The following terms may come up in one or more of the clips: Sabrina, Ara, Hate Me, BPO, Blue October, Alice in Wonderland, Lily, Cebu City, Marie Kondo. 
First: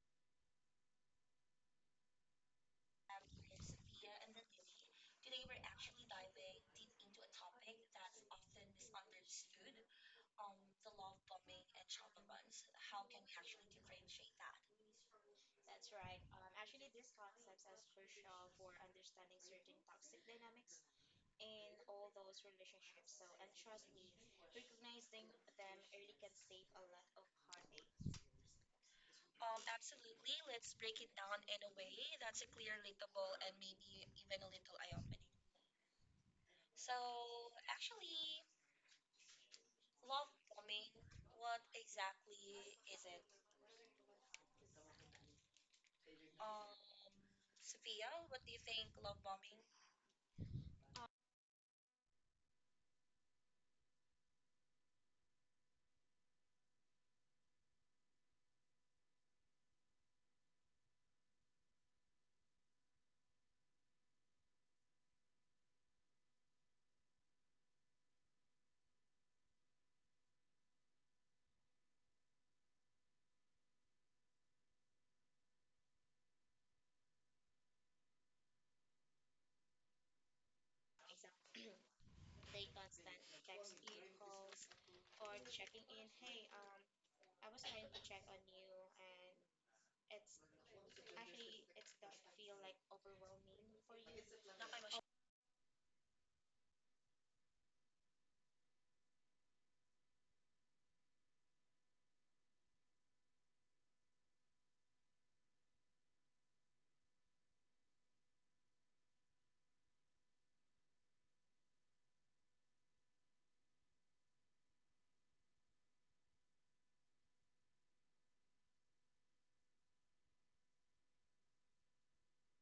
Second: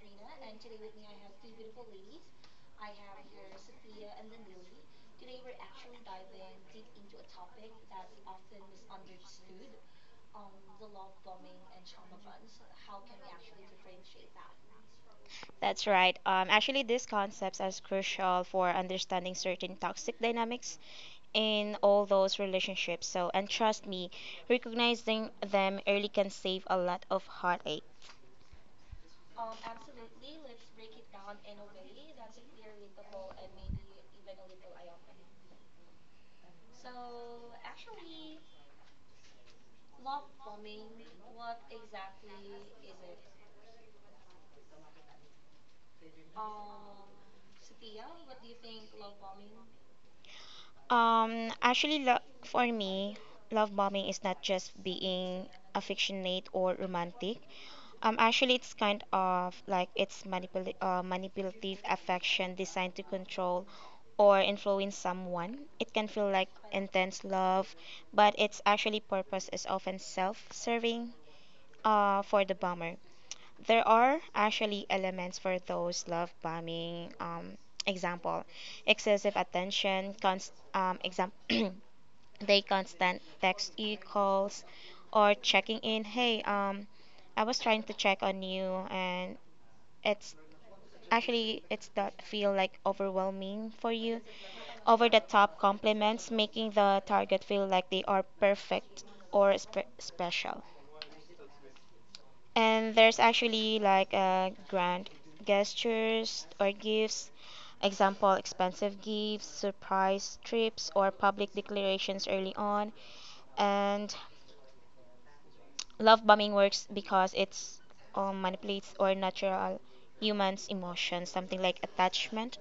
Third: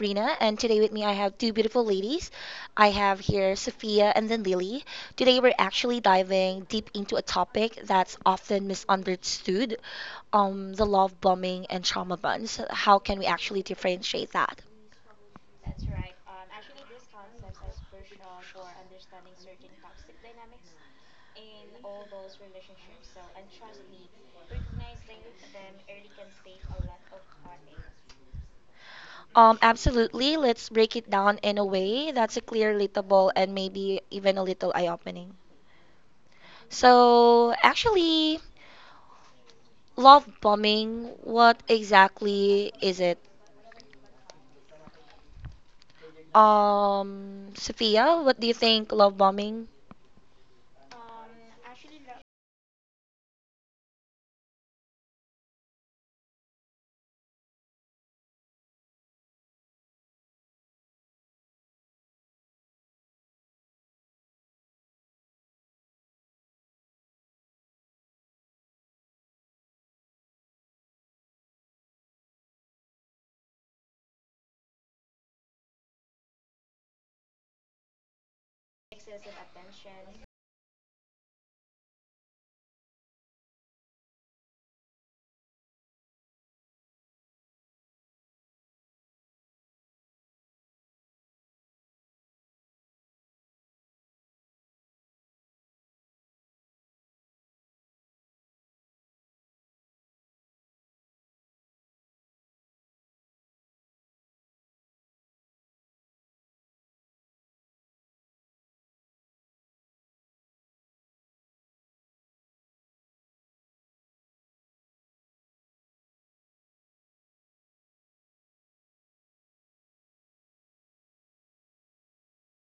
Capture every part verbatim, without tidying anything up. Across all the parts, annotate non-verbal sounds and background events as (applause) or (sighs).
Sabrina, and today with me I have two beautiful ladies. I have here Sophia and then Lily. Today we're actually diving deep into a topic that's often misunderstood, um, the love bombing and trauma bonds. How can we actually differentiate that? That's right. Um, actually, these concepts are crucial for understanding certain toxic dynamics in all those relationships. So, and trust me, recognizing them early can save a lot of heartache. Um, absolutely. Let's break it down in a way that's a clear, relatable, and maybe even a little eye-opening. So, actually, love bombing, what exactly is it? Um, Sophia, what do you think love bombing? Um, actually, lo- for me, love bombing is not just being affectionate or romantic. Um, actually, it's kind of like it's manipul uh, manipulative affection designed to control or influence someone. It can feel like intense love, but its actually purpose is often self-serving uh, for the bomber. There are actually elements for those love bombing. Um, example: excessive attention, const, um, exam, (clears throat) they constant text you, calls, or checking in. Hey, um, I was trying to check on you, and it's actually it's that feel like overwhelming for you. Over the top compliments, making the target feel like they are perfect or spe- special. And there's actually like uh, grand gestures or gifts, example, expensive gifts, surprise trips, or public declarations early on. And love bombing works because it's um, manipulates or natural humans' emotions, something like attachment,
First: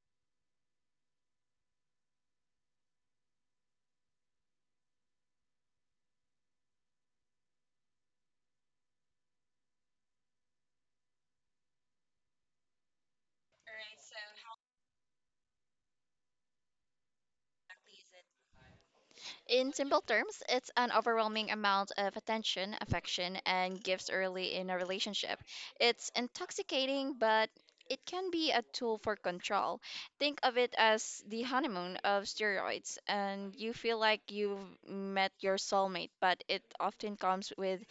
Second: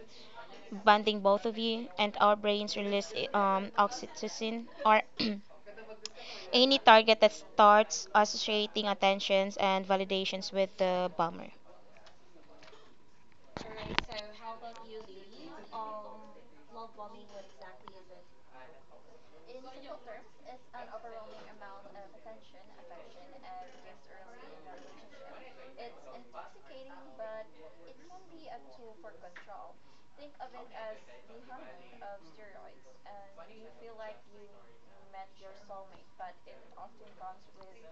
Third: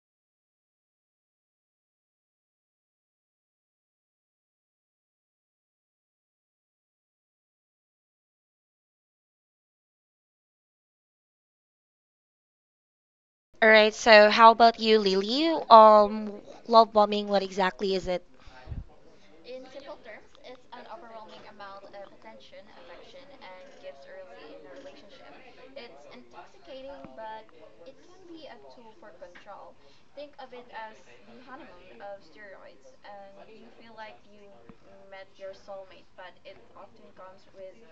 bonding both of you, and our brains release um, oxytocin or (clears throat) any target that starts associating attentions and validations with the bomber. All right, so how about you, Lily? Um, love bombing, what exactly is it? In simple terms, it's an overwhelming amount of attention, affection, and gifts early in a relationship. It's intoxicating, but it can be a tool for control. Think of it as the honeymoon of steroids, and you feel like you've met your soulmate, but it often comes with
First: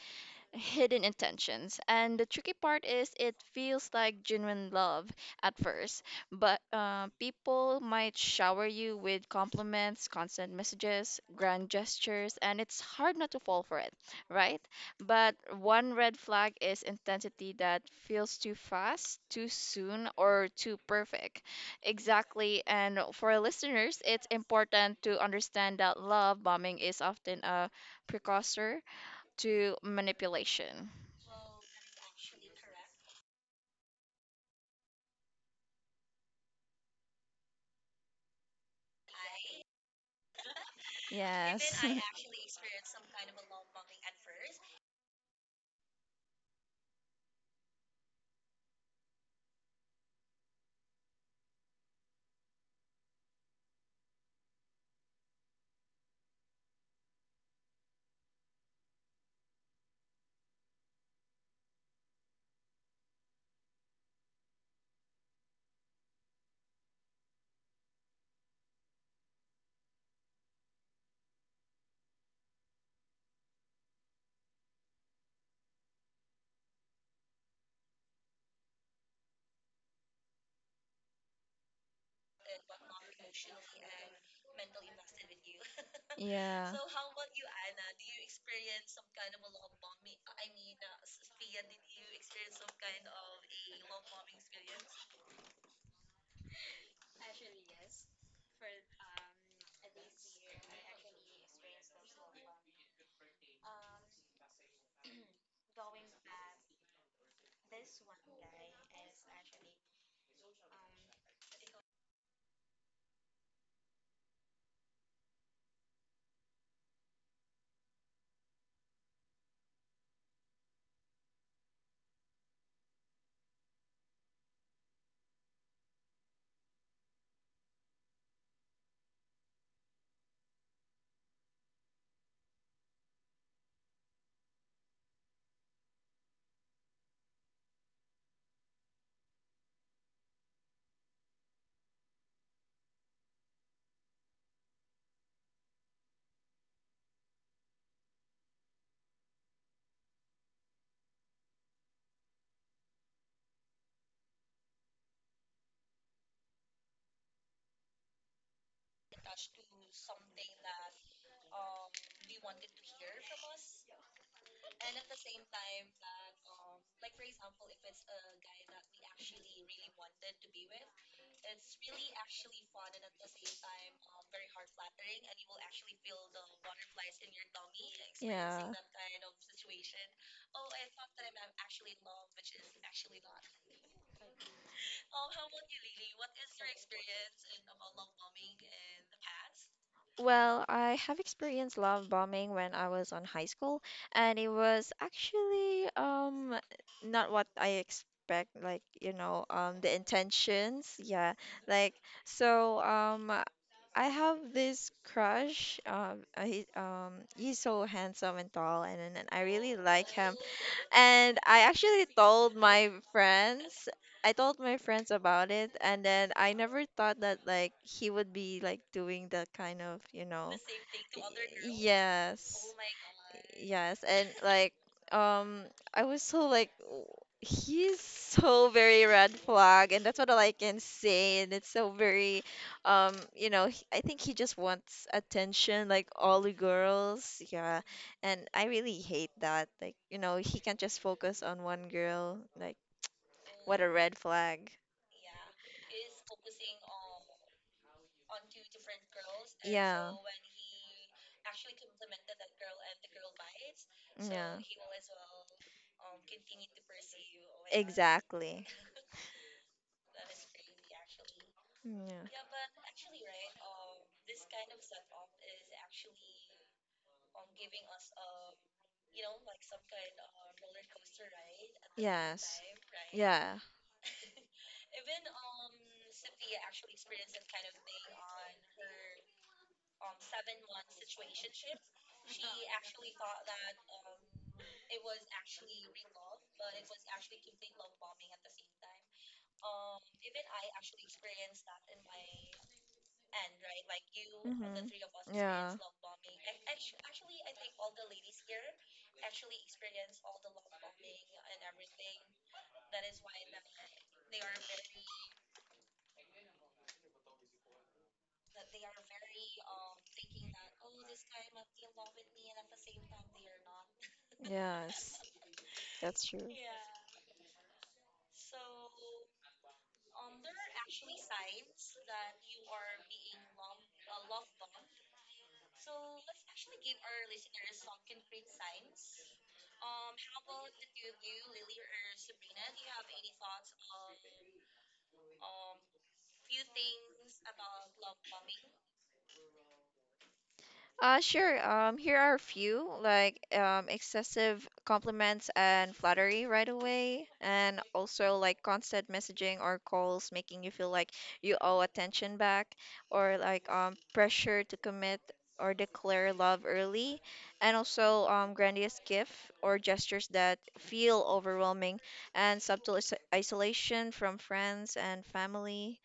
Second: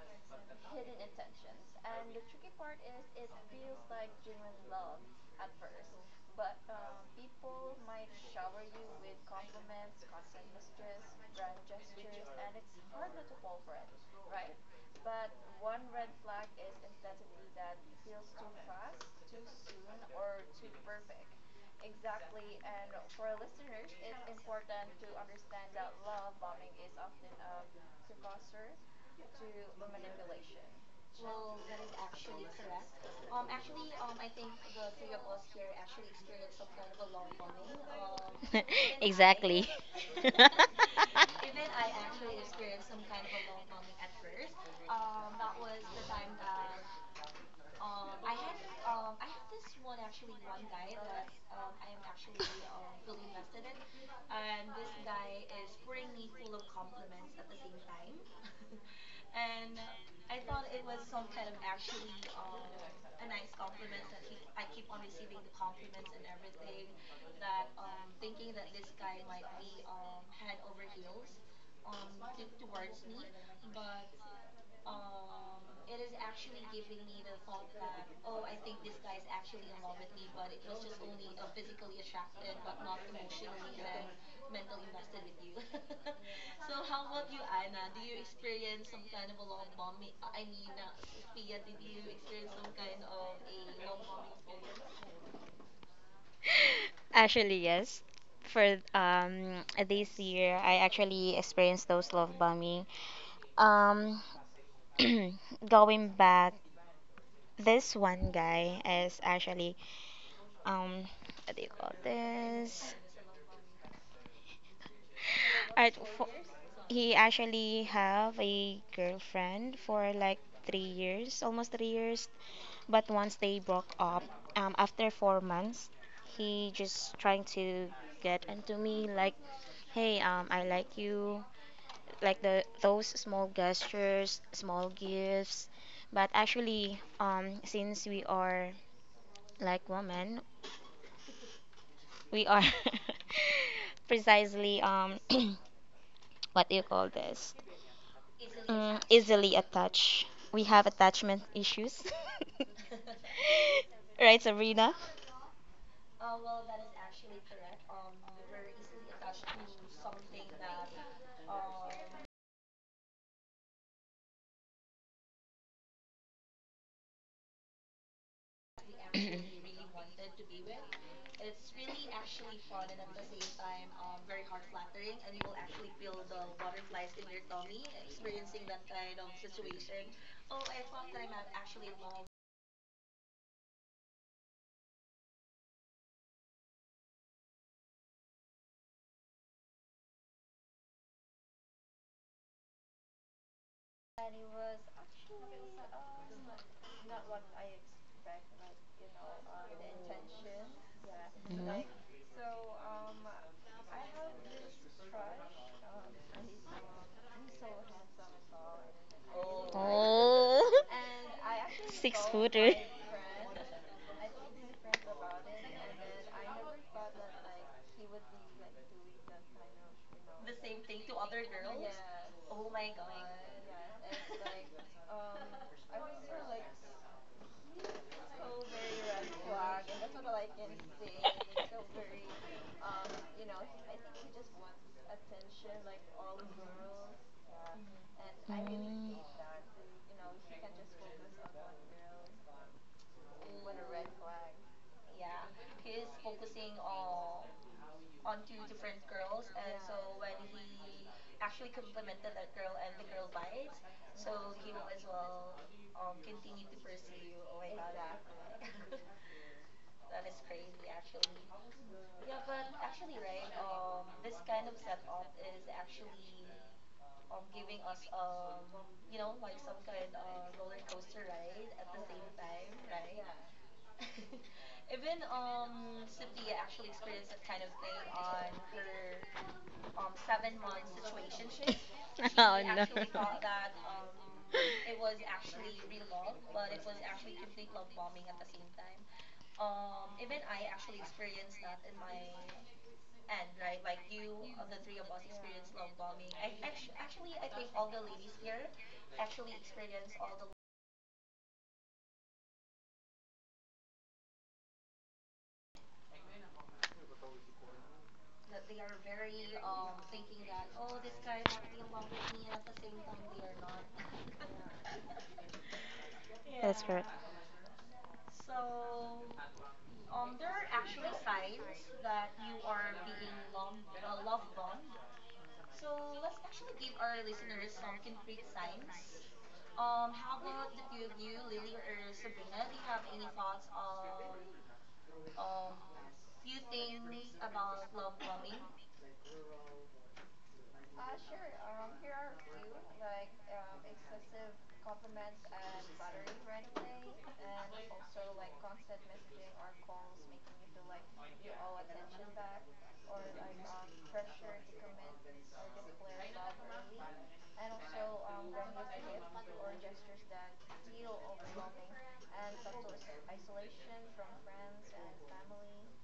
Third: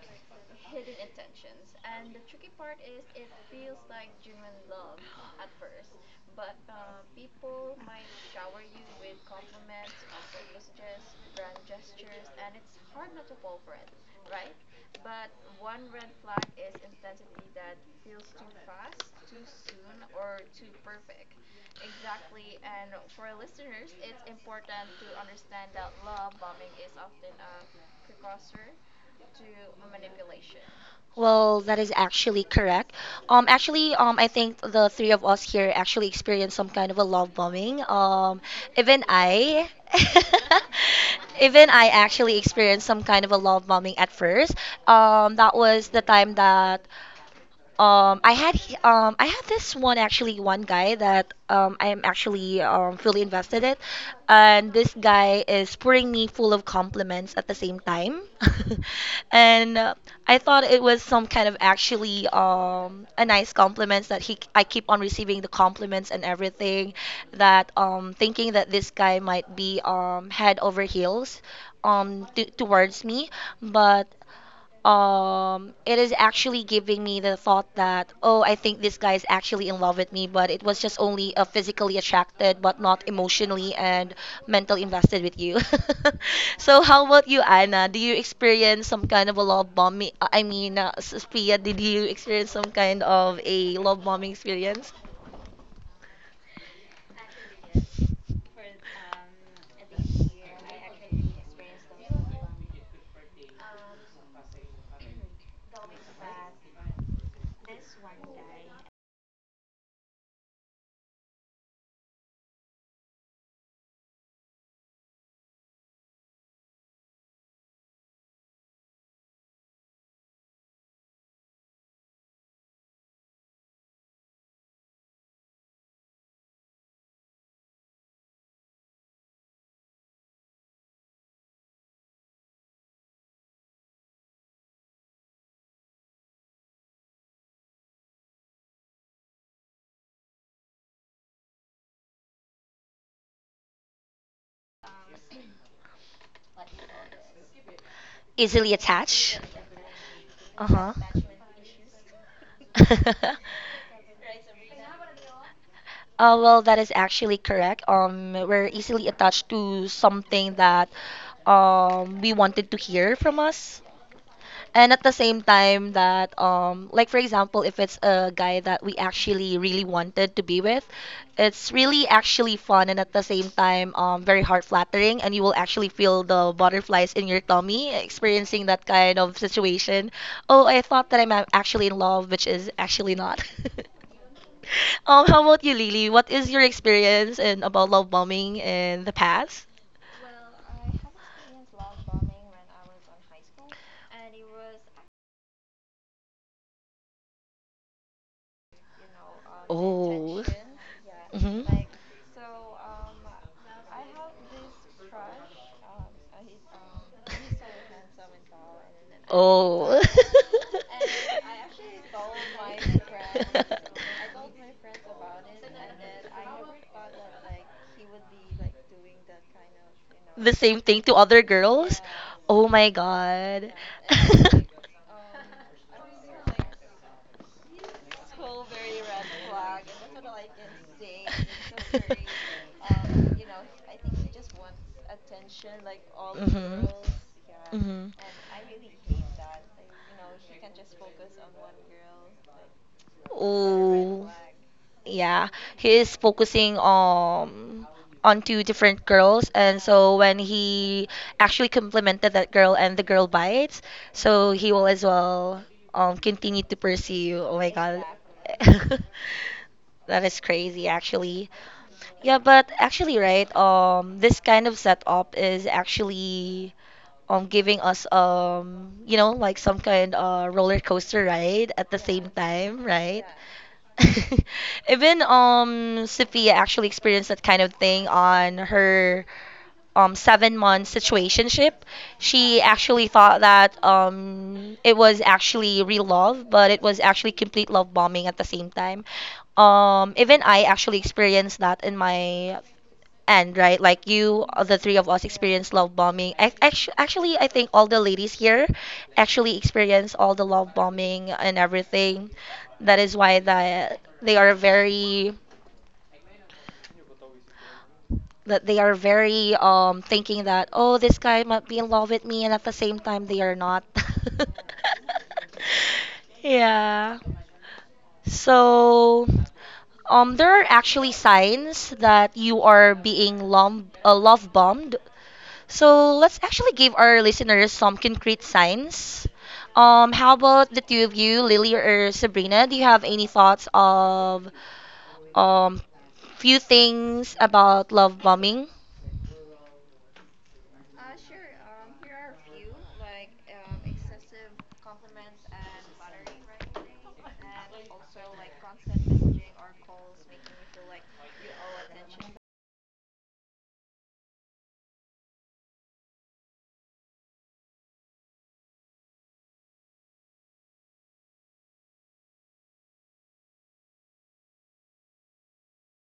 hidden intentions. And the tricky part is it feels like genuine love at first, but uh, people might shower you with compliments, constant messages, grand gestures, and it's hard not to fall for it, right? But one red flag is intensity that feels too fast, too soon, or too perfect. Exactly. And for our listeners, it's important to understand that love bombing is often a precursor to manipulation. Well, that is actually correct. Um, actually, um, I think the three of us here actually experienced some kind of a love bombing. Um, (laughs) even (laughs) I, I, (laughs) (laughs) even Yes. I actually experienced some kind of a love bombing at first. Um, that was the time that, Um, I had he- um, I had this one actually one guy that um, I am actually um, fully invested in, and this guy is pouring me full of compliments at the same time, (laughs) and uh, I thought it was some kind of actually um, a nice compliments that he I keep on receiving the compliments and everything, that um, thinking that this guy might be, um, head over heels, um, t- towards me, but um it is actually giving me the thought that, oh, I think this guy is actually in love with me, but it was just only uh, physically attracted but not emotionally and (laughs) mentally invested with you. (laughs) Yeah. So how about you, Anna? Do you experience some kind of a love bombing? uh, I mean, uh, Sophia, did you experience some kind of a love bombing experience? Actually, yes. For um this year, I actually experienced those love bombing. Um, (clears throat) going back. This one guy is actually um what do you call this? Alright, fo- he actually have a girlfriend for like three years, almost three years. But once they broke up, um, after four months, he just trying to get into me like, hey, um, I like you, like the those small gestures, small gifts. But actually, um, since we are like women, we are (laughs) precisely um (clears throat) what do you call this? Easily Mm, attached. easily attached. We have Uh-huh. attachment issues. (laughs) (laughs) Right, Sabrina? Uh, well, that is actually correct. Um, we're easily attached to something that, um, we wanted to hear from us, and at the same time, that, um like, for example, if it's a guy that we actually really wanted to be with, it's really actually fun, and at the same time, um very heart flattering, and you will actually feel the butterflies in your tummy Yeah. experiencing that kind of situation. Oh, I thought that I'm a- actually in love, which is actually not. (laughs) Um how about you, Lily? What is your experience in about love bombing in the past? Well, I have experienced love bombing when I was on high school, and it was actually um not what I expect, like, you know, um the Oh. intentions. Yeah. Hmm. Mhm. Like, so um I have this crush. Um uh, he um he's so handsome and Really? tall, and, and I really Oh, like like him. him. Oh, And I (laughs) actually six told footer. (laughs) my friends I told my (laughs) friends about it, and then I never thought that like he would be like doing that kind of, you know. Same thing to other. Oh Yes. my God. Yes, and Yes. (laughs) And like like. um I was so like, w- he's so very red flag, and that's what all I can say, and it's so very (laughs) um you know he, I think he just wants attention like all the girls, yeah, Mhm. and I really Mm. hate that like you know he can't just focus on one girl, like What what a red a red. flag. Yeah, he is focusing um on two different girls, and Yeah. so when he actually complimented that girl and the girl bites, so Yeah. he will as well, um continue to pursue. Oh my God, Exactly. (laughs) (laughs) that is crazy actually. Yeah, but actually, right, um, this kind of setup is actually, um giving us, um you know like some kind uh roller coaster Yeah. ride at the same Yes. time, right? Yeah. (laughs) Even um Sophia actually experienced that kind of thing on her um seven month situationship. She (laughs) actually thought that um it was actually real love, but it was actually complete love bombing at the same time. Um even I actually experienced that in my, and right, like you, uh, the Mhm. three of us experienced Yeah. love bombing. Ac- actu- Actually, I think all the ladies here actually experience all the love bombing and everything. That is why that they are very that they are very, um thinking that, oh, this guy might be in love with me, and at the same time, they are not. (laughs) Yes. That's true. That's correct. Yeah. So, um there are actually signs that you are being lom- uh, love bombed. So let's actually give our listeners some concrete signs. Um, how about the two of you, Lily or Sabrina? Do you have any thoughts of, um few things about love bombing? Uh, sure. Um, here are a few, like, um, excessive compliments and flattery right away, and also like constant messaging or calls making you feel like you owe attention back, or like, um, pressure to commit or declare love early, and also um, grandiose gift or gestures that feel overwhelming, and subtle is- isolation from friends and family.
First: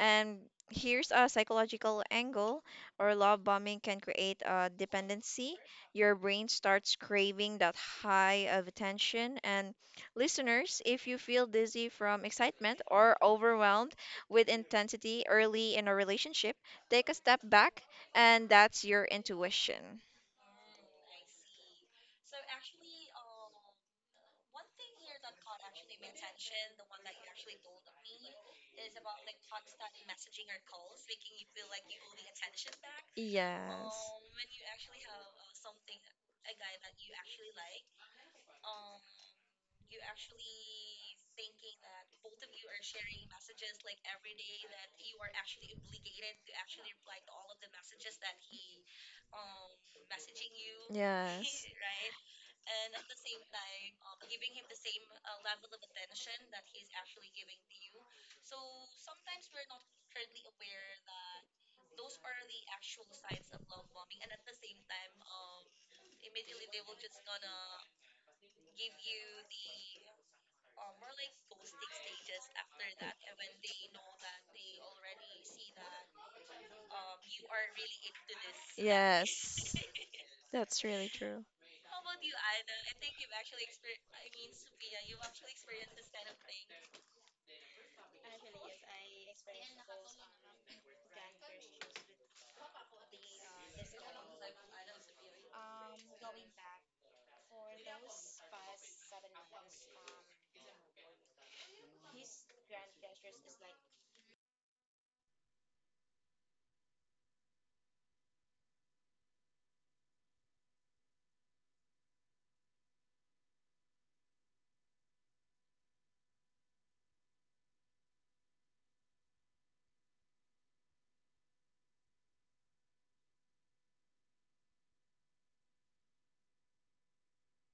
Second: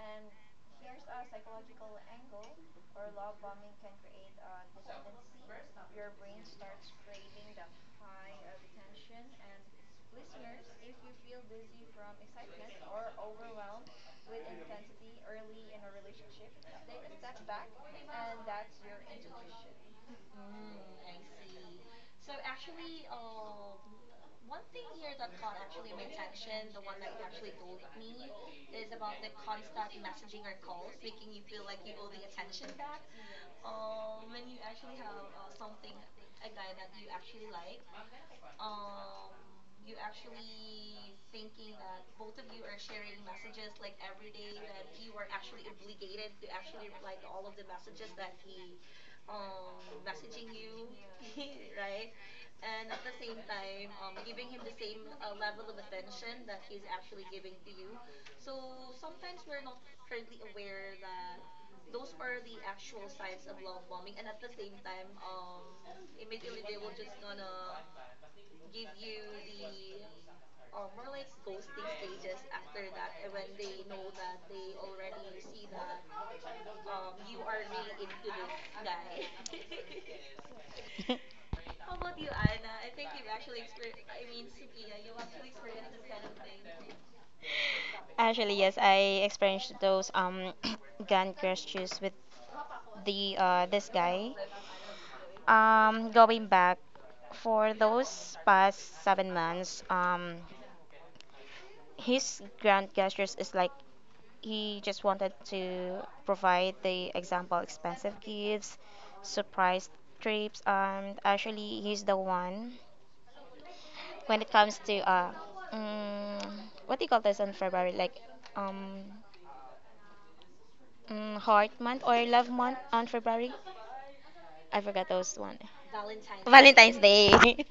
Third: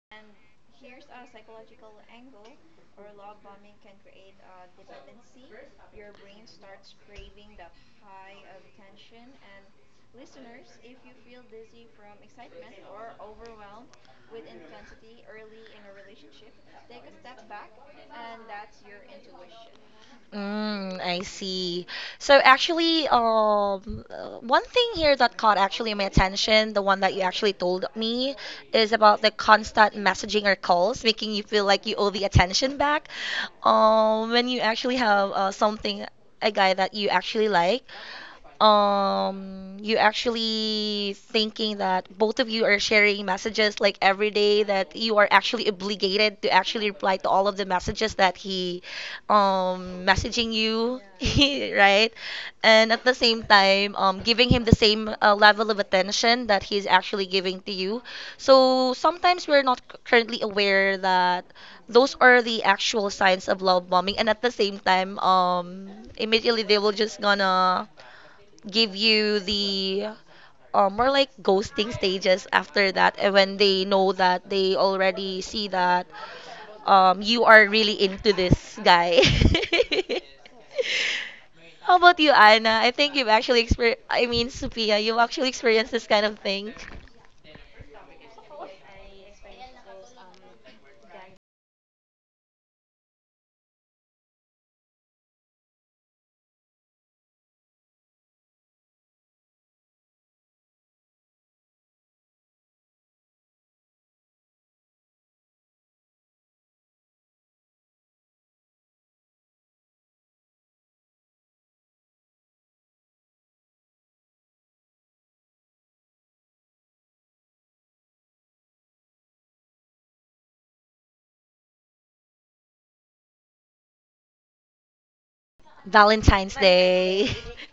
And here's a psychological angle, or love bombing can create a dependency. Your brain starts craving that high of attention. And listeners, if you feel dizzy from excitement or overwhelmed with intensity early in a relationship, take a step back, and that's your intuition. Mm, I see. So actually, um, uh, one thing here that caught actually my attention, the one that you actually told me, is about the constant messaging or calls making you feel like you owe the attention back. Yes. Um, when you actually have, uh, something, a guy that you actually like, um you actually thinking that both of you are sharing messages like every day, that you are actually obligated to actually reply to all of the messages that he um messaging you, Yes. (laughs) (laughs) right? And at the same time, um giving him the same uh, level of attention that he's actually giving to you, so sometimes we're not c- currently aware that those are the actual signs of love bombing, and at the same time, um immediately they will just gonna give you the, uh, more like ghosting stages after that, and when they know that they already see that, um, you are really into this guy. Yes. (laughs) That's really true. (laughs) How about you, Anna? I think you've actually experienced, I mean, Sophia, you've actually experienced this kind of thing. Actually, yes, I experienced those um (coughs) (clears throat) gun crashes with the uh this guy. Um, going back for those past seven months, um, his grand gestures is like he just wanted to provide the example expensive gifts, surprise trips, and actually he's the one when it comes to uh, mm, what do you call this on February? Like um, mm, heart month or love month on February? I forgot those one. Valentine's Day. Valentine's Valentine's Day. Day.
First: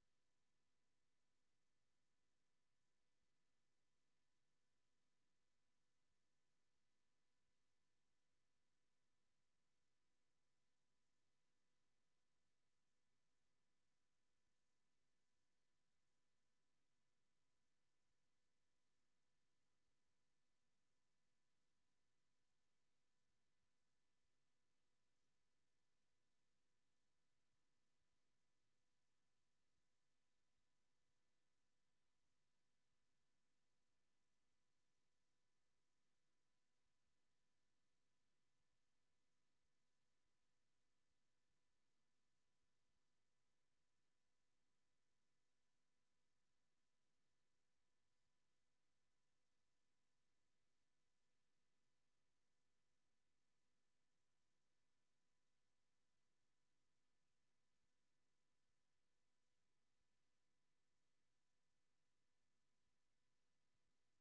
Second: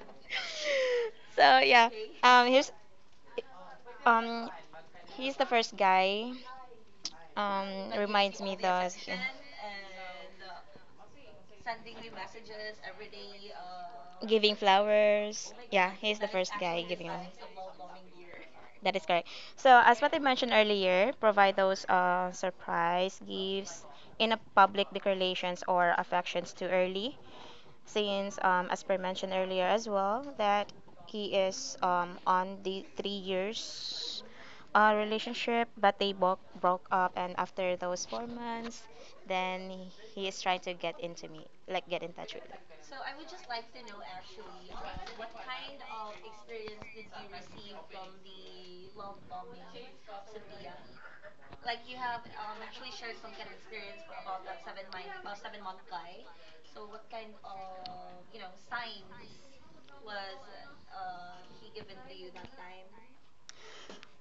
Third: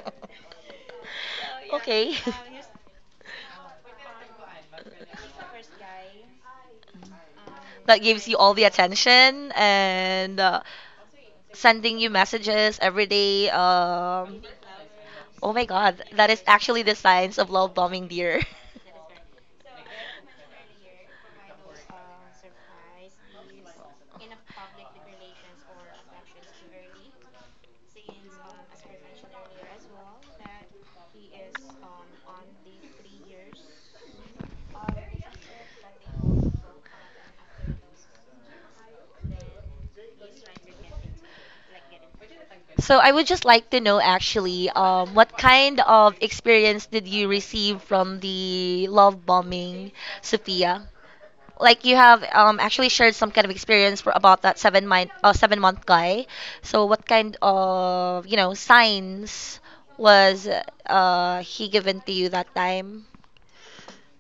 (laughs) So (laughs) yeah, Okay. um, here's um, he's the first guy um, That gives you reminds all me the that attention and, uh, sending you messages every day. Um, giving Oh flowers. my Yeah, God, he's the that is first actually guy the giving them. signs of love bombing, dear. That is correct. So, as what I mentioned earlier, provide those uh, surprise gifts in a public declarations or affections too early (laughs) since, um, as per mentioned earlier as well, that he is um, on the three years uh, relationship, but they bo- broke up, and after those four months, then he is trying to get into me, like get in touch with me. So I would just like to know actually, um, what kind of experience did you receive from the love bombing, Sophia? Like you have, um, actually shared some kind of experience for, about that seven month uh, seven month guy. So what kind of you know signs was, uh, he given to you that time?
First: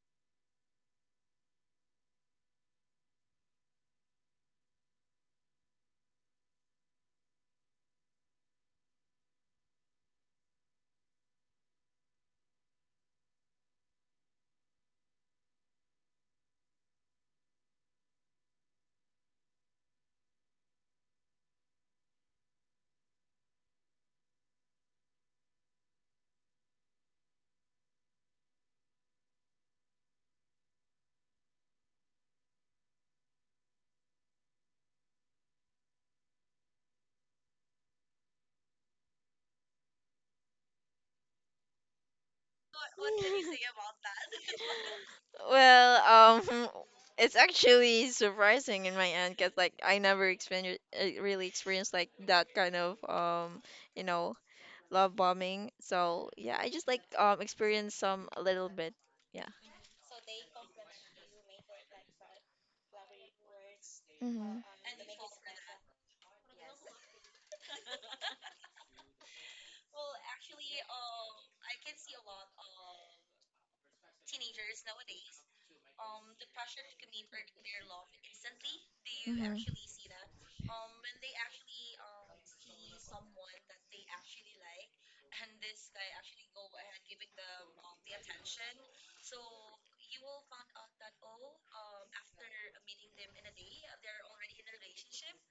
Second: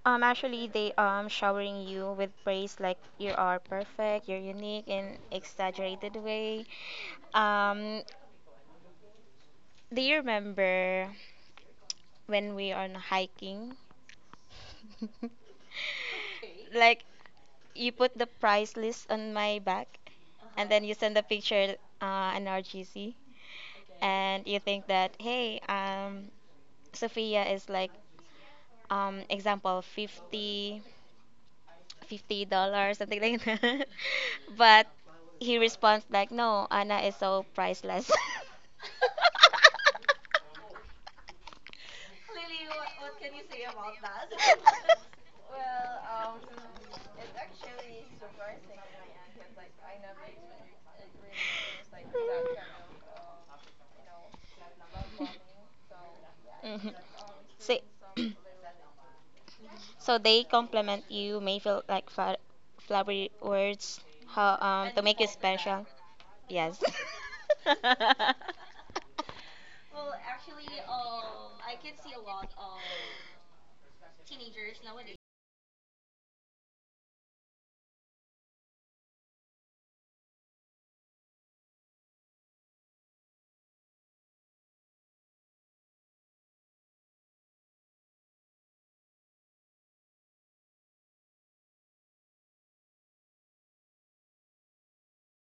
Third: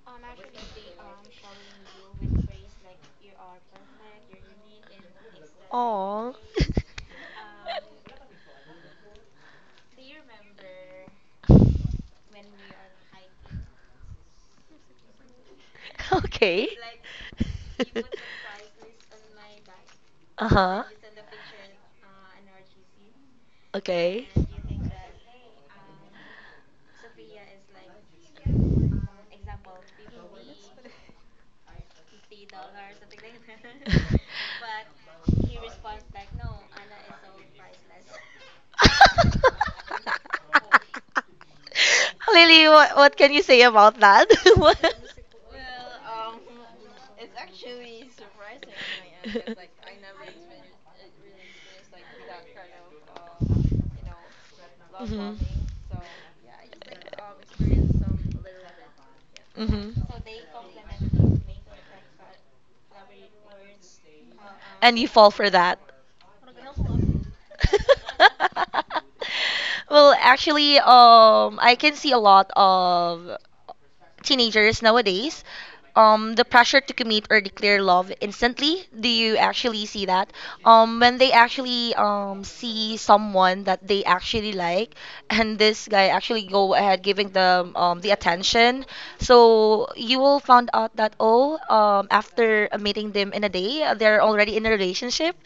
Um, actually, they um showering you with praise like you are perfect, you're unique in exaggerated Oh. way. Um, do you remember (laughs) when we are on hiking? (laughs) (laughs) Okay. Like you put the (laughs) price list on my back, uh and huh. then you send the picture uh, an R G C, Okay. and you think that hey, um, Sophia is like um example fifty, fifty (laughs) dollars something like that, (laughs) but he responds like no, Anna is so priceless. (laughs) Lily, what, what can you say about that? (laughs) What- Well, um, (laughs) it's actually surprising in my end, because like I never experienced really experienced like that kind of um, (laughs) you know, love Mhm. bombing. So yeah, I just, Mhm. like, um Say- experienced some a little bit. Yeah. Hmm. (clears throat) so they compliment you may feel like fla- flowery words how um to And Mm-hmm. you make you fall for that. special. Yes. (laughs) (laughs) Well, actually, um, I can see a lot of teenagers nowadays, um, the pressure to commit or declare love instantly. Do you Mm-hmm. actually see that? Um, when they actually um see someone that they actually like, (laughs) and this guy actually go ahead giving them um the attention, so you will find out that, oh, um after meeting them in a day, they're already in a relationship.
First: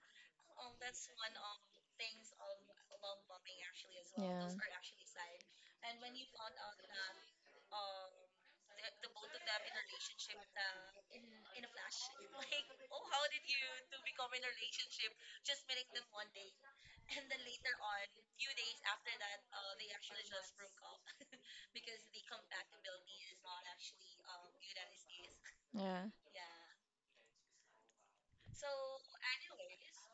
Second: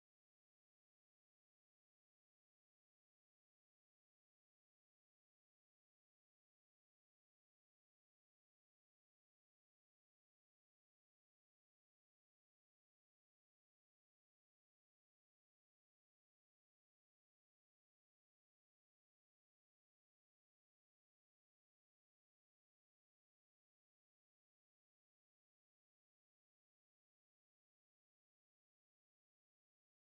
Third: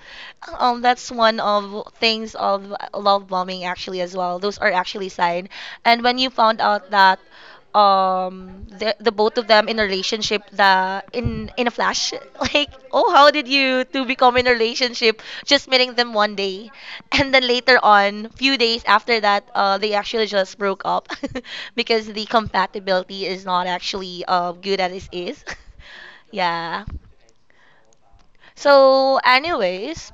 Um, that's one of things of love bombing actually as well. Yeah. Those are actually sign, and when you found out that, um the, the both of them in a relationship, the in in a flash, (laughs) like, oh, how did you two become in a relationship just meeting them one day? (laughs) And then later on few days after that, uh they actually just broke up. (laughs) Because the compatibility is not actually uh good as it is. (laughs) Yeah. So, anyways,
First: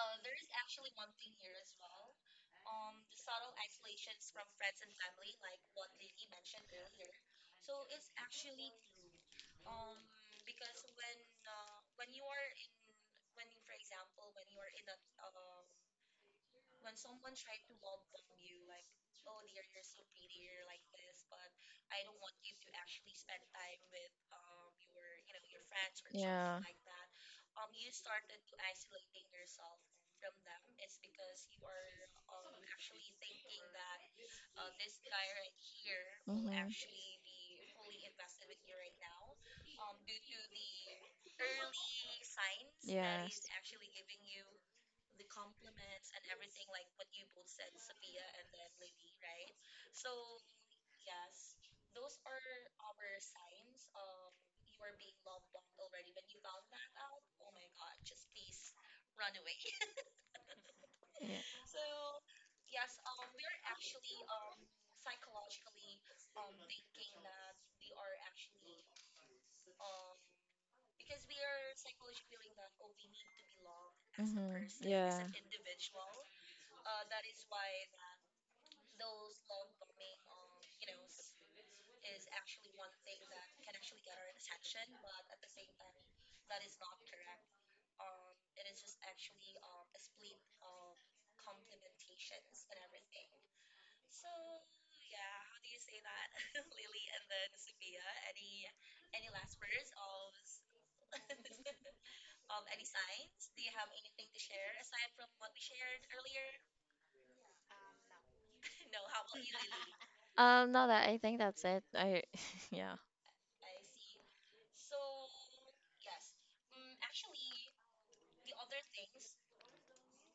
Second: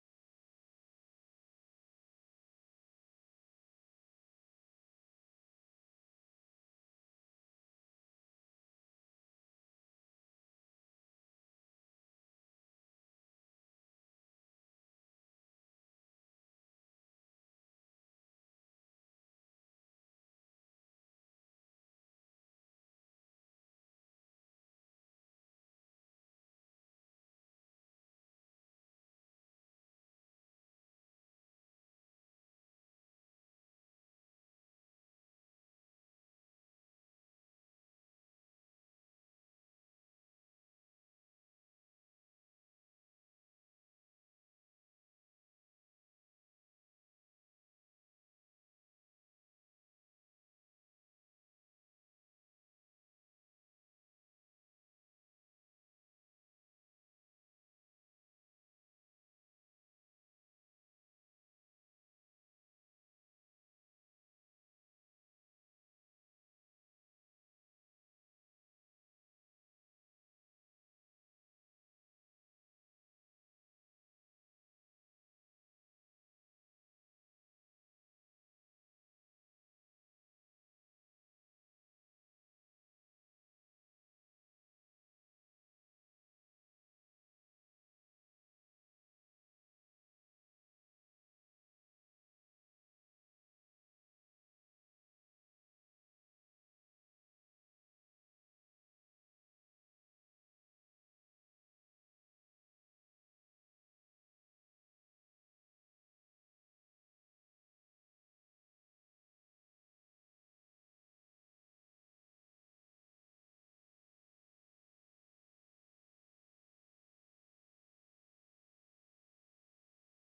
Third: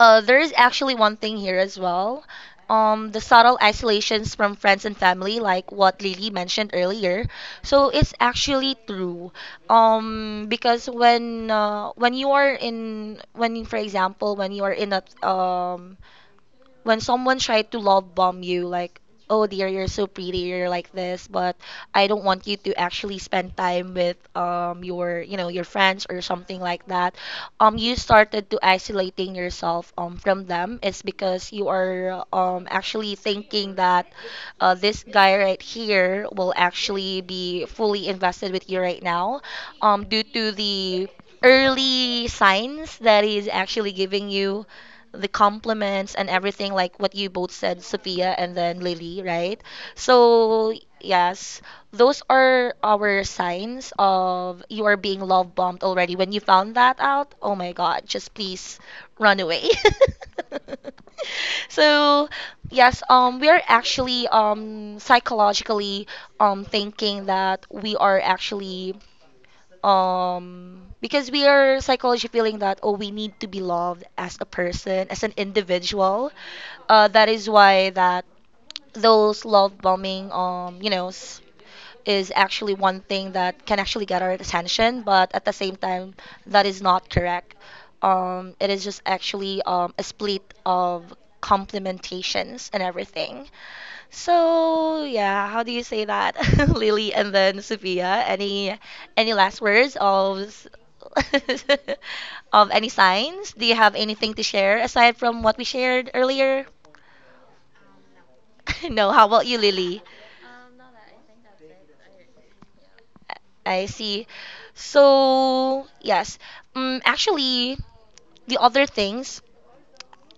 uh, there is actually one thing here as well. Um, the subtle isolations from friends and family, like what Lily mentioned earlier. So it's actually true. Um, because, when uh, when you are in when, for example, when you are in a um, when someone tried to love bomb you like, oh, dear, you're so pretty, you're like this, but I don't want you to actually spend time with, um your you know your friends or Yeah. something Yeah. like that. Um you started to isolating yourself um from them. It's because you are um actually thinking that, uh, this guy right here will actually be fully invested with you right now, um due to the early signs that he's actually giving you, the compliments and everything, like what you both said, Sophia and then Lily, right? So, yes, those are our signs of you are being love bombed already. When you found that out, oh my God, just please run away. (laughs) Mm-hmm. So, yes, um, we are actually, um, psychologically, um, thinking that we are actually, um because we are psychology feeling that, oh, we need to be loved as a person, as an individual. Uh that is why that those love bombing, um you know s- is actually one thing that can actually get our attention, but at the same time, that is not correct. Um it is just actually um a split of complementations and everything. So yeah, how do you say that, (laughs) Lily and then Sophia? Any any last words of s- (laughs) of any signs? Do you have anything to share aside from what we shared earlier? (laughs) No. How about you, Lily? Um, no, that I think that's it. I, (laughs) yeah. I see. So yes, um, actually, the other things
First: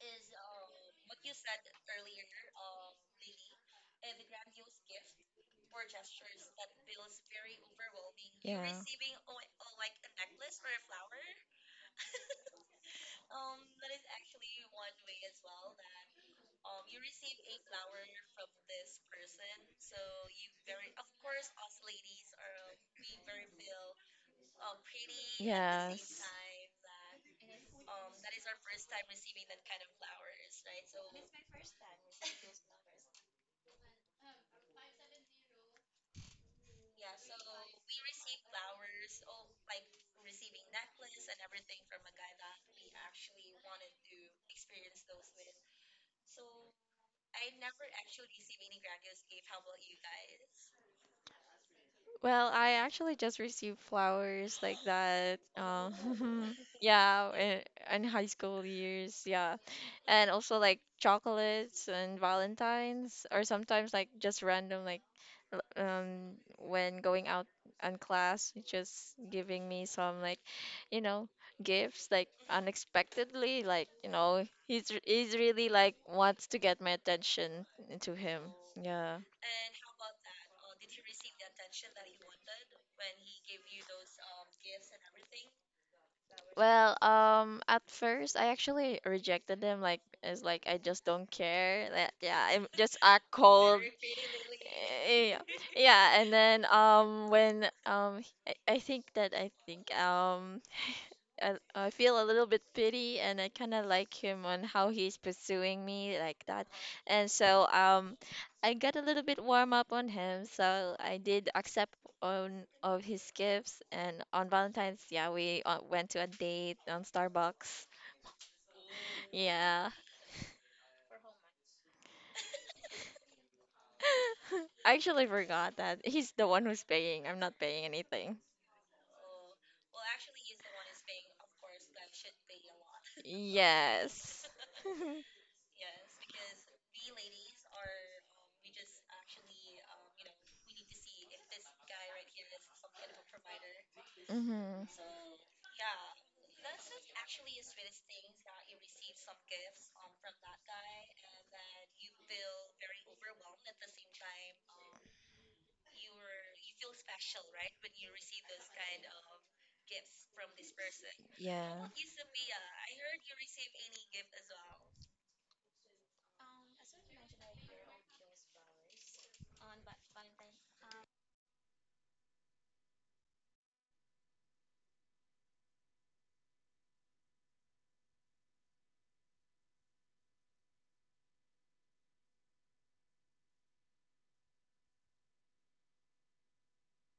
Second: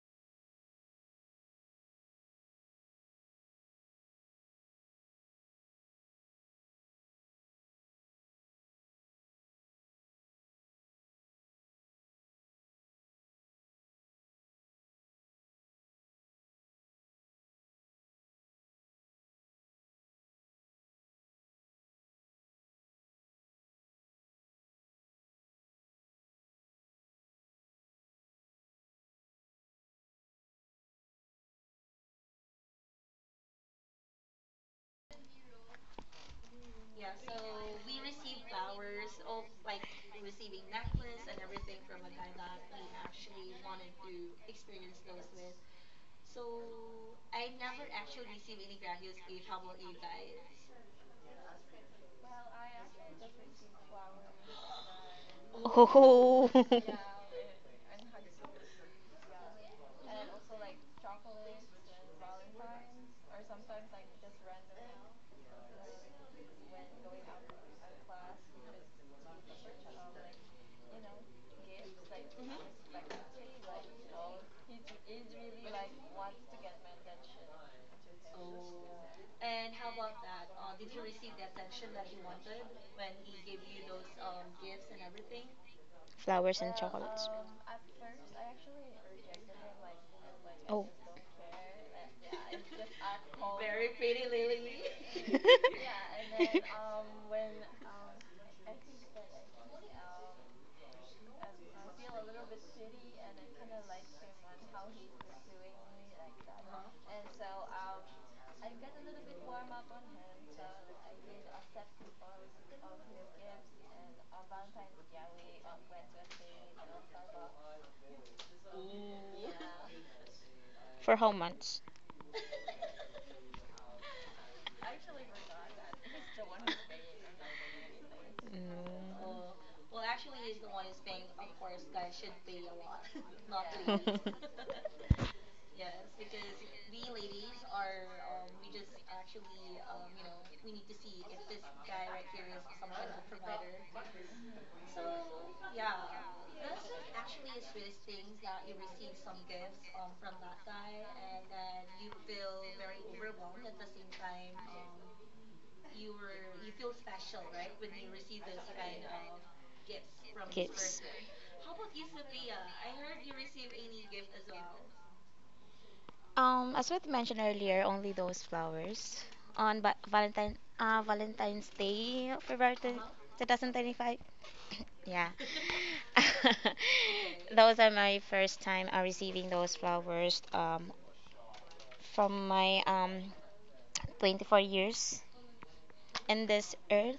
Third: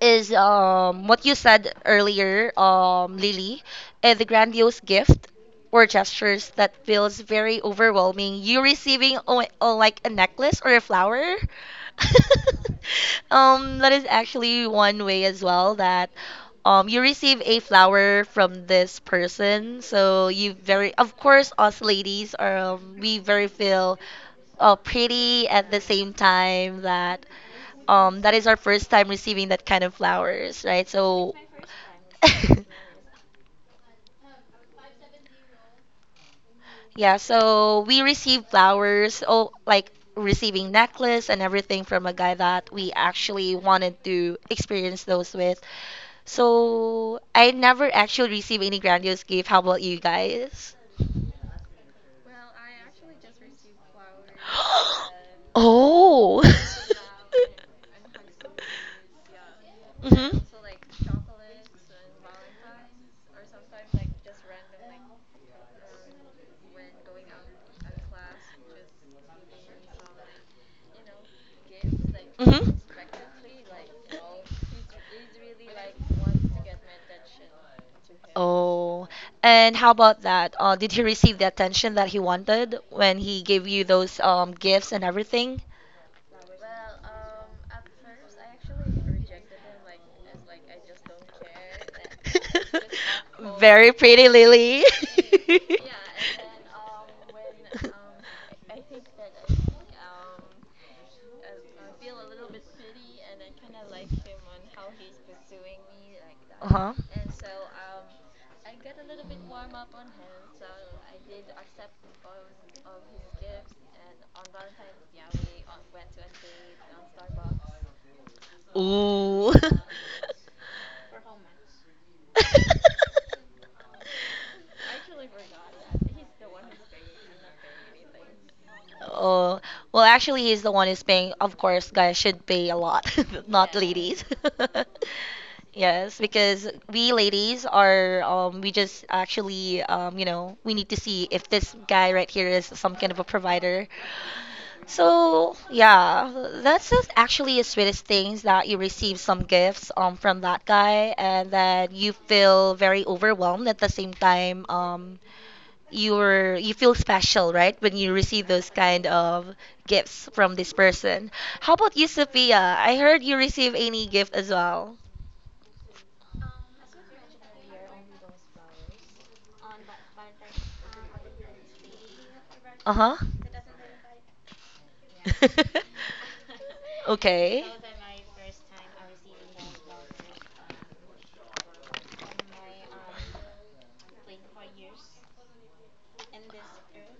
is, um, what you said earlier, um, Lily, uh, the grandiose gift or gestures that feels very overwhelming. You receiving o- o- like a necklace or a flower. (laughs) Um, that is actually one way as well that, um, you receive a flower from this person. So you very, of course, us ladies are, um, we very feel, uh, pretty at the same time that. Um, that is our first time receiving that kind of flowers, right? So, (laughs) yeah, so we received flowers, oh, like receiving necklace and everything from a guy that we actually wanted to experience those with. So, I never actually received any grandiose gift. How about you guys? Well, I actually just received flowers like that. (gasps) Oh. Oh. Um, (laughs) yeah, in, in high school years, yeah. (laughs) Hmm. And Hmm. also like chocolates and Valentines, or sometimes like just random, like, l- um, when going out on class, just giving me some, like, you know, gifts like unexpectedly. Like, you know, he's, he's really like wants to get my attention (laughs) to him. Oh, Yeah. and how about that? Uh, did he receive the attention that he wanted when he gave you those um, gifts and everything? Flowers and Well, chocolates. um, at first I actually rejected them. Like, it's like I Oh. just don't care. Like, yeah, I'm (laughs) just act cold. (laughs) pretty, Lily. Eh, yeah, (laughs) yeah. And then um, (laughs) when um, I, I think that I think um, I, I feel a little bit pity, and I kind of like him on how he's pursuing me like that. (laughs) Uh-huh. And so um I got a little bit warm up on him, so I did accept on of his gifts, and on Valentine's, yeah, we uh, went to a date on Starbucks. (laughs) Yeah. For how much? (laughs) (laughs) I actually forgot that he's the one who's paying. I'm not paying anything. Oh, Mm. well, actually, he's the one who's paying. Of course, guys should pay a lot, (laughs) not ladies. Yes. (laughs) (laughs) (laughs) (laughs) Yes, because we ladies are, um, we just actually, um, you know, we need to see if this guy right here is some kind of a provider. Mhm. So yeah, that's just actually the sweetest things that you receive some gifts um from that guy, and then you feel very overwhelmed at the same time. Um, you're you feel special, right, when you receive those kind of gifts from this person. How Yeah. about you, Sophia? I heard you receive any gift as well. Um, as what mentioned earlier, only those flowers on ba- Valentine uh, Valentine's Day, uh, February Uh huh. twenty twenty-five. (coughs) (laughs) Yeah. (laughs) (laughs) Okay. Those are my first time uh, receiving those flowers um, from my um, twenty-four years in this earth.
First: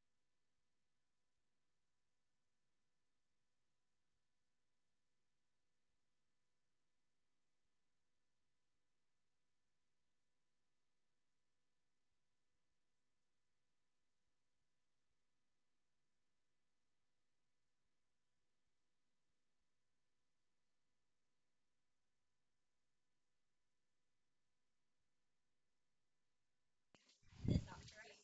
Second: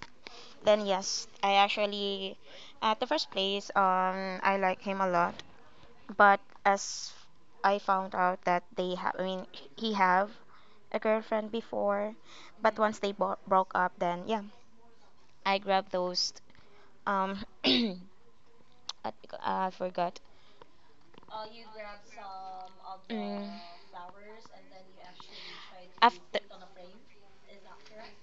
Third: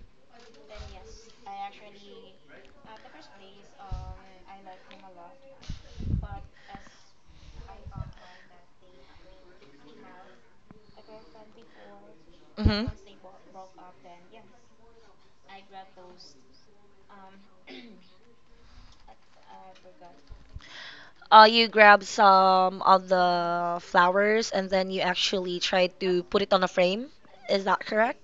Then yes, I actually at the first place um I like him a lot but as I found out that they have, I mean, he have a girlfriend before, but once they bo- broke up, then Mhm. yeah, I grabbed those. Um, (clears throat) I, I forgot. Uh, you grab some of Mm. the flowers and then you actually try Af- to put it on a frame. Is that correct?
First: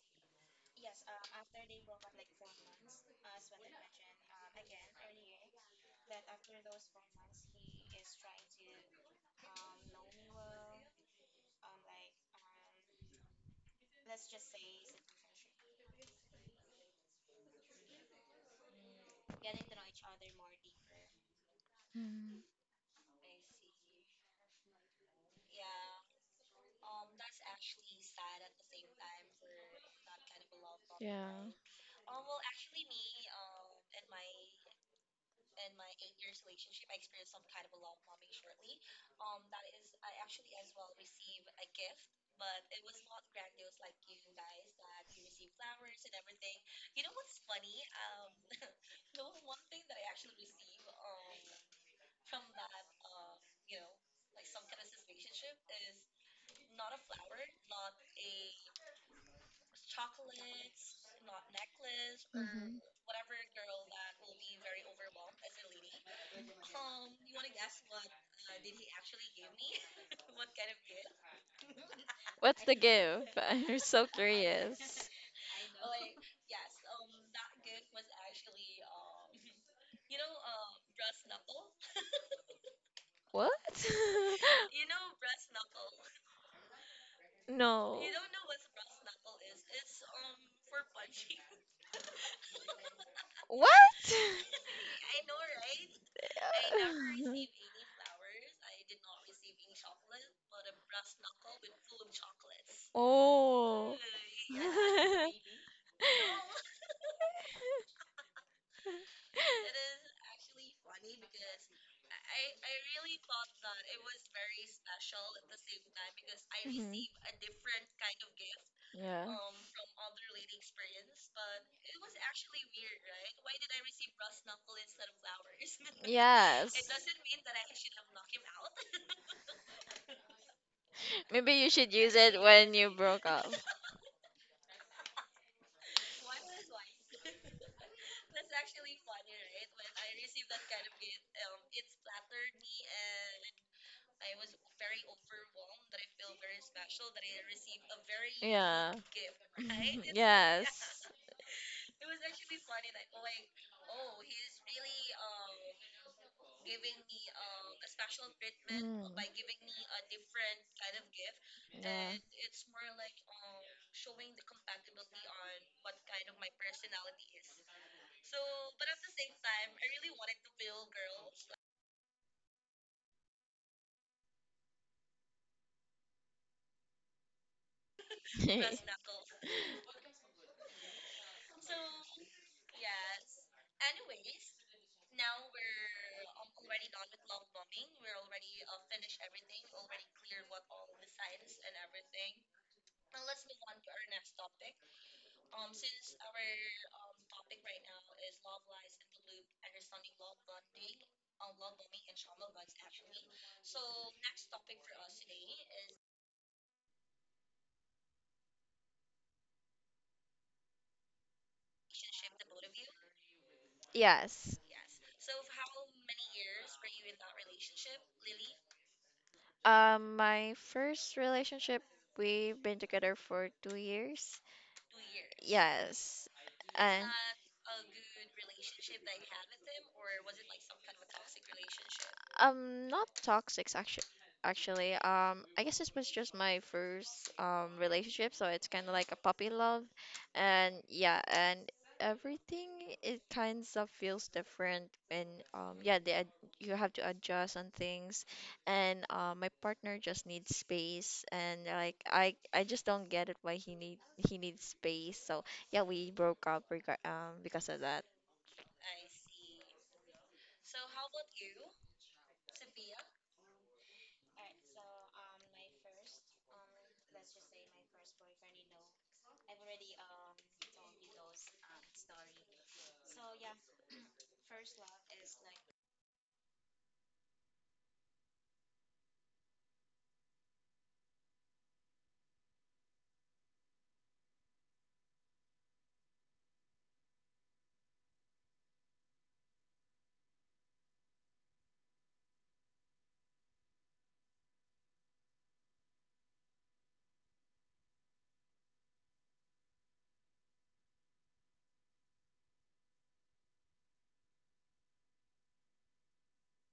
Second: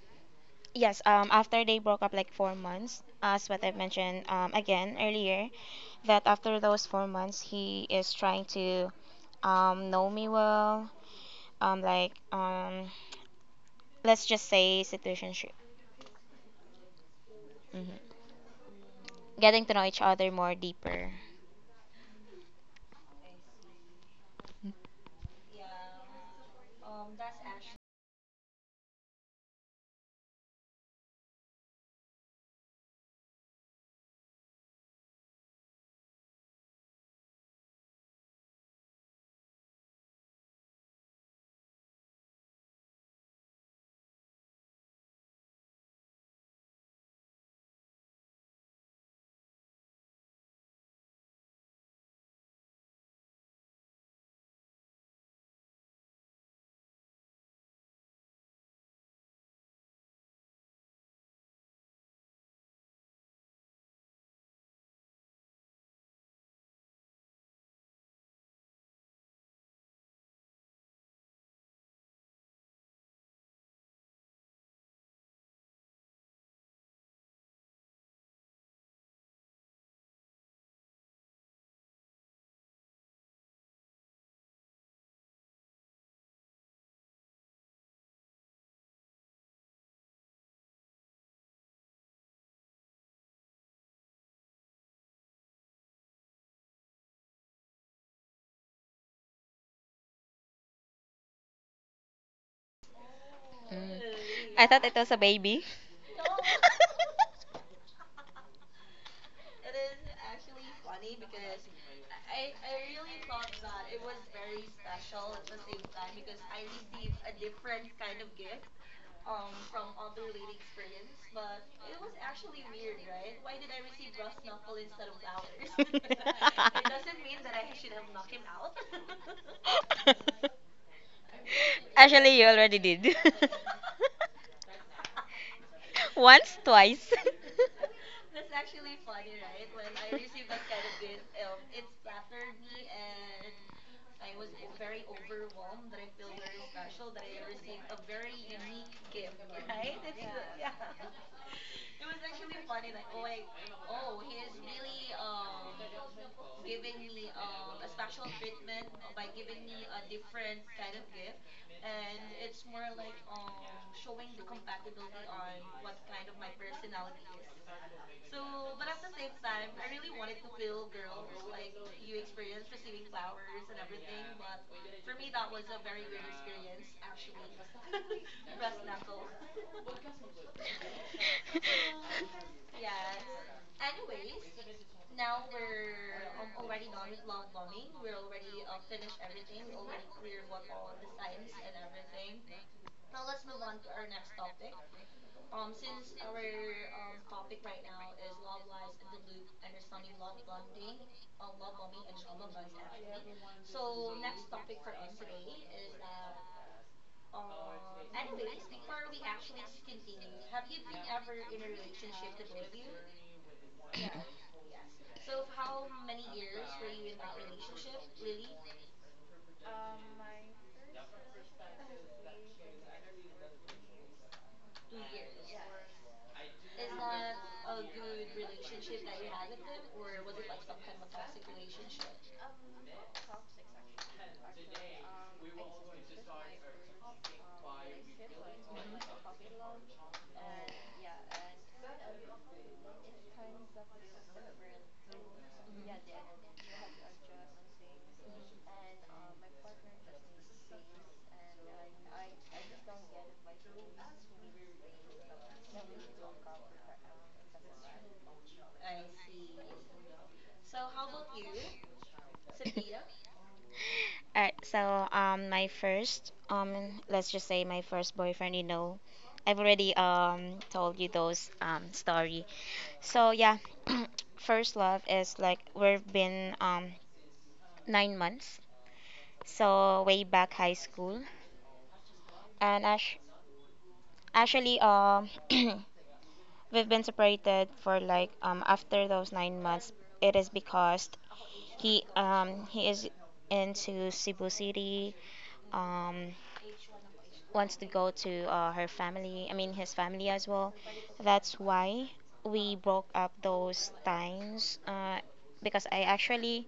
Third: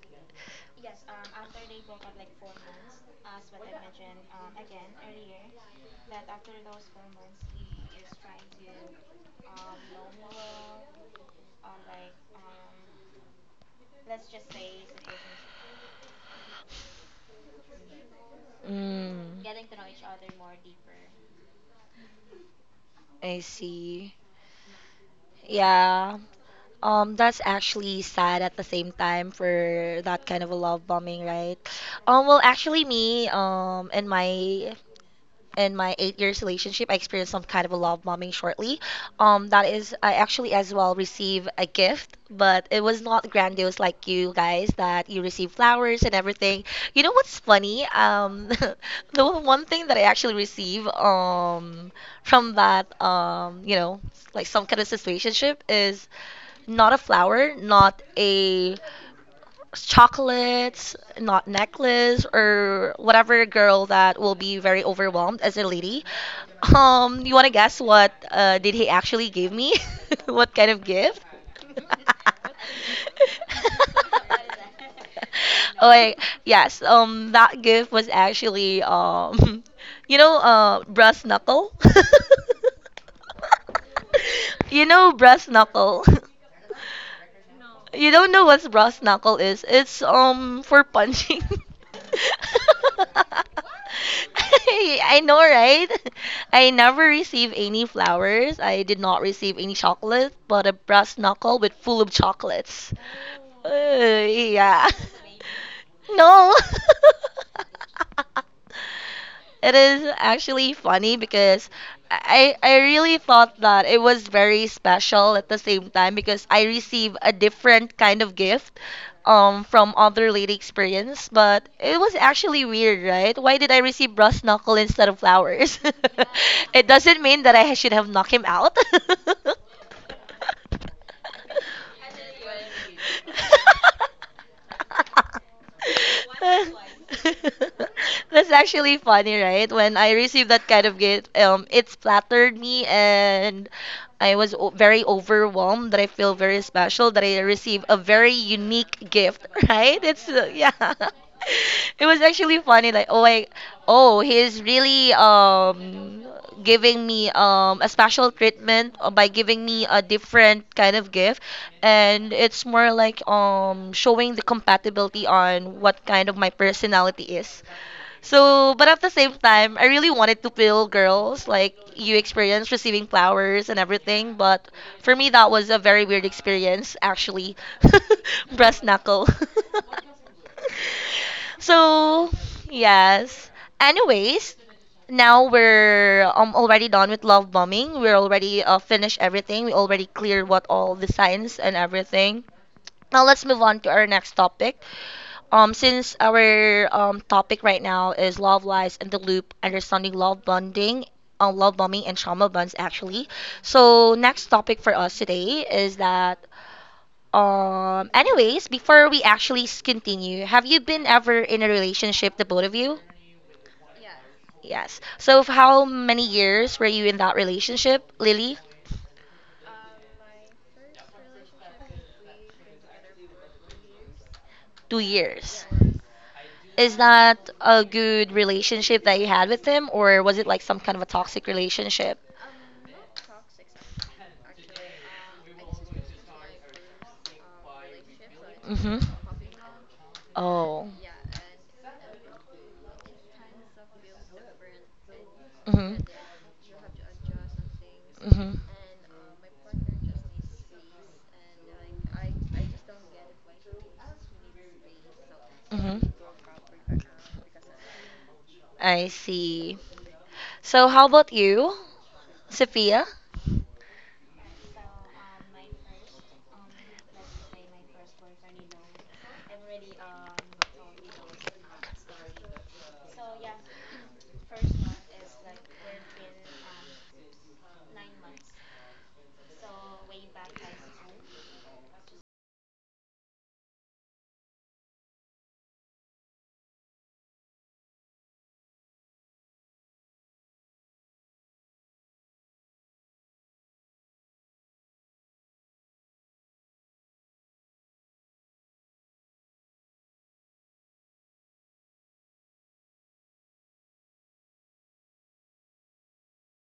yes. Um, after they broke up, like four months, as what I mentioned um again earlier, that after those four months, he is trying to um know me well. Um, like um let's just say situationship. Mhm. Mm. Getting to know each other more deeper. Mhm. I see. Yeah. Um, that's actually sad at the same time for that kind of a love Like, bombing, right? Um, well, actually, me, um, in my in my eight years relationship, I experienced some kind of a love bombing shortly. Um, that is, I actually as well received a gift, but it was not grandiose like you guys that you receive flowers and everything. You know what's funny? Um, (laughs) the one thing that I actually receive um from that um you know like some kind of situationship is not a flower, not a chocolates, not necklace, or whatever girl that will be very overwhelmed as a lady. Um, you want to guess what uh, did he actually give me? (laughs) What kind of gift? (laughs) what's the do gift? (laughs) I'm so curious. Oh, wait, yes. Um, that gift was actually um, (laughs) you know, uh, brass knuckle. What? (laughs) you (laughs) You know, brass knuckle. (laughs) you no. You don't know what brass knuckle is? It's um for punching. (laughs) What? (laughs) I I know, right? I never (laughs) received any flowers. I did not receive any chocolate, but a brass knuckle with full of chocolates. Uh, Oh. Mm. I (laughs) thought yeah. it (laughs) was a baby. No. (laughs) Yeah. No, (laughs) it is. It is actually funny because I I really thought that it was very special at the same time because I receive a different kind of gift Yeah. um from other lady experience, but it was actually weird, right? Why did I receive brass knuckle instead of flowers? Yes. (laughs) It (laughs) doesn't mean that I should have knocked him out. (laughs) Maybe you should use Actually, it you when already you did. (laughs) broke up. Yeah. Once, twice. (laughs) That's actually funny, right? When I received that kind of gift, um, it splattered me, and I was o- very overwhelmed that I feel very (laughs) special that I received a very unique gift, (laughs) right? Yes. Mm. It's uh, Yeah. yeah it was actually funny like oh I oh he's really um giving me um a special treatment uh, by giving me a different kind of gift and it's more like um showing the compatibility on what kind of my personality is so, but at the same time, I really wanted to feel girls like you experience receiving flowers and everything. But for me, that was a very weird experience, actually. (laughs) Breast knuckle. (laughs) (laughs) So, yes. Anyways, (laughs) now we're um, already done with love bombing. We're already uh, finished everything. We already cleared what all the signs and everything. Now let's move on to our next topic. Um, since our um, topic right now is love lies and the loop, understanding love bonding, uh, love bombing and trauma bonds actually. So next topic for us today is that. Um, anyways, before we actually s- continue, have you been ever in a relationship, the both of you? Yes. Yes. So f- how many years were you in that relationship, Lily? Um, my first relationship, we've been together for two years. Two years. Yes. Is And that a good relationship that you had with him, or was it like some kind of a toxic relationship? Um, not toxic actually. Actually, um, I guess this was just my first um relationship, so it's kind of Hmm. like a puppy love, and Oh. yeah, and everything it kind of feels different, and um, Hmm. yeah, the ad- you have to adjust on things, Hmm. and uh, my partner just needs space, and like I I just don't get it why he need he needs space, so yeah, Hmm. we broke up rega- um because of that. I see. So how about you, Sophia? All right, so um, my first um, let's just say my first boyfriend. You know, I've already um told you those um story. So yeah, (clears throat) first love is like we've been um nine months. So way back high school, and ash- actually um (clears throat) we've been separated for like um after those nine months. It is because he um he is into Cebu City. Um, Wants to go to uh, her family, I mean his family as well. That's why we broke up those times uh, because I actually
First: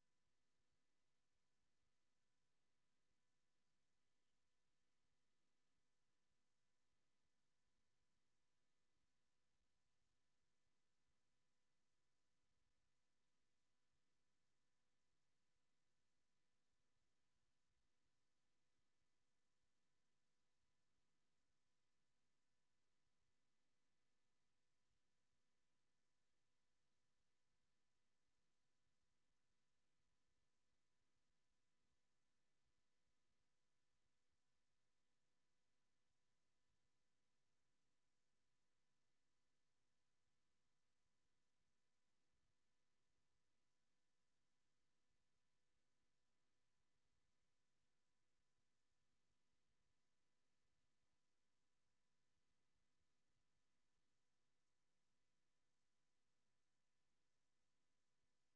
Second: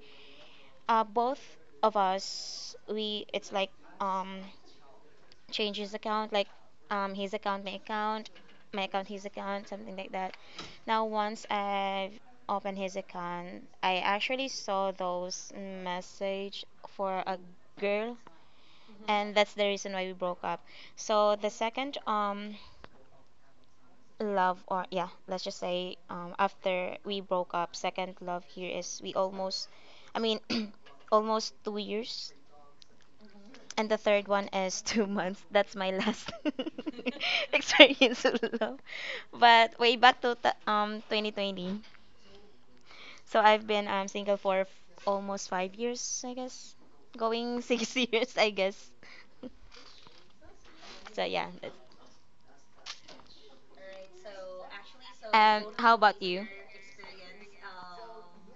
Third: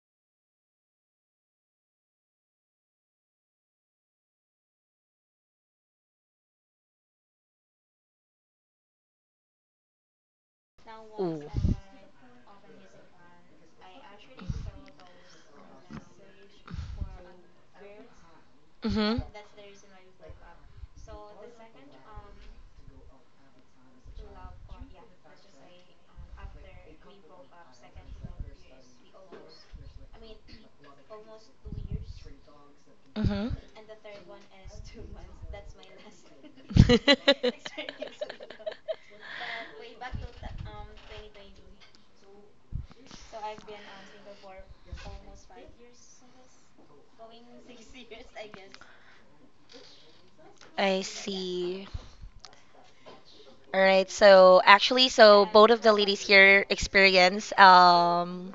uh, both of us we it's like um change his account like um his account my account, my account his account something like that. Now Ooh. Mhm. once I've opened his account, I actually saw those message for a girl, Mhm. and that's the reason why we broke up. So the second um love or yeah, let's just say um after we broke up second love here is we almost i mean (clears throat) almost two years, and the third one is (laughs) two months, that's my last (laughs) (laughs) experience of love, but way back to t- um twenty twenty. So I've been um single for f- almost five years I guess, going (laughs) six years I guess. I So yeah, that's see. All right. So actually, so both of the ladies here experience um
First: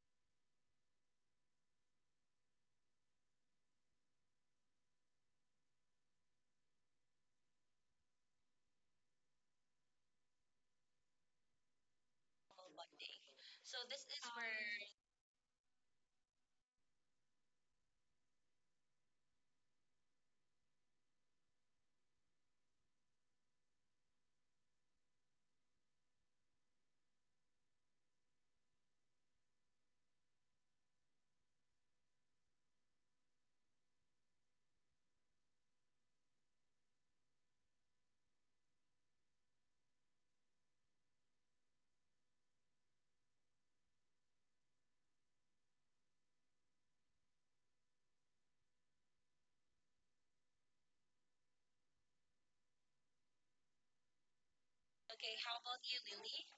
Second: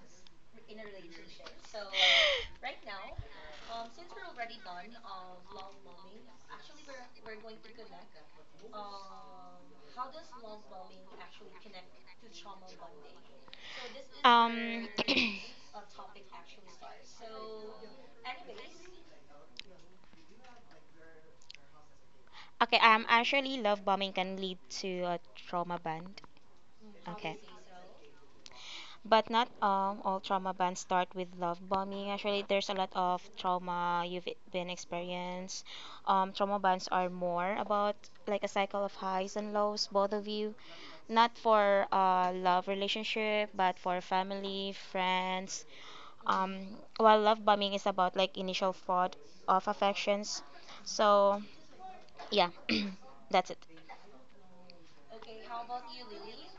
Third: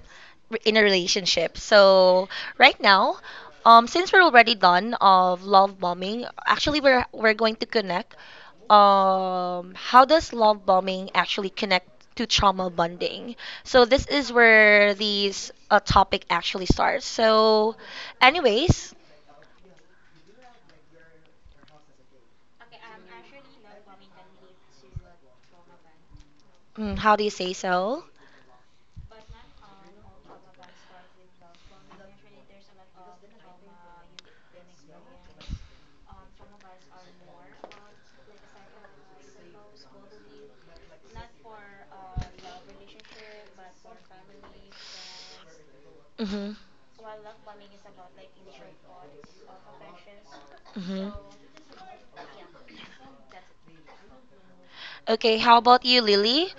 re- in a relationship. So (laughs) right now, um since we're already done of love bombing, actually we're we're going to connect um how does love bombing actually connect to trauma bonding? So this is Um, where (clears throat) okay, these uh, topic actually starts. So anyways, um, actually, love bombing can lead to a trauma bond. mm, how do you Okay. say so? But not um, all trauma bonds start with love bombing. Actually, there's a lot of trauma you've been experienced. Um, trauma bonds are more about like a cycle of highs and lows, both of you. Not for uh, love relationship, but for family, friends. Mhm. Um, while love bombing is about like initial fraud of affections. Mhm. So yeah, (clears throat) that's it. Okay, how about you, Lily?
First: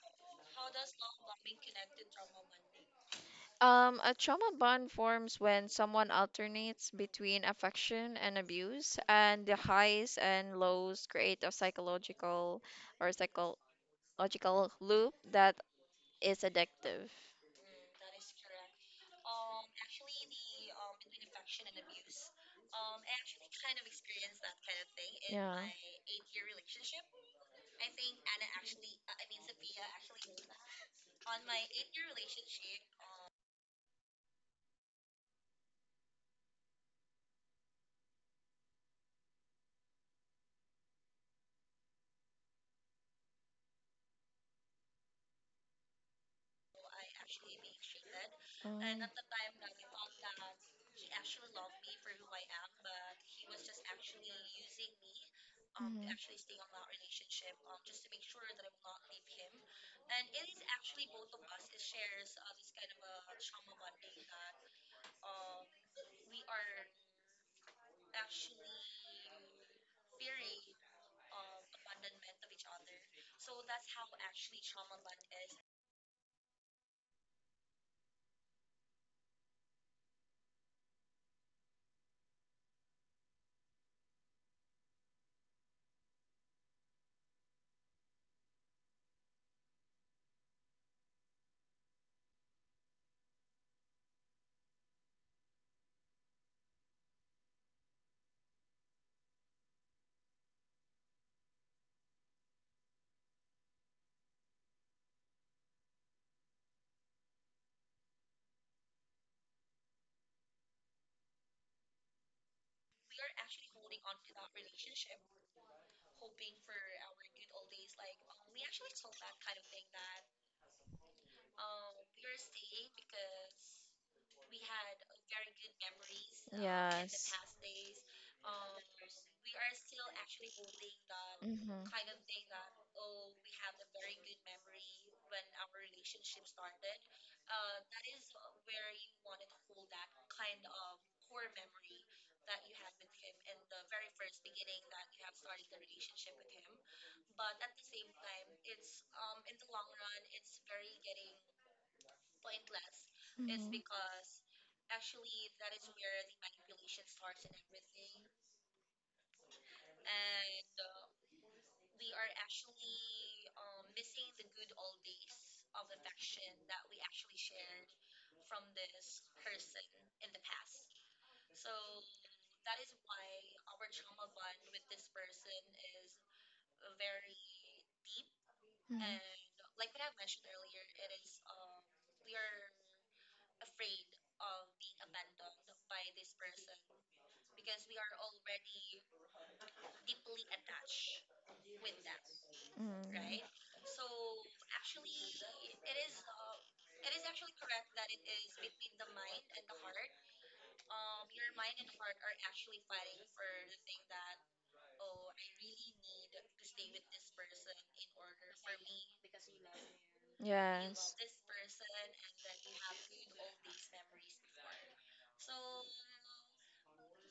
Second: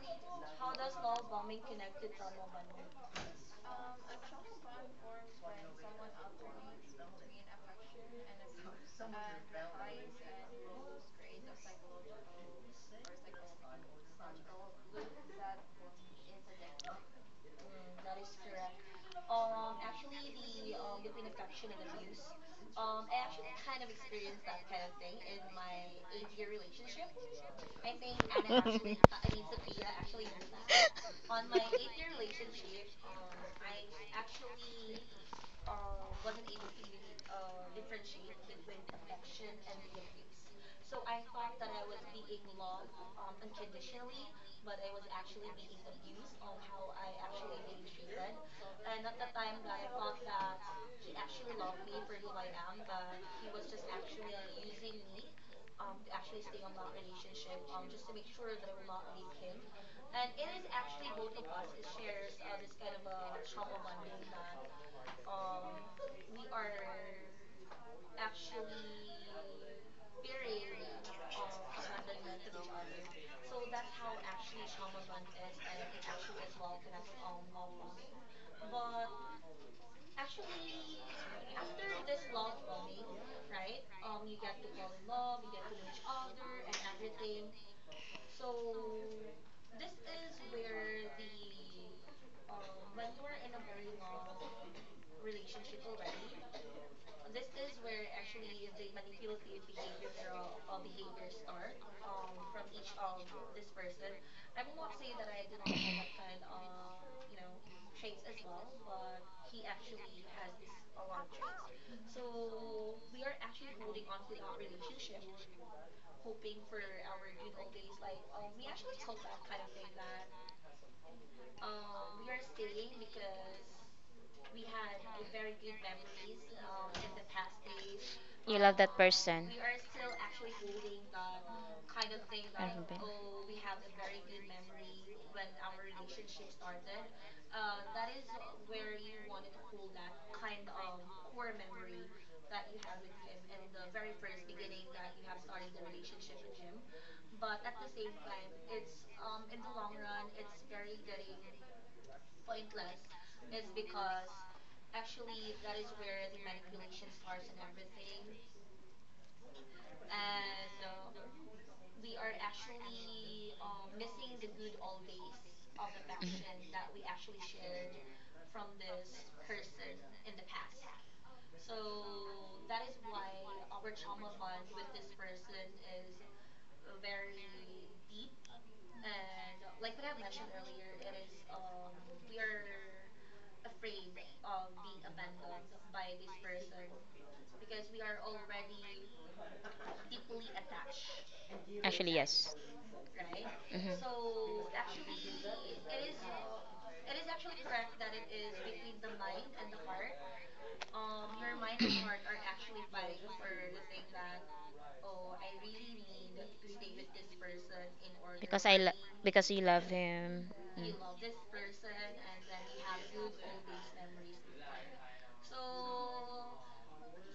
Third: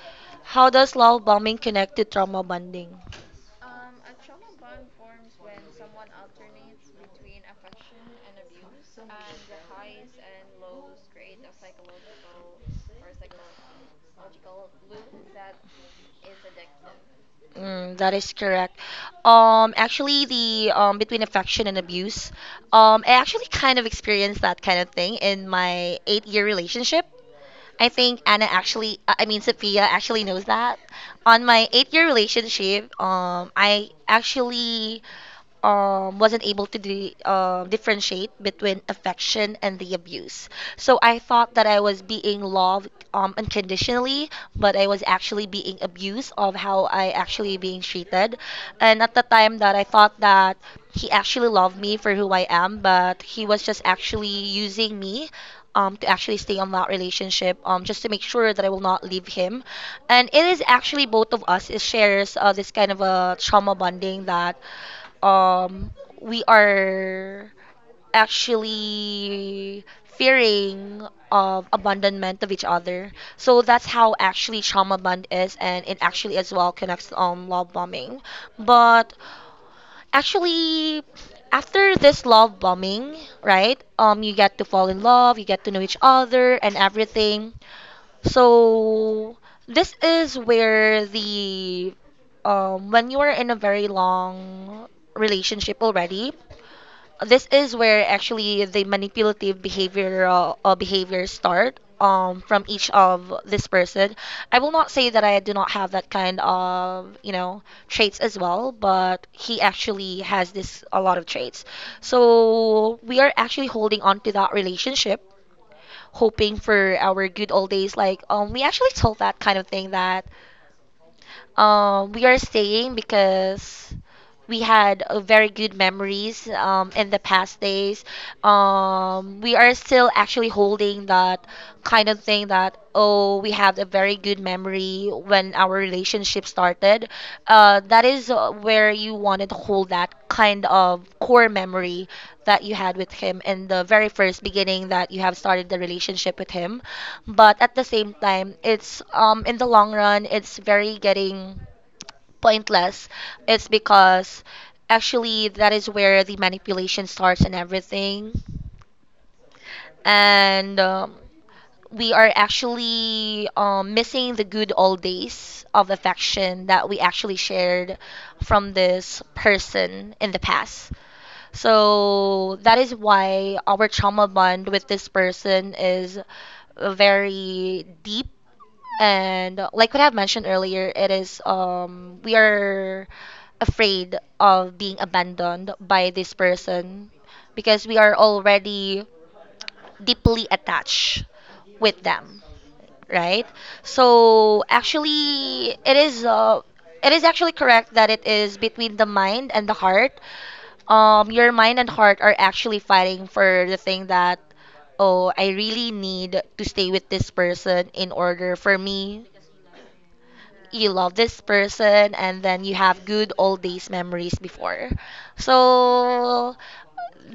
How does love bombing connect to trauma bonding? Um, a trauma bond forms when someone alternates between affection and abuse, and the highs and lows create a psychological or psychological loop that is addictive. Mm, that is correct. Um, actually, the um, between affection and abuse, um, I actually kind of experienced that kind of thing Yeah. in my eight-year Mm. relationship. I think Anna actually, uh, I mean, (laughs) Sophia actually knows that. On my eight year relationship, um, I actually um, wasn't able to de- um differentiate between affection and the abuse. So I thought that I was being loved um, unconditionally, but I was actually being abused of how I actually being treated. And at the time that I thought that he actually loved me for who I am, but he was just actually using me um, to actually stay on that relationship um, just to make sure that I will not leave him. And it is actually both of us it shares uh, this kind of a trauma bonding that um, we are actually fearing of abandonment of each other. So that's how actually trauma bond is, and it actually as well connects um love bombing. But actually, after this love bombing, right? Um, you get to fall in love, you get to know each other and everything. So this is where the um when you are in a very long relationship already, this is where actually the manipulative behavioral uh, behaviors start um, from each of this person. I will not say that I do not have that kind of you know traits as well, but he actually has this a lot of traits. So we are actually holding on to that relationship hoping for our good old days. Like, um, we actually told that kind of thing that um, we are staying because we had uh, very good memories Mhm. um, in the Yes. past days. You love that Um, person. we are still actually holding that Mhm. kind of thing that, Everybody. oh, we have a very good memory when our relationship started. Uh, that is uh, where you wanted to hold that kind of core memory that you had with him in the very first beginning that you have started the relationship with him. But at the same time, it's um, in the long run, it's very getting pointless. Mhm. It's Mhm. because actually that is where the manipulation starts and everything. And um, we are actually um, missing the good old days of affection that we actually shared from this person in the past. So that is why our trauma bond with this person is very deep and uh, like what I've mentioned earlier, it is um we are afraid of being abandoned by this person because we are already deeply attached with Actually, them, yes. right? Hmm. So actually, it is uh it is actually correct that it is between the mind and the heart um your mind and heart are actually fighting for the thing that oh I really need to stay with this person in order Because for I lo- me because you love him. Mhm. you Mm. love Yes. this person and then you have good old days memories before. So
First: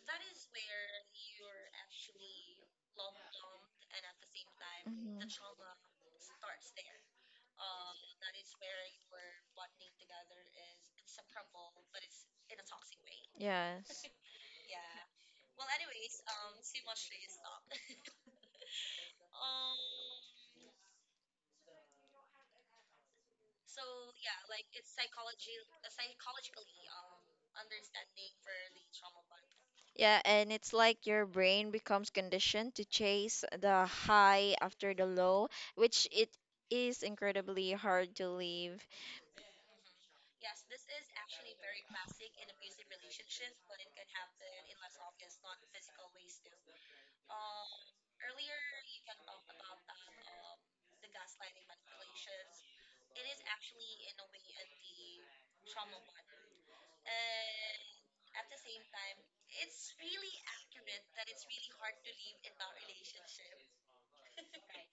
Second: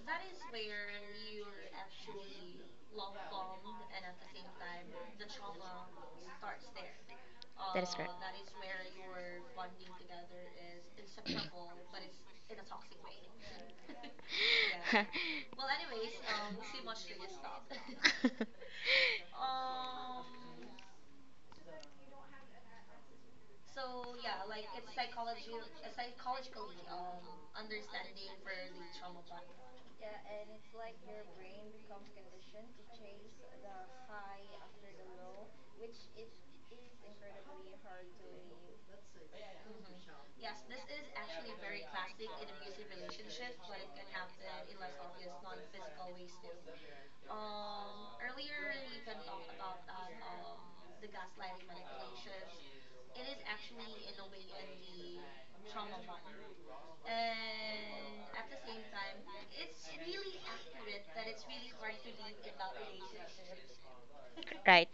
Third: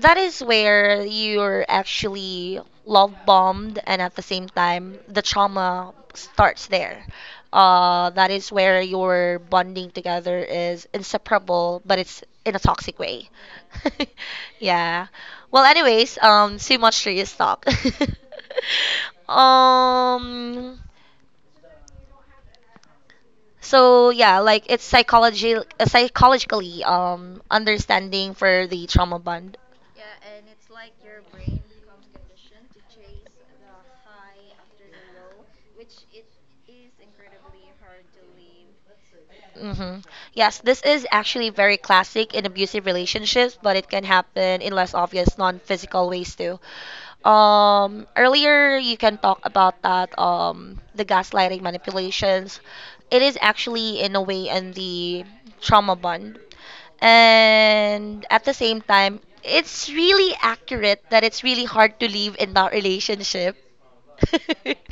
that is where you're actually love bombed and at the same time Mhm. the trauma starts there. That's Uh, right. That is where your bonding together is inseparable, but it's in a toxic way. Yes. (laughs) Yeah. Well, anyways, um, too much serious talk. (laughs) um, so yeah, like it's psychology, uh, psychologically um understanding for the trauma bond. Yeah, and it's like your brain becomes conditioned to chase the high after the low, which it is incredibly hard to leave. Hmm. Yes, this is actually very classic in abusive relationships, but it can happen in less obvious, non-physical ways too. Um, earlier you can talk about that um the gaslighting manipulations. It is actually in a way in the trauma bond. (laughs) And at the same time, it's really accurate that it's really hard to live in that relationship. (laughs) Right.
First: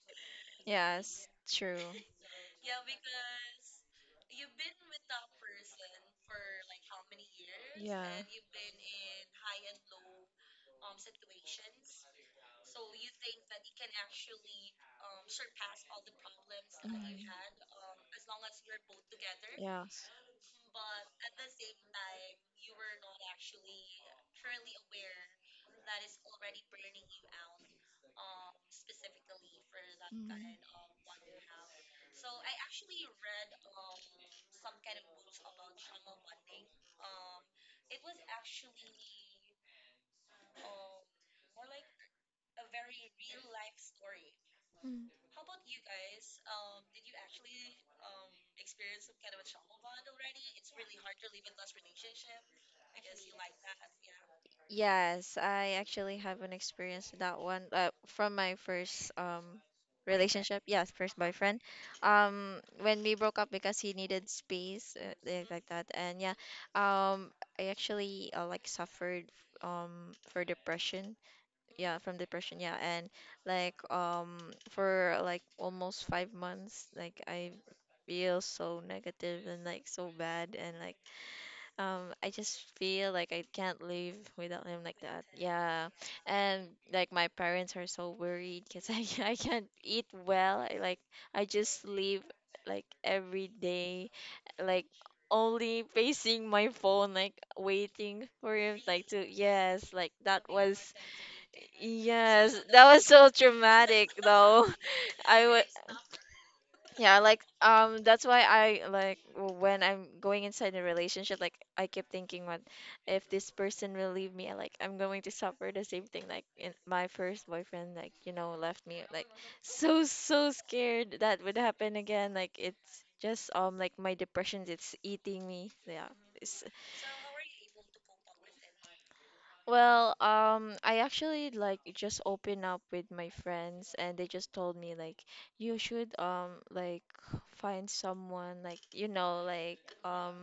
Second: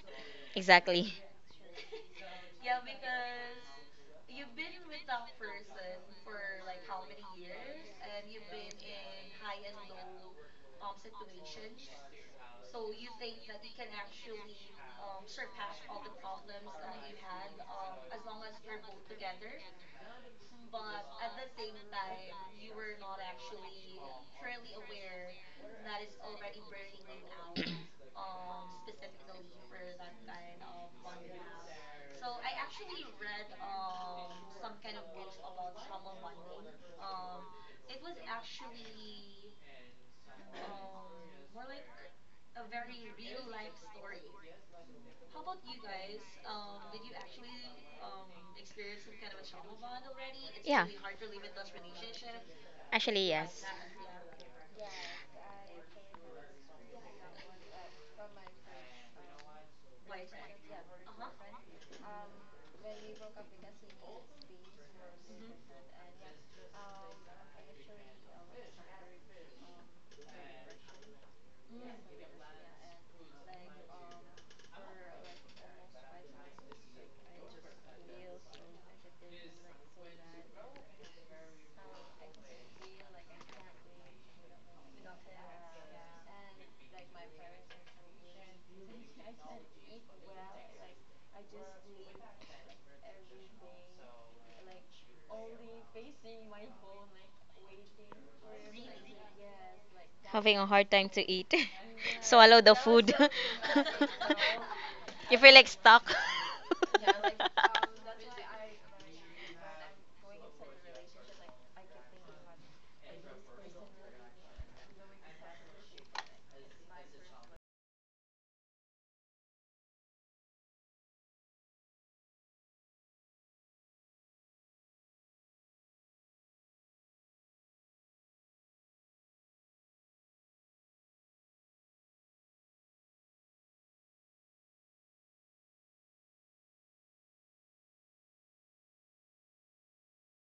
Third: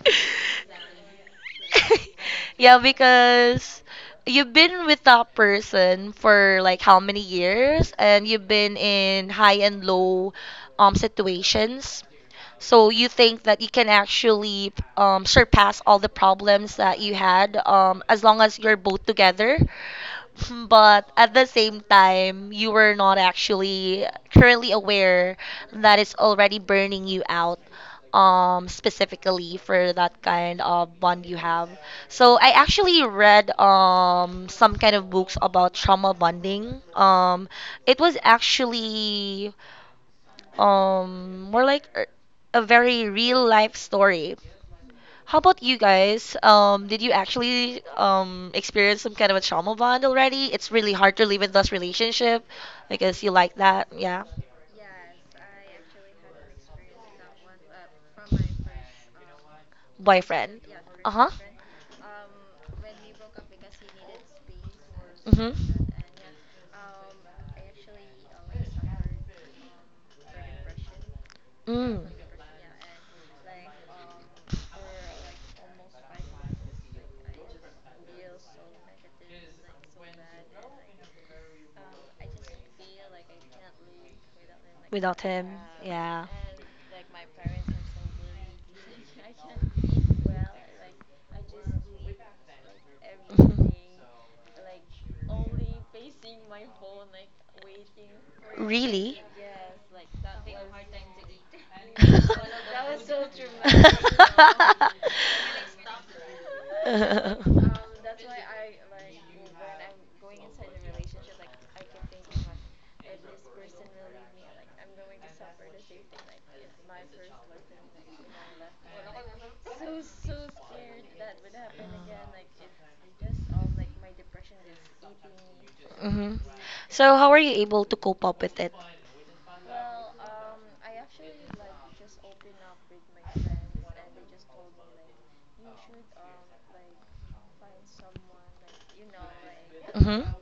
Exactly. Yes, true. (laughs) (laughs) Yeah, because you've been with that person for like how many years Yeah. and you've been in high and low um situations. So you think that you can actually um, surpass all the problems that you Mhm. had um, as long as you're both together. (laughs) Yes. But at the same time, you were not actually currently aware that it's already burning you out um specifically for that kind of bond you have. So I actually read um some kind of books about trauma bonding. Um it was actually um more like a a very real life story. Mhm. How about you guys? Um did you actually um experience some kind of a trauma bond already? It's Yeah. really hard to live in those relationship because Actually, you like yes. that. Yeah. Yes, I actually have an experience with that one, uh, from my first um Boyfriend. relationship. Yes, Uh first huh. boyfriend. Um, when we broke up because he needed space, uh, Mm like hmm. like that, and yeah, um, I actually uh, like suffered um for depression. Yeah, from depression. Yeah, and like um for like almost five months, like I feel so negative and like so bad and Mm. like, um, I just feel like I can't live without him like Like that. Yeah, and like my parents are so worried because I (laughs) I can't (laughs) eat well. I, like, I just sleep like every day, like only facing my phone, like waiting for him, like really? to, yes, like that Having a was, hard time to eat. (laughs) Swallow yes, the that was that That was food. So so (laughs) traumatic, traumatic though. you (laughs) (laughs) (laughs) I feel like would, stuck. (laughs) yeah, like, Um, um um, that's why I, like, when I'm going inside a relationship, like I keep thinking, what if this person will leave me, like I'm going to suffer the same thing like in my first boyfriend, like you know left me, like so so scared that would happen again. Like, it's just um like like my depression, it's eating me. Yeah. me. Hmm. It's, So, how are you able to cope up with it? well, um, I actually like just open up with my friends, and they just told me like you should um like find someone, like you know like Mhm. um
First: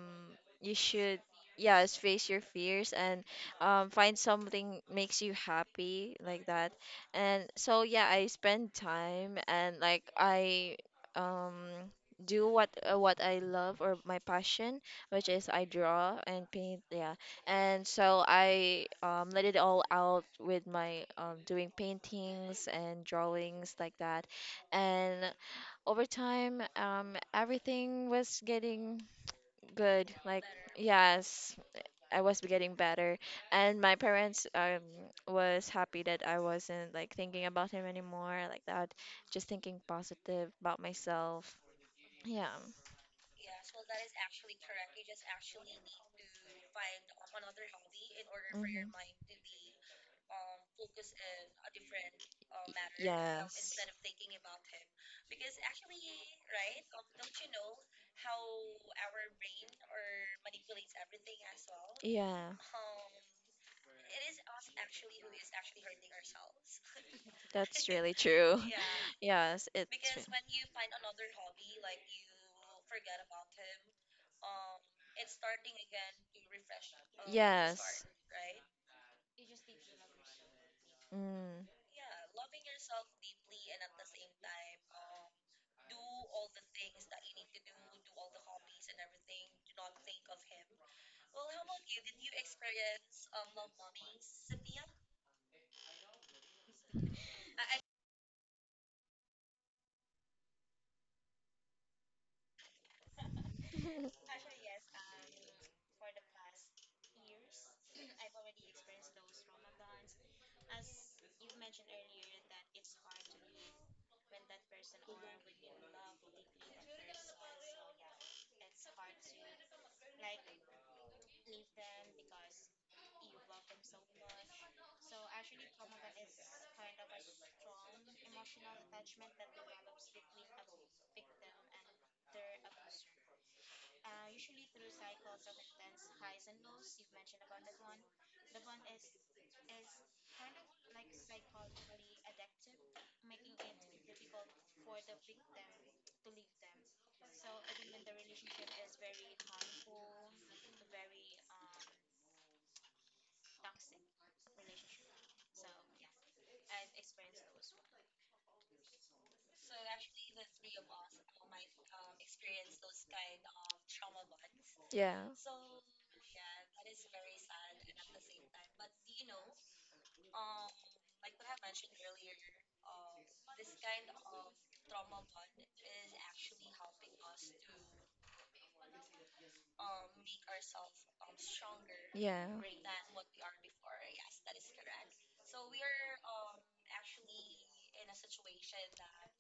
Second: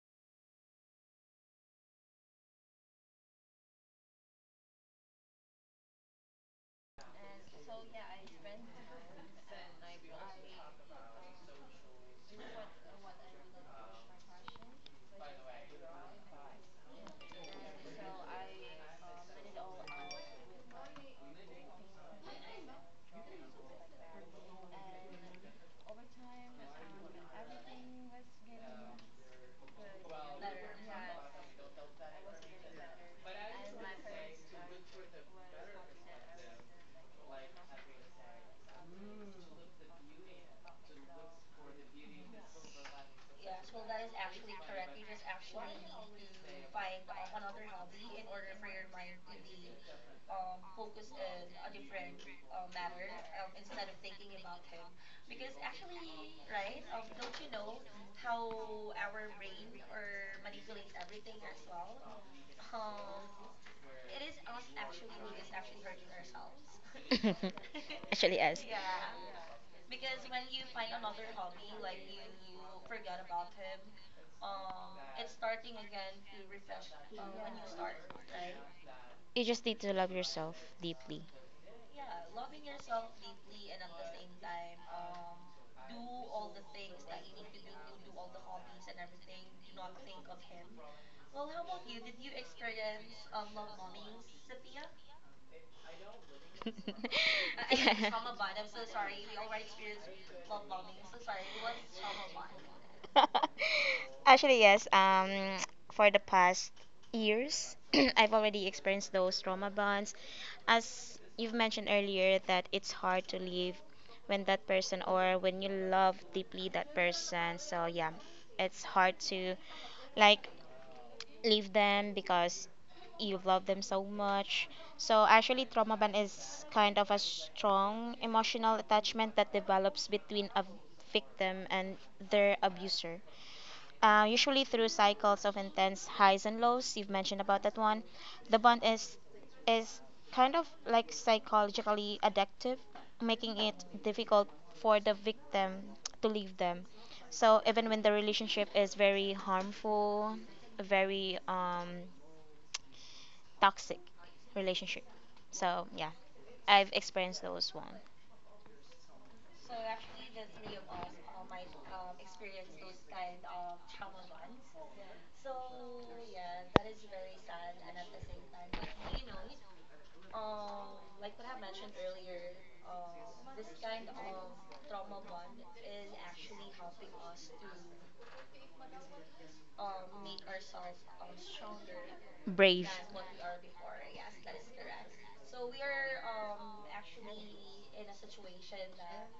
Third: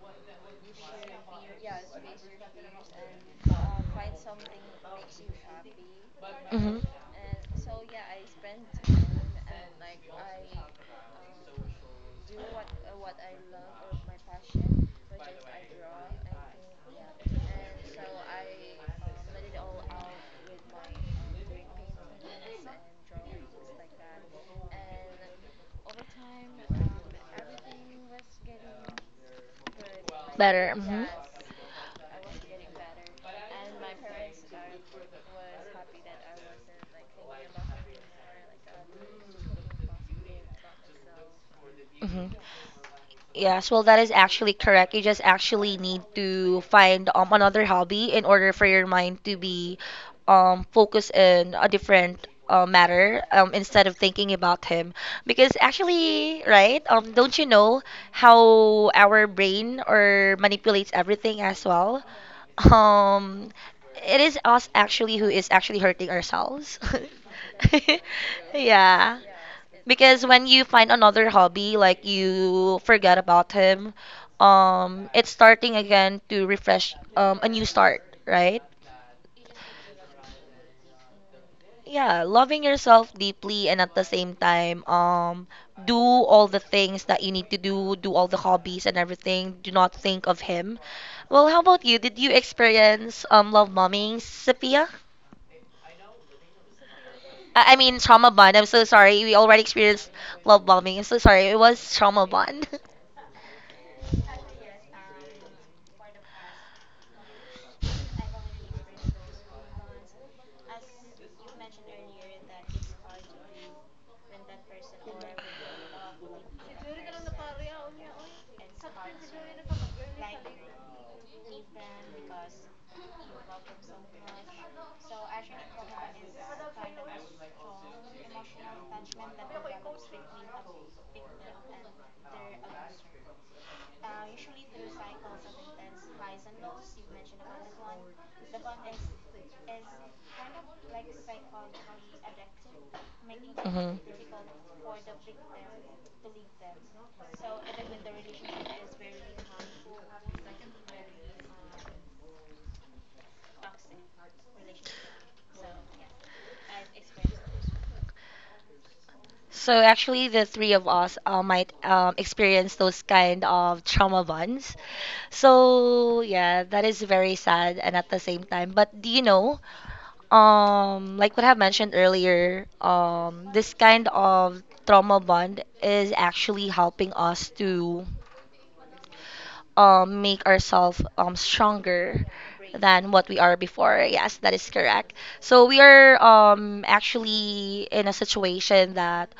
you should, yes, face your fears, and um find something makes you happy like that. Mhm. And so yeah, I spend time, and like I um do what uh, what I love, or my passion, which is I draw and paint. Yeah, and so I um, let it all out with my um, doing paintings and drawings like that. And over time, um, everything was getting good. Like, yes, I was getting better, and my parents um was happy that I wasn't like thinking about him anymore like that, just thinking positive about myself. Hmm. Yeah. Yes, well, that is actually correct. You just actually need to find um, another hobby in order for your mind Mhm. to be um, focused in a different uh, matter um, Yes. instead of thinking about him. Because actually, right? Um, don't you know how our brain or manipulates everything as well? (laughs) Yeah, Um, it is us actually who is actually hurting ourselves. about that's (laughs) really Actually, true. yes. (laughs) Yeah. Yes, it's true. Because when you find another hobby, like you forget about him, um, it's starting again to refresh, um, a new Yes. start, right? You just need to love yourself deeply. Mm. Yeah, loving yourself deeply and at the same time, um, do all the things that you need to do, do all the hobbies and everything. Do not think of him. Well, how about you? Did you experience um love bombing, Sophia? (laughs) I, I mean Yeah. trauma bond. I'm so sorry. We already experienced love bombing. I'm so sorry. It was trauma bond. (laughs) (laughs) (laughs) Actually, yes. Um, for the past years, (clears throat) I've already experienced those trauma bonds. As you've mentioned earlier, that it's hard to leave when that person or when you love deeply that person. So yeah, it's hard to like leave them because you love them so much. So actually, trauma bond is kind of a strong emotional attachment that develops between a victim and their abuser, uh, usually through cycles of intense highs and lows. You've mentioned about that one. The bond is is kind of like psychologically addictive, making it difficult for the victim to leave them. So even when the relationship is very harmful, very um, toxic relationship. So yeah, I've experienced those one. So actually, the three of us uh, might um, experience those kind of trauma bonds. Yeah. So yeah, that is very sad and at the same time. But do you know, um, like what I mentioned earlier, um, this kind of trauma bond is actually helping us to um, make ourselves um, stronger Yeah. Brave. than what we are before. Yes, that is correct. So we are um, actually in a situation that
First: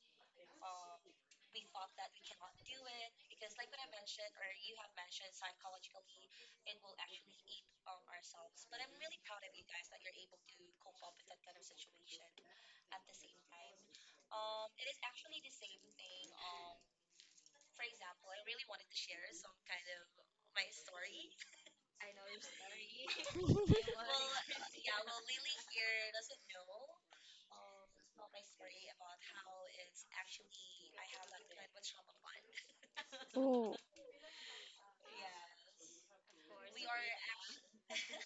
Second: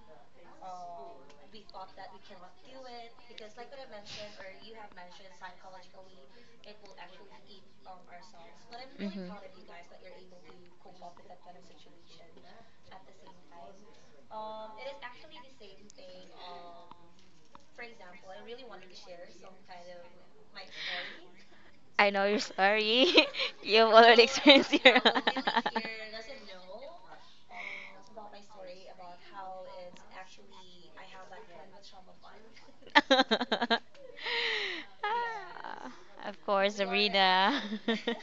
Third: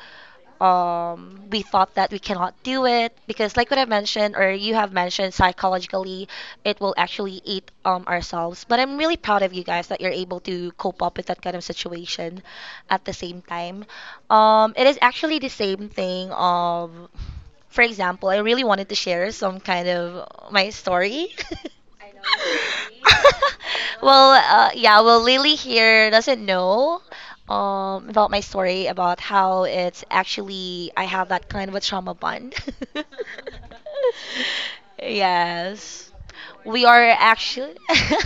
um, we thought that we cannot do it because, like what I mentioned, or you have mentioned, psychologically, it will actually eat um, ourselves. But I'm really Hmm. proud of you guys that you're able to cope up with that kind of situation at the same time. Um, it is actually the same thing of for example, I really wanted to share some kind of my story. I know you're sorry. (laughs) You've (laughs) already Well, uh, experienced yeah, your. well, Lily (laughs) here doesn't know um, about my story about how it's actually I have that kind of a trauma bond. Oh, (laughs) Ah, Yes. of course, We are Sabrina. actually. (laughs) (laughs)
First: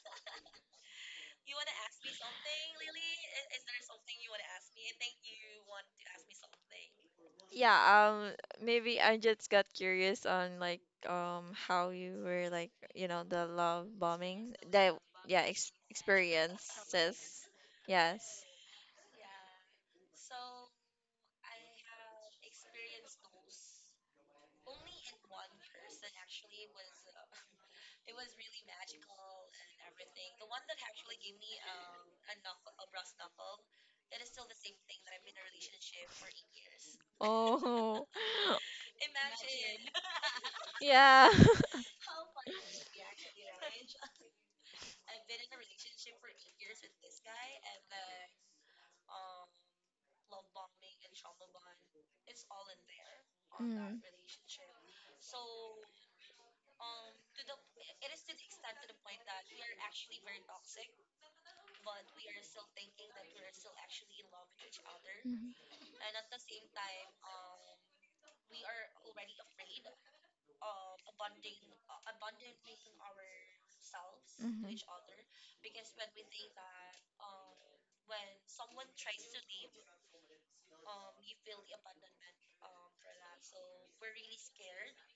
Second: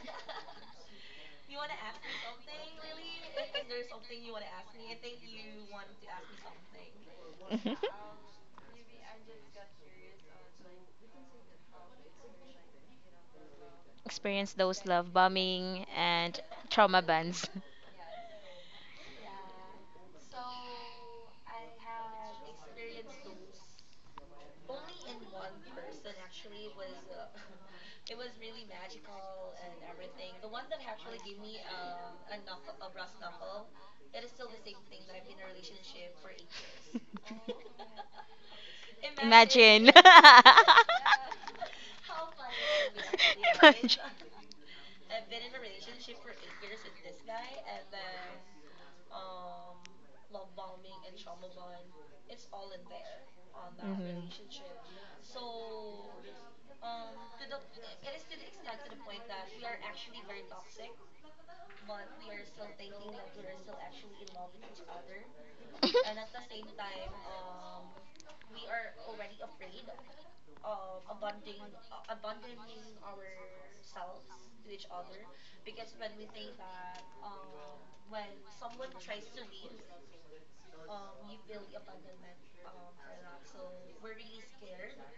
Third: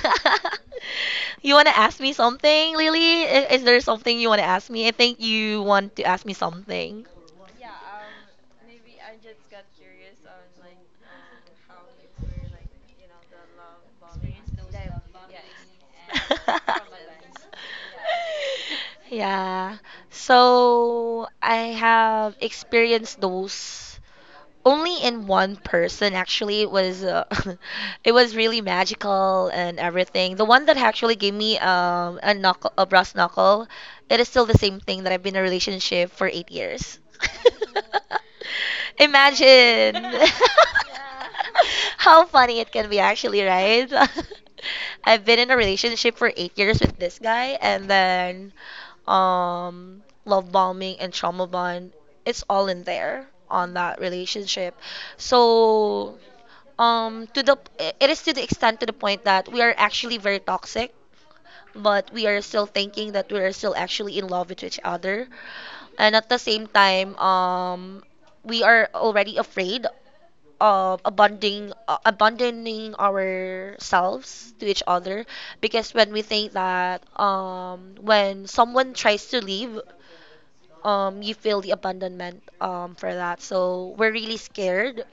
You want to ask me something, Lily? I- Is there something you want to ask me? I think you want to ask me something. Mhm. yeah, um maybe I just got curious on, like, um how you were, like, you know, the love Experience bombing those that, love yeah, ex bombing and trauma bans. experiences. (laughs) Yes. Yeah. So I have experienced those only in one person actually it was uh, (laughs) it was really magical and everything the one that actually gave me um a knuckle a brass knuckle. It is still the same thing that I've been in a relationship for eight years. (laughs) (laughs) Oh, (laughs) (laughs) Imagine (laughs) yeah. (laughs) (laughs) how funny it can be, actually, right? (laughs) I've been in a relationship for eight years with this guy, and then um, love bombing and trauma bond, it's all in there on that relationship. So um to the it is to the extent to the point that we are actually very toxic but we are still thinking that we are still actually in love with each other. Mm. And at the same time, um, we are already afraid of abandoning uh, abandoning ourselves Mhm. to Mhm. each other because when we think that um, when someone tries to leave, um, you feel the abandonment um, for that. So we're really scared.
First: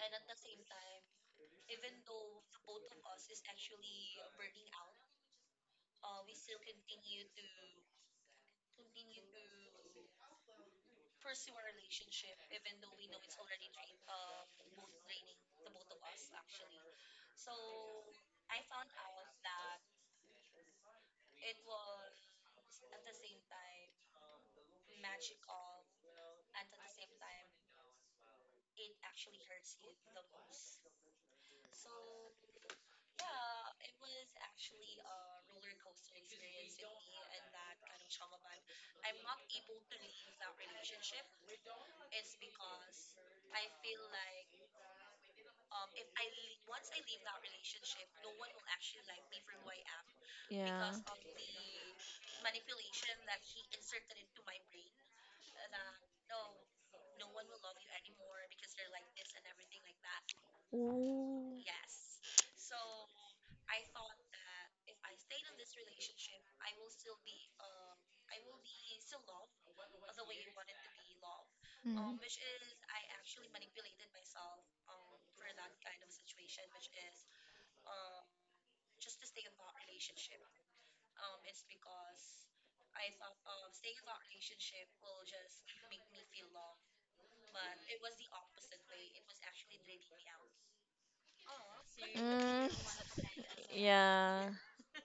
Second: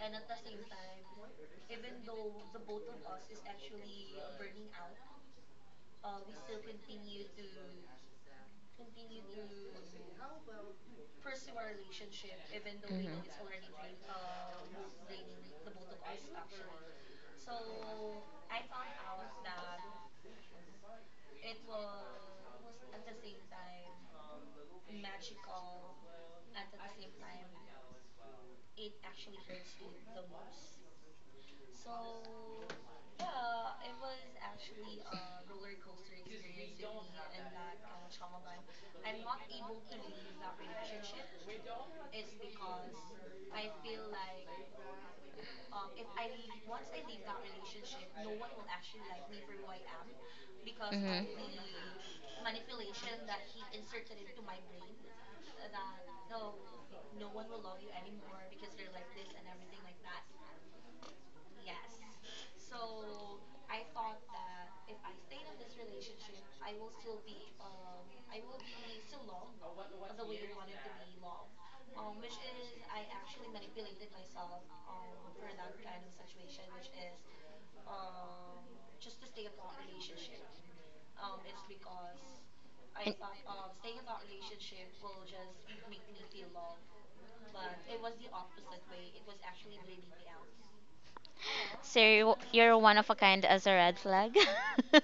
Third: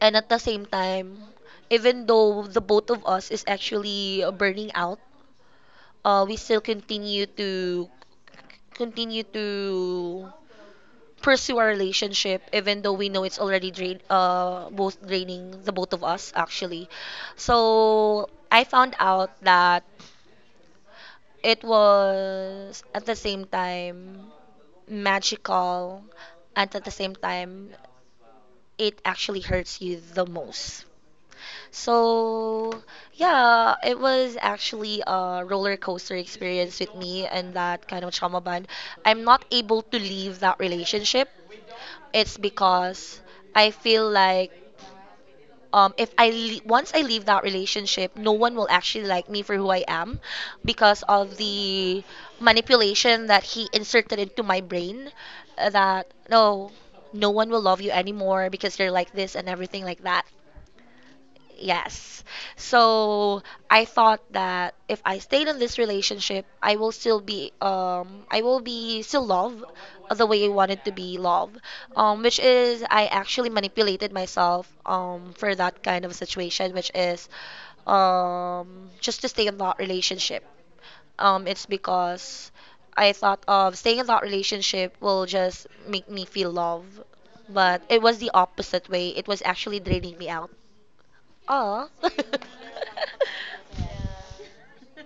And at the same time, even though the both of us is actually burning out uh, we still continue to continue to pursue our relationship even though we know it's already drain uh both draining the both of us actually. So I found out that it was at the same time magical, and at the same time, it actually hurts you the most. So, yeah, it was actually a roller coaster experience with me and that kind of trauma bond. I'm not able to leave that relationship. It's because I feel like um, if I le- once I leave that relationship, no one will actually like me for who I am Yeah. because of the manipulation that he inserted into my brain uh, that no, no one will love you anymore because you're like this and everything like that. Ooh. Yes. So I thought that if I stayed in this relationship, I will still be um I will be still love the way I wanted to be love. Mm. Um which is I actually manipulated myself um for that kind of situation which is um just to stay in that relationship. Um it's because I thought of staying in that relationship will just make me feel love. But it was the opposite way. It was actually draining me out. Oh. So you're, (laughs) Mm. you're one of a kind as a (laughs) red flag. Yeah. (laughs) uh,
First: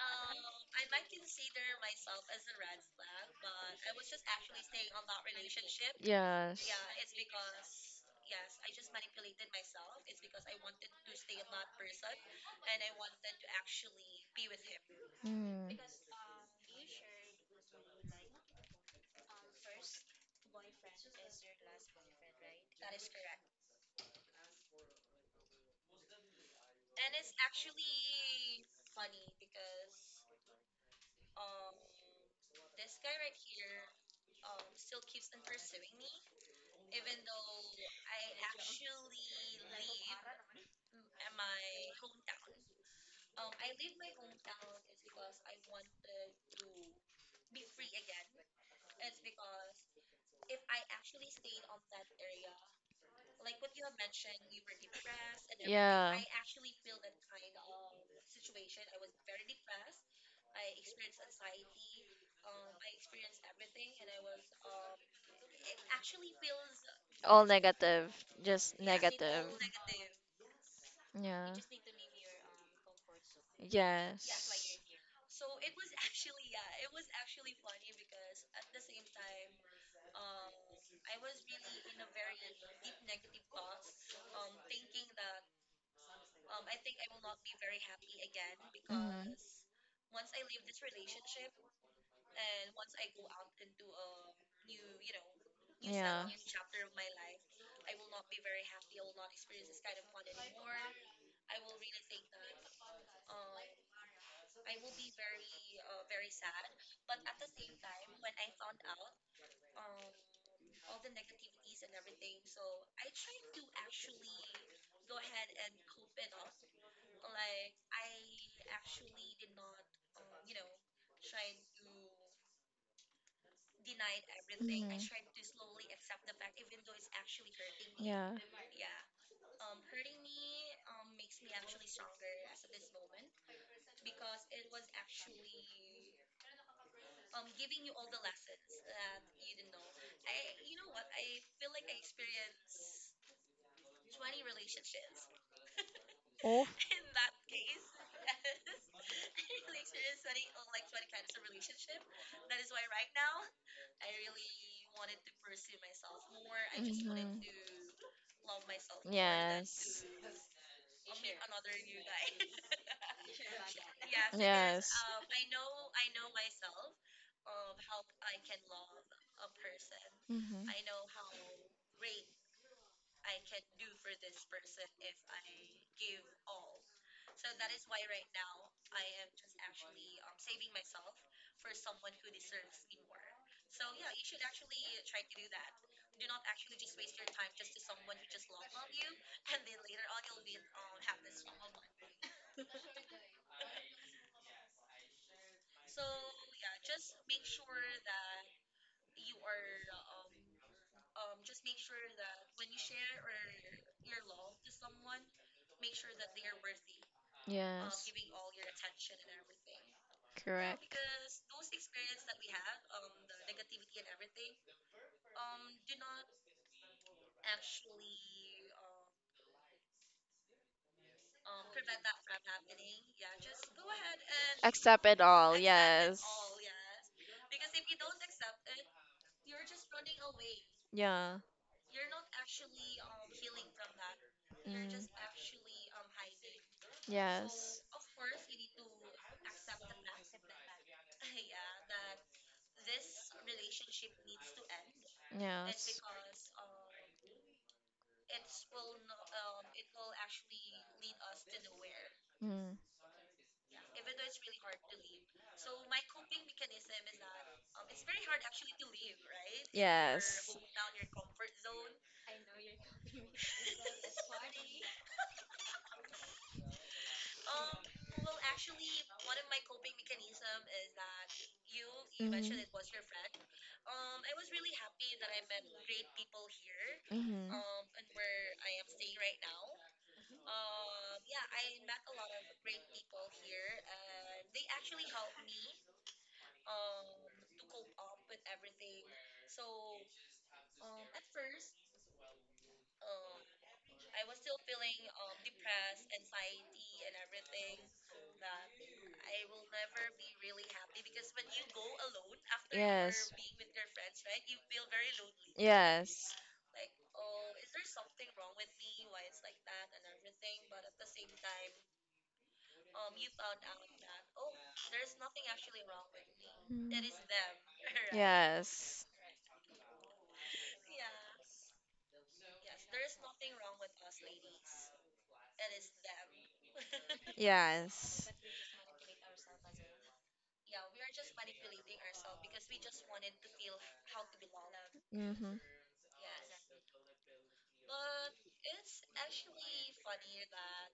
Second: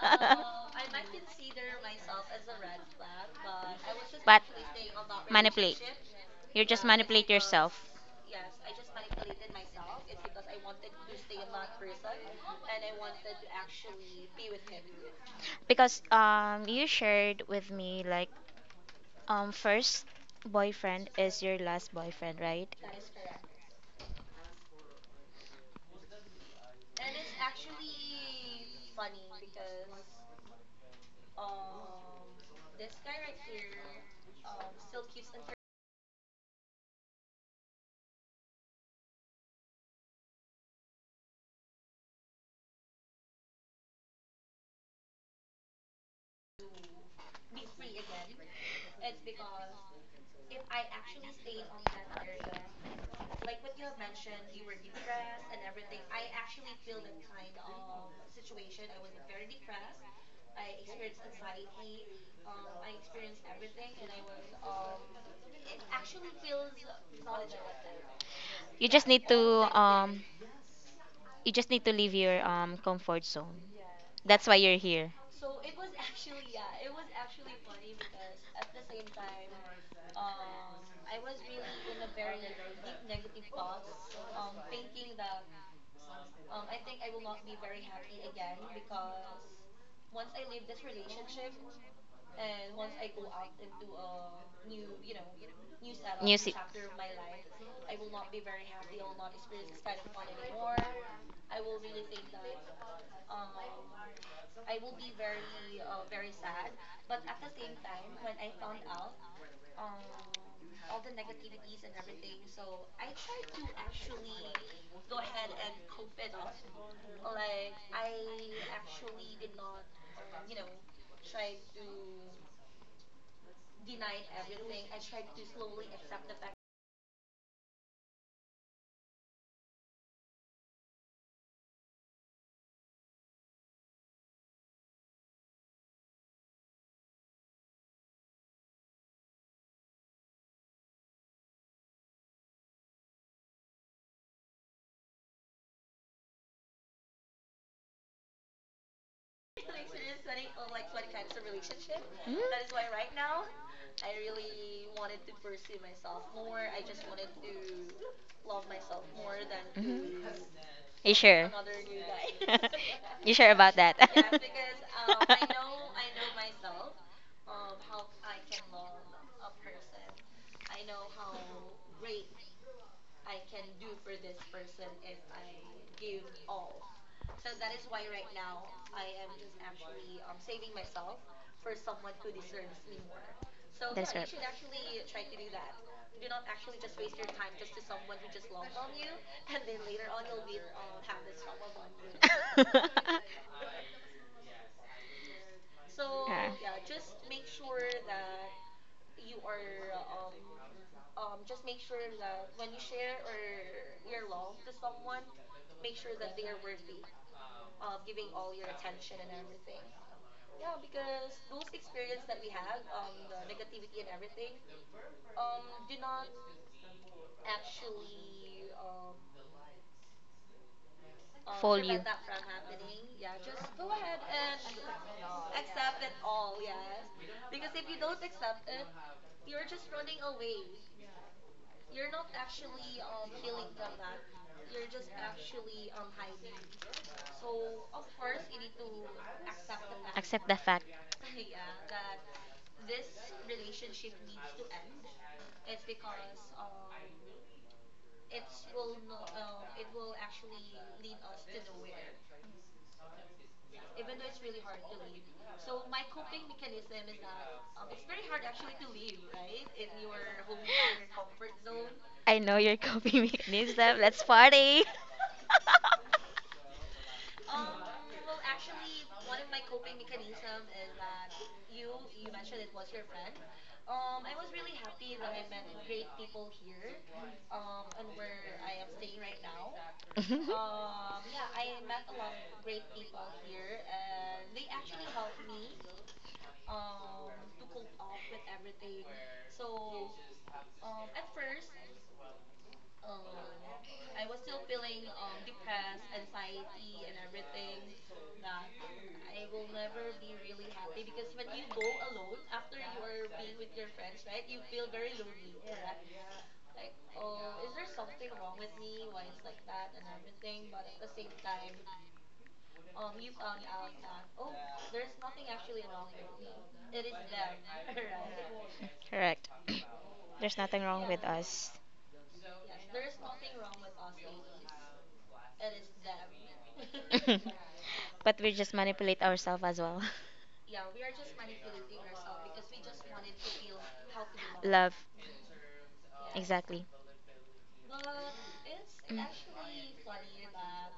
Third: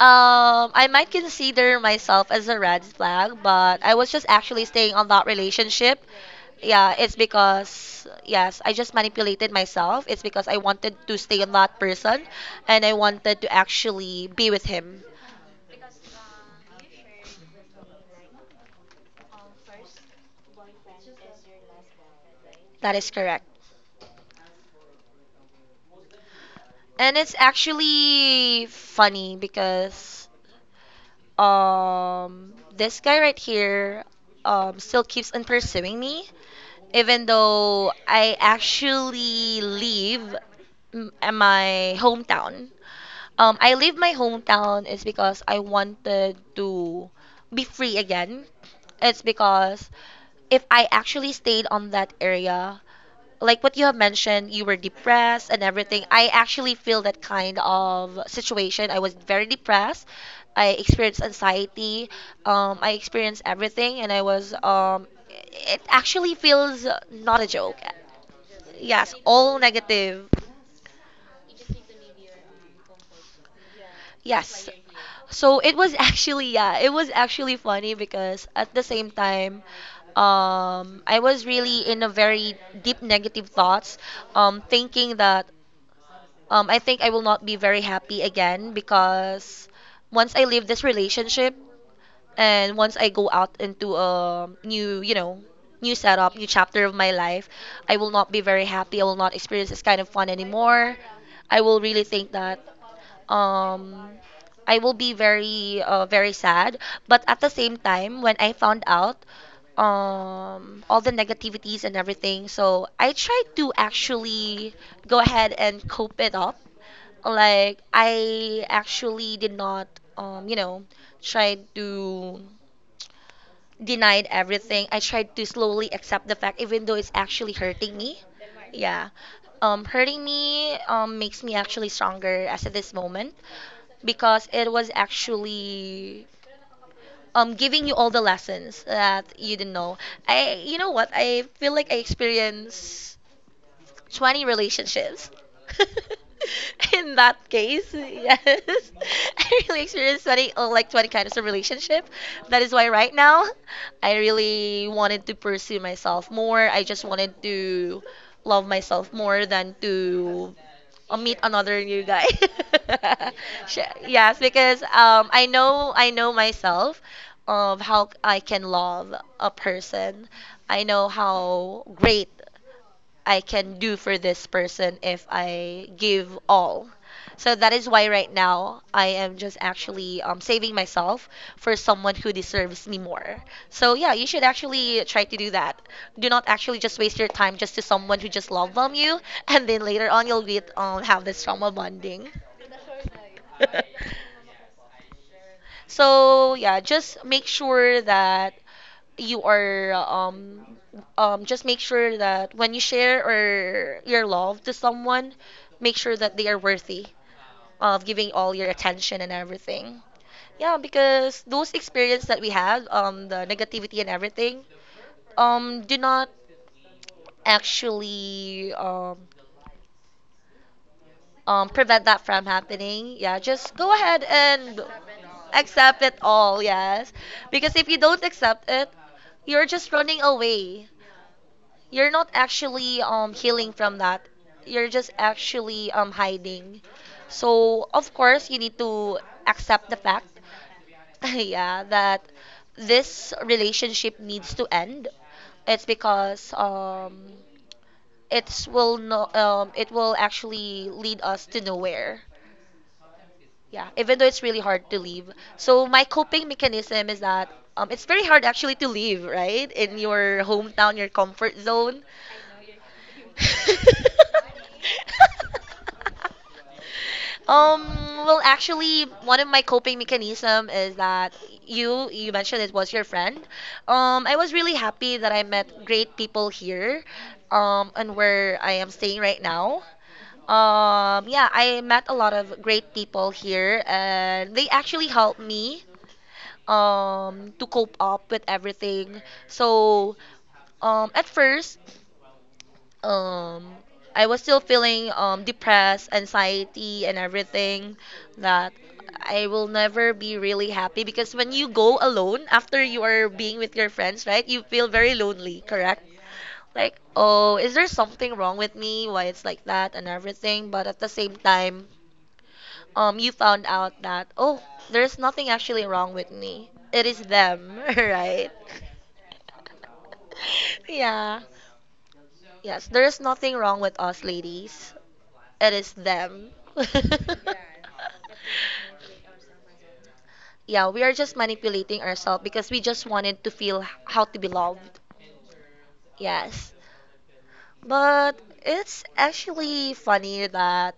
Um, I might consider myself as a red flag, but I was just actually staying on that relationship. Yes. Yeah, Mm. it's because yes, I just manipulated myself. It's because I wanted to stay on that person and I wanted to actually be with him. Because um you shared with me like um first boyfriend is your last boyfriend, right? That is correct. And it's actually funny because um this guy right here um still keeps on pursuing me even though I actually leave m- my hometown. Um, I leave my hometown is because I wanted to be free again. It's because if I actually stayed on that area, like what you have mentioned, you were depressed and everything. I actually feel that kind of situation. I was very Yeah. depressed. I experienced anxiety. Um, I experienced everything, and I was. Um, it actually feels not All a joke. negative, just You just Yes, need to negative. all um negative. Yeah. you just need to leave your um comfort zone. That's why Yes. Yes. you're here. So it was (laughs) actually yeah, it was actually funny because at the same time um I was really in a very deep negative thoughts um thinking that um, I think I will not be very happy again Mhm. because once I leave this relationship and once I go out into a new, you know, Yeah. new Mhm. Yeah. setup, new chapter of my life, Oh. I will not be very happy. I will not experience this kind of fun anymore. I will really think that um I will be very uh, very sad but at the same time when I found out um all the negativities and everything so I tried to actually go ahead and cope it up like I actually did not um you know try to denied everything. Mhm. I tried to slowly accept the fact, even though it's actually hurting me. Yeah. Um, hurting me um, makes me actually stronger as at this moment because it was actually um, giving you all the lessons that you didn't know. I, you know what? I feel like I experience. twenty relationships. (laughs) In that case, yes, (laughs) I really experienced twenty, oh, like twenty kinds of relationship. Mm. That is why right now, I really wanted to pursue Yes. myself more. I just wanted to love myself more (laughs) than Yes. Mhm. to You uh, meet sure? another new guy. (laughs) (laughs) (laughs) Sure about Sh- that? yes, (laughs) because um, I know I know myself of how I can love a person. Mhm. I know how great I can do for this person if I give all. So that is why right now I am just actually um, saving myself for someone who deserves me more. So yeah, you should actually try to do that. Do not actually just waste your time just to someone who just love bomb you, (laughs) and then later on you'll get um, have this trauma bonding. (laughs) (laughs) So yeah, just make sure that you are um um just make sure that when you share or your love to someone, make sure that they are worthy of Yes. giving all your attention and everything. Yeah, Correct. because those experience that we had, um, the negativity and everything, um, do not actually um um, prevent that from happening, yeah, just go ahead and Accept it all. accept it all, yes. Because if you don't accept it, you're just running away. Yeah. You're not actually um, healing from that. You're just actually um, hiding. So, So, of course, you need to accept the fact, (laughs) yeah, (laughs) that this relationship needs to end. and It's yes. because um, it's will no um it will actually lead us to nowhere. um, Mm. Yeah even though it's really hard to leave so my coping mechanism is that um it's very hard actually to leave right in Your your hometown your comfort zone. I know your coping (laughs) mechanism. Let's party. (laughs) um well actually one of my coping mechanism is that you you mentioned it was your friend. um I was really happy that I met great people here Mhm. um and where I am staying right now. Um yeah I met a lot of great people here and they actually helped me um to cope up with everything. So um at first um I was still feeling um depressed, anxiety and everything that I will never be really happy because when you go alone after you are being with your friends, right? You feel very lonely, correct? Yes. Like, oh, is there something wrong with me? Why it's like that and everything, but at the same time, um you (laughs) found out that oh, there's nothing actually wrong with me. It It is them, (laughs) (laughs) right? Yes. Correct. (clears throat) There's nothing (laughs) wrong with Yeah. us. Yes, there is nothing wrong with us ladies. It is them. (laughs) (laughs) Yes. But we just (laughs) manipulate ourselves as well. (laughs) Yeah, we are just manipulating ourselves because we just wanted to feel h- how to be Love. loved. Mm-hmm. Yes. Exactly. But it's Mm. actually funny that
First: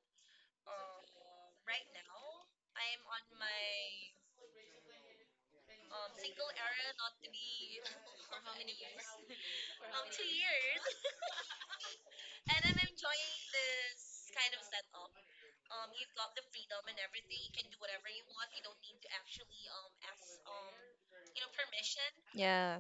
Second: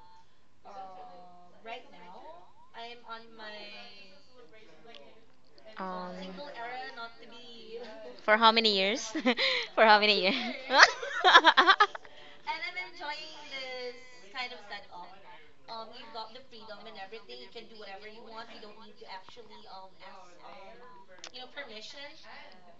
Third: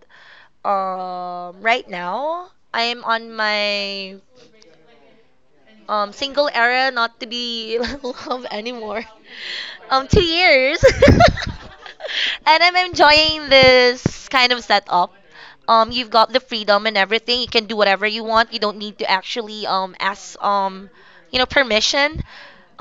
um right now I'm on my um Um, single era not to be (laughs) for loved how many anymore. years? (laughs) For how Um many two years? years. (laughs) (laughs) And I'm enjoying this kind of setup. Um you've got the freedom and everything. You can do whatever you want. You don't need to actually um ask, um you know permission.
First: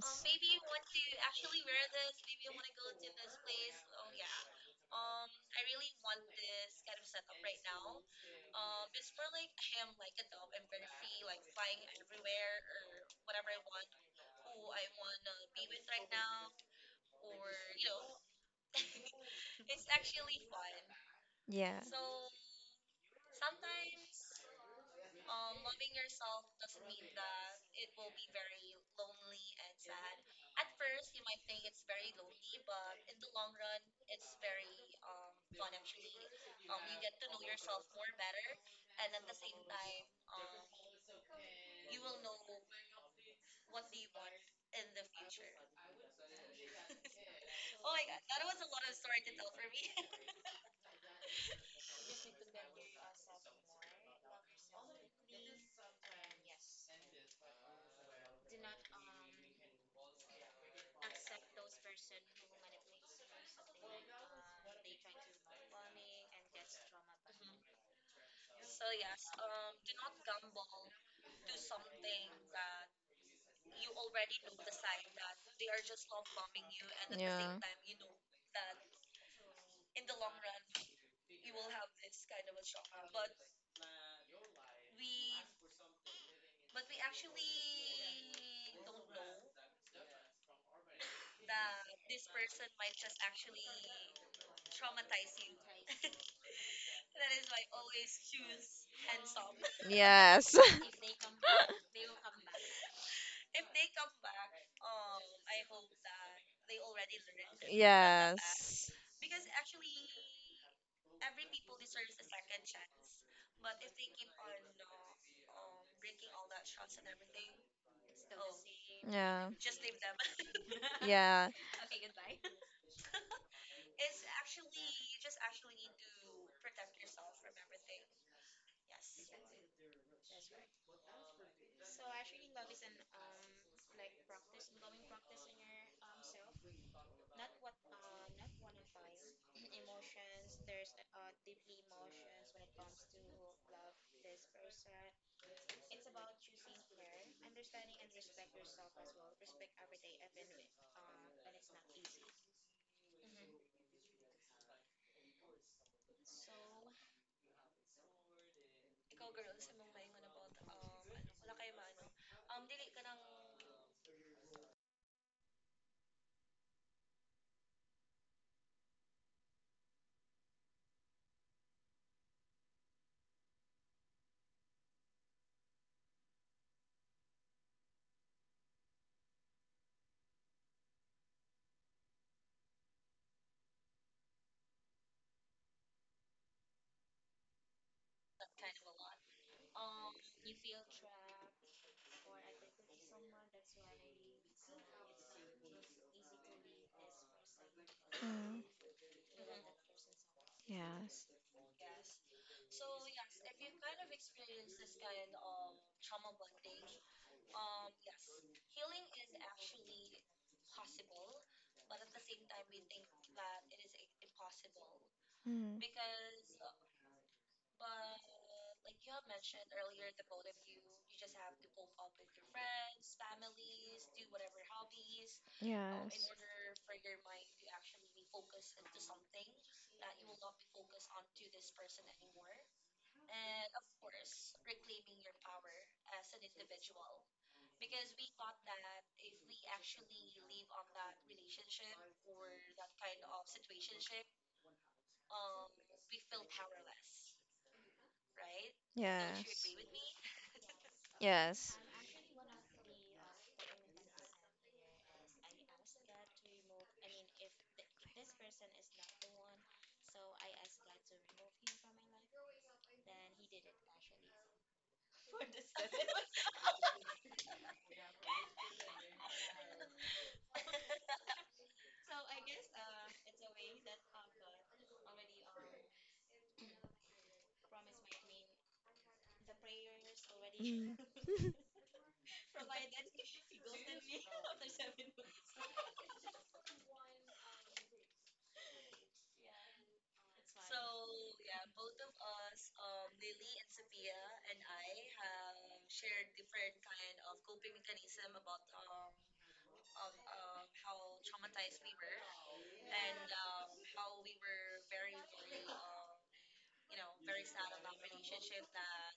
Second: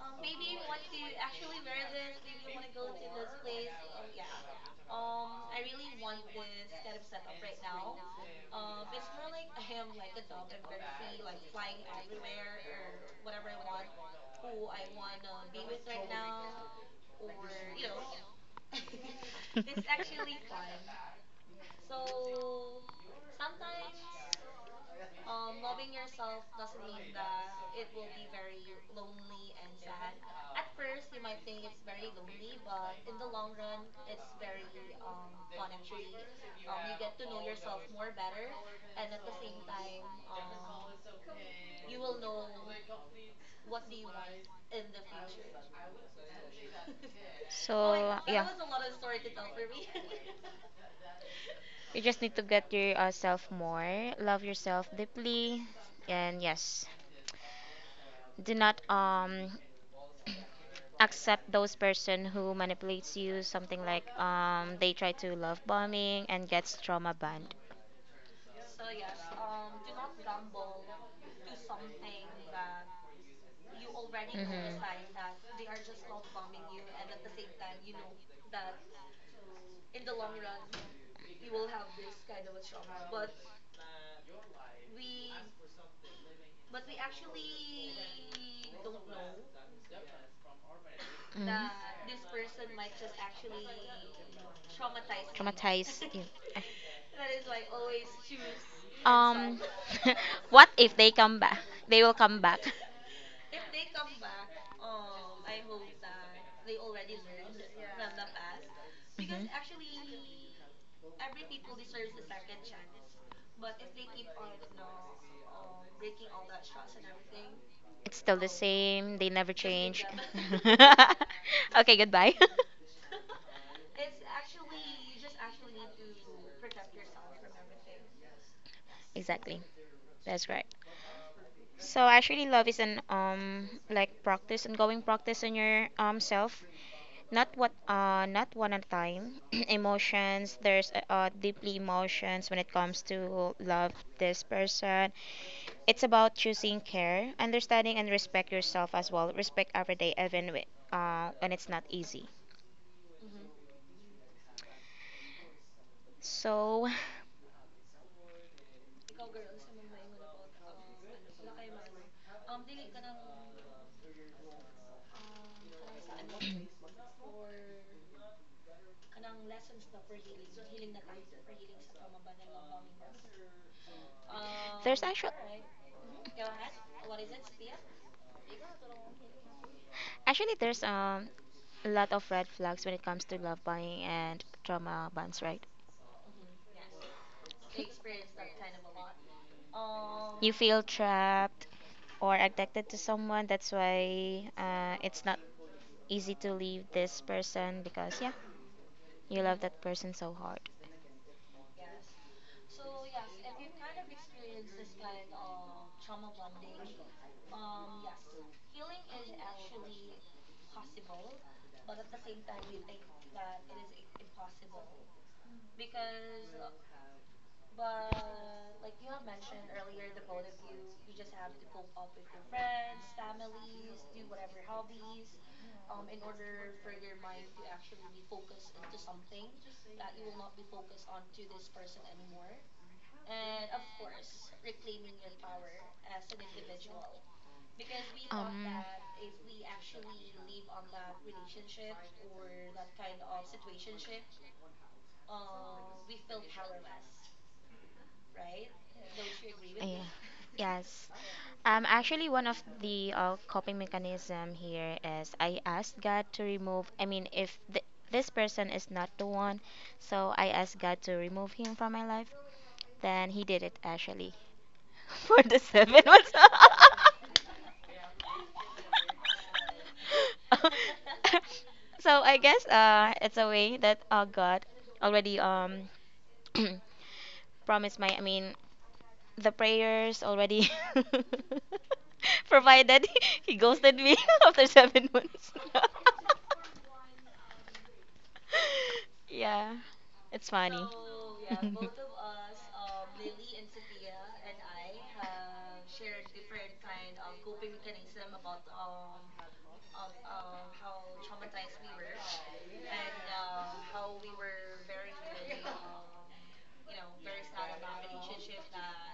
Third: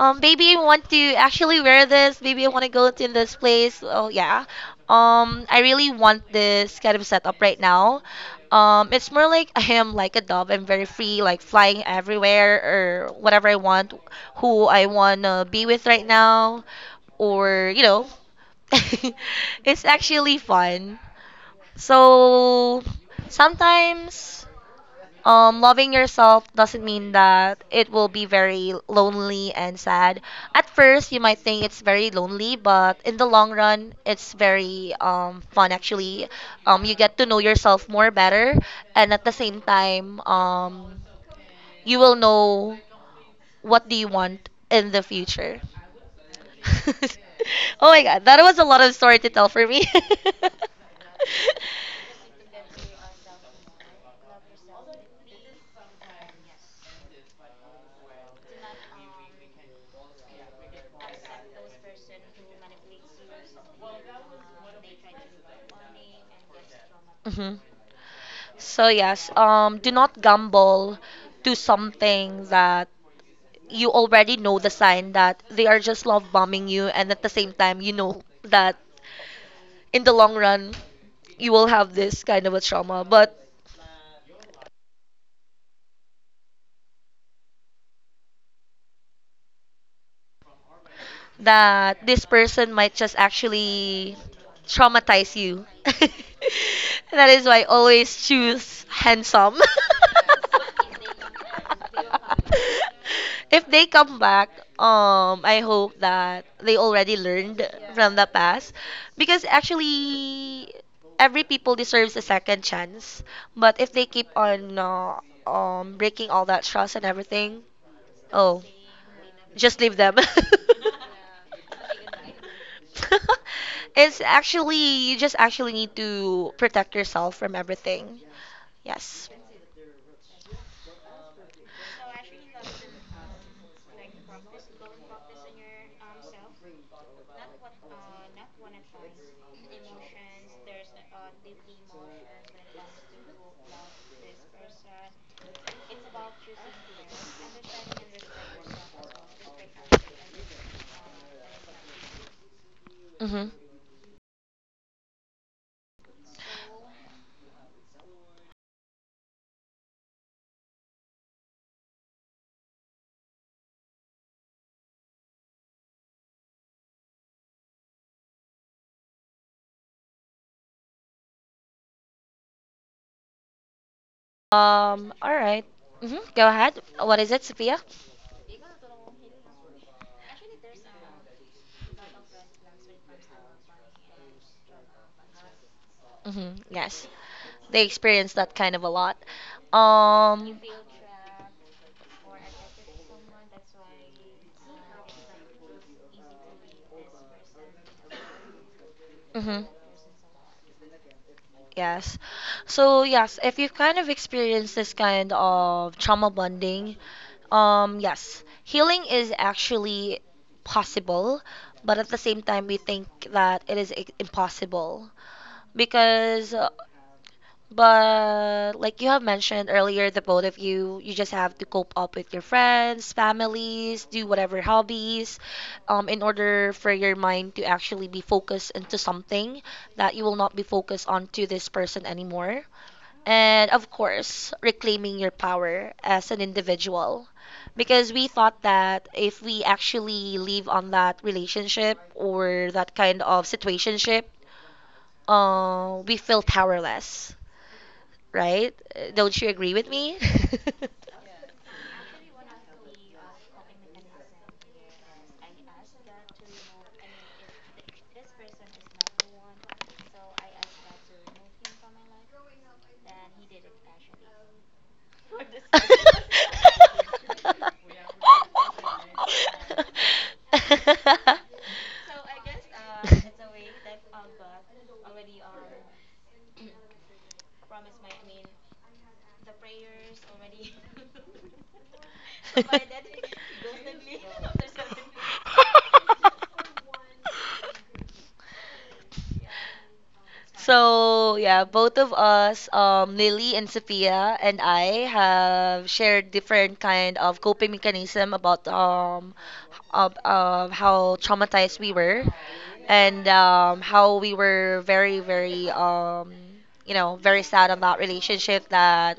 um baby, I want to actually wear this. Baby, I want to go to this place. Oh, yeah, um I really want this kind of setup right now. um it's more like (laughs) I am like a dove. I'm very free, like flying everywhere, or whatever I want, who I want to be with right now. Or you know (laughs) It's actually fun. Yeah. So sometimes, um loving yourself doesn't mean that it will be very lonely and sad. At first you might think it's very lonely, but in the long run it's very um fun actually. Um you get to know yourself more better, and at the same time, um you will know what do you want in the future. (laughs) Oh So my God, that yeah, was a lot of story to tell for me. (laughs) you just need to get yourself more, love yourself deeply, and yes, do not um (clears throat) accept those person who manipulates you something like um they try to love bombing and gets trauma banned. Mhm. So yes, um, do not gamble to something that you already know the Mhm. sign that they are just love bombing you, and at the same time, you know that in the long run, you will have this kind of a trauma. But Mhm. that this person might just actually traumatize you. (laughs) Traumatize you. That is why I always choose handsome. Um, Bad (laughs) Yes. (laughs) what if if they come back? They will come back. (laughs) If they come back, um, I hope that they already learned (laughs) past. from the past, Yes. because Mhm. actually, every people deserves a second chance. But if they keep on uh, um breaking all that trust and everything, It's still the oh. same. They Yeah. never (laughs) Just leave change. them. Yeah. (laughs) Okay, goodbye. (laughs) (laughs) (laughs) It's actually, you just actually need to protect yourself from everything. Yes. Exactly. That's right. So actually, love is an um like practice, ongoing practice on your um self. Not what uh not one at a time (clears throat) emotions. There's uh uh, deeply emotions when it comes to love this person. It's about choosing care, understanding, and respect yourself as well, respect every day, even wi- uh when it's not easy. Mhm. So (laughs) (sighs) there's Um. All actually. right. Mhm. Go ahead. What is it, Sophia? Actually, there's um a lot of red flags when it comes to love bombing and trauma bonds, right? Mhm. Yes. They experience that kind of a lot. You Um. feel trapped or addicted to someone. That's why uh, it's not easy to leave this person because yeah, Mm. you love Mhm. that person so hard. Yes. Yes. So yes, if you've kind of experienced this kind of trauma bonding, um, yes, healing is actually possible, but at the same time, we think that it is i- impossible Mm. because uh, but like you have mentioned earlier, the both of you, you just have to cope up with your friends, families, do whatever hobbies, um, in Yes. order for your mind to actually be focused into something that you will not be focused on to this person anymore. And of course, reclaiming your power as an individual. Because we thought Um. that if we actually leave on that relationship or that kind of situationship, uh, we feel powerless, right? Uh, don't you agree Yes. with Yeah. me? Yes. Yes. Um, actually, one of the uh, coping mechanism here is I asked God to remove. I mean, if th- this person is not the one, so I asked God to remove him from my life. Then He did it actually (laughs) for the seven months. (laughs) So I guess uh, it's a way that uh, God (laughs) already um (laughs) (clears throat) promised my. I mean, the prayers already Mm. (laughs) provided. (laughs) (laughs) He ghosted me (laughs) after seven months. (laughs) Yeah, it's funny. So yeah, (laughs) both of us, um, Lily and Sophia and I have shared different kind of coping mechanism about um, of, of how traumatized we were, and um, how we were very very um, you know, very sad on that relationship that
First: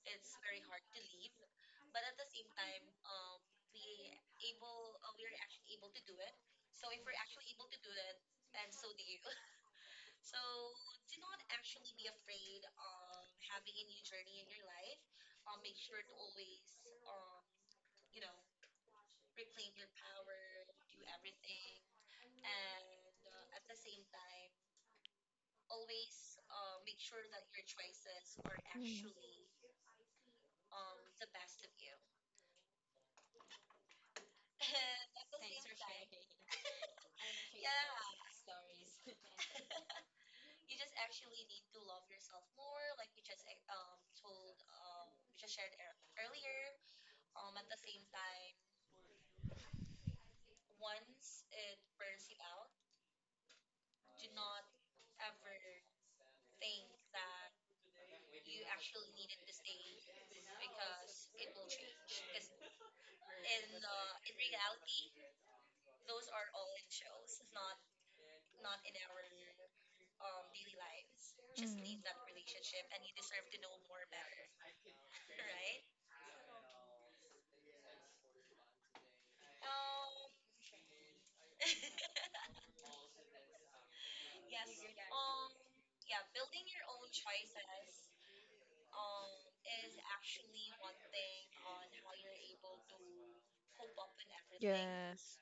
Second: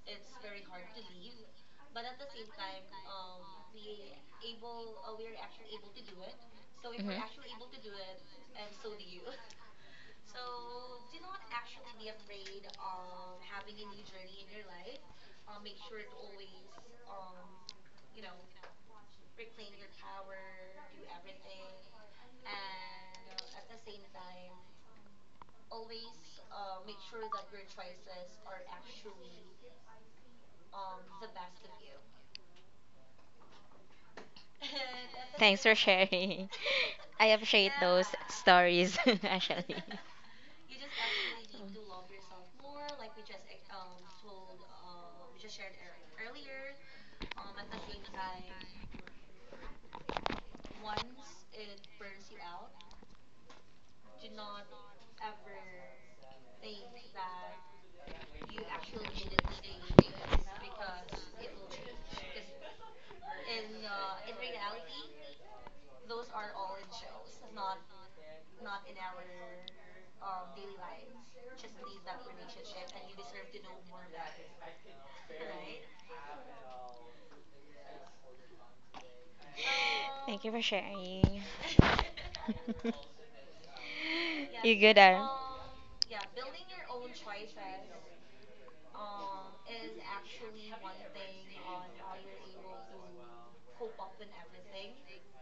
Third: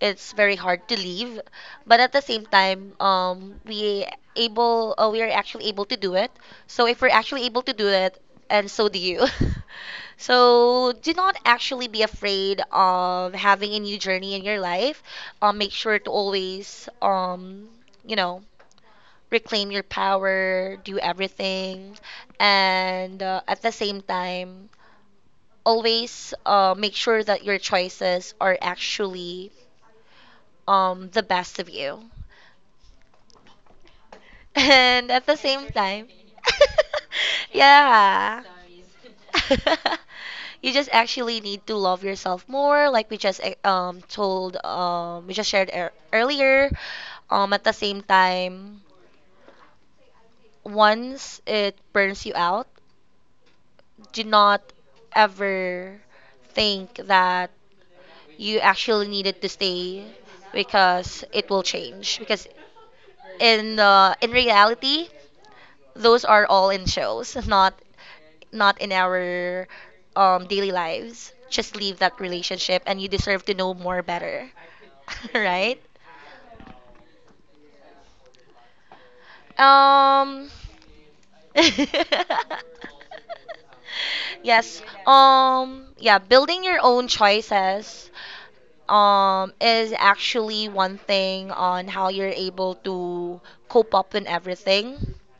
it's very hard to leave, but at the same time um we able, uh, we are actually able to do it. So if we're actually Mhm. able to do it, and so do you. (laughs) So do not actually be afraid of having a new journey in your life. Um make sure to always, um you know reclaim your power, do everything, and uh, at the same time, always uh, make sure that your choices are Mm. actually um the best of you. (laughs) And at the Thanks same for time, sharing. (laughs) I (laughs) appreciate those yeah. stories, (laughs) actually. (laughs) You just actually need to love yourself more, like we just eh, um told, um we just shared ear earlier. Um at the same time, once it burns you out, do not ever think that you actually needed to stay because it will change, because in uh, in reality, those are all in shows, not not in our um, daily lives. Just leave that relationship, and you deserve to know more better, (laughs) right? Thank you Um. so, for sharing. (laughs) (laughs) You Yes. good at. Um. Yeah. Building your own choices um, is actually one thing on how you're able to cope up in Mm. everything. Yes.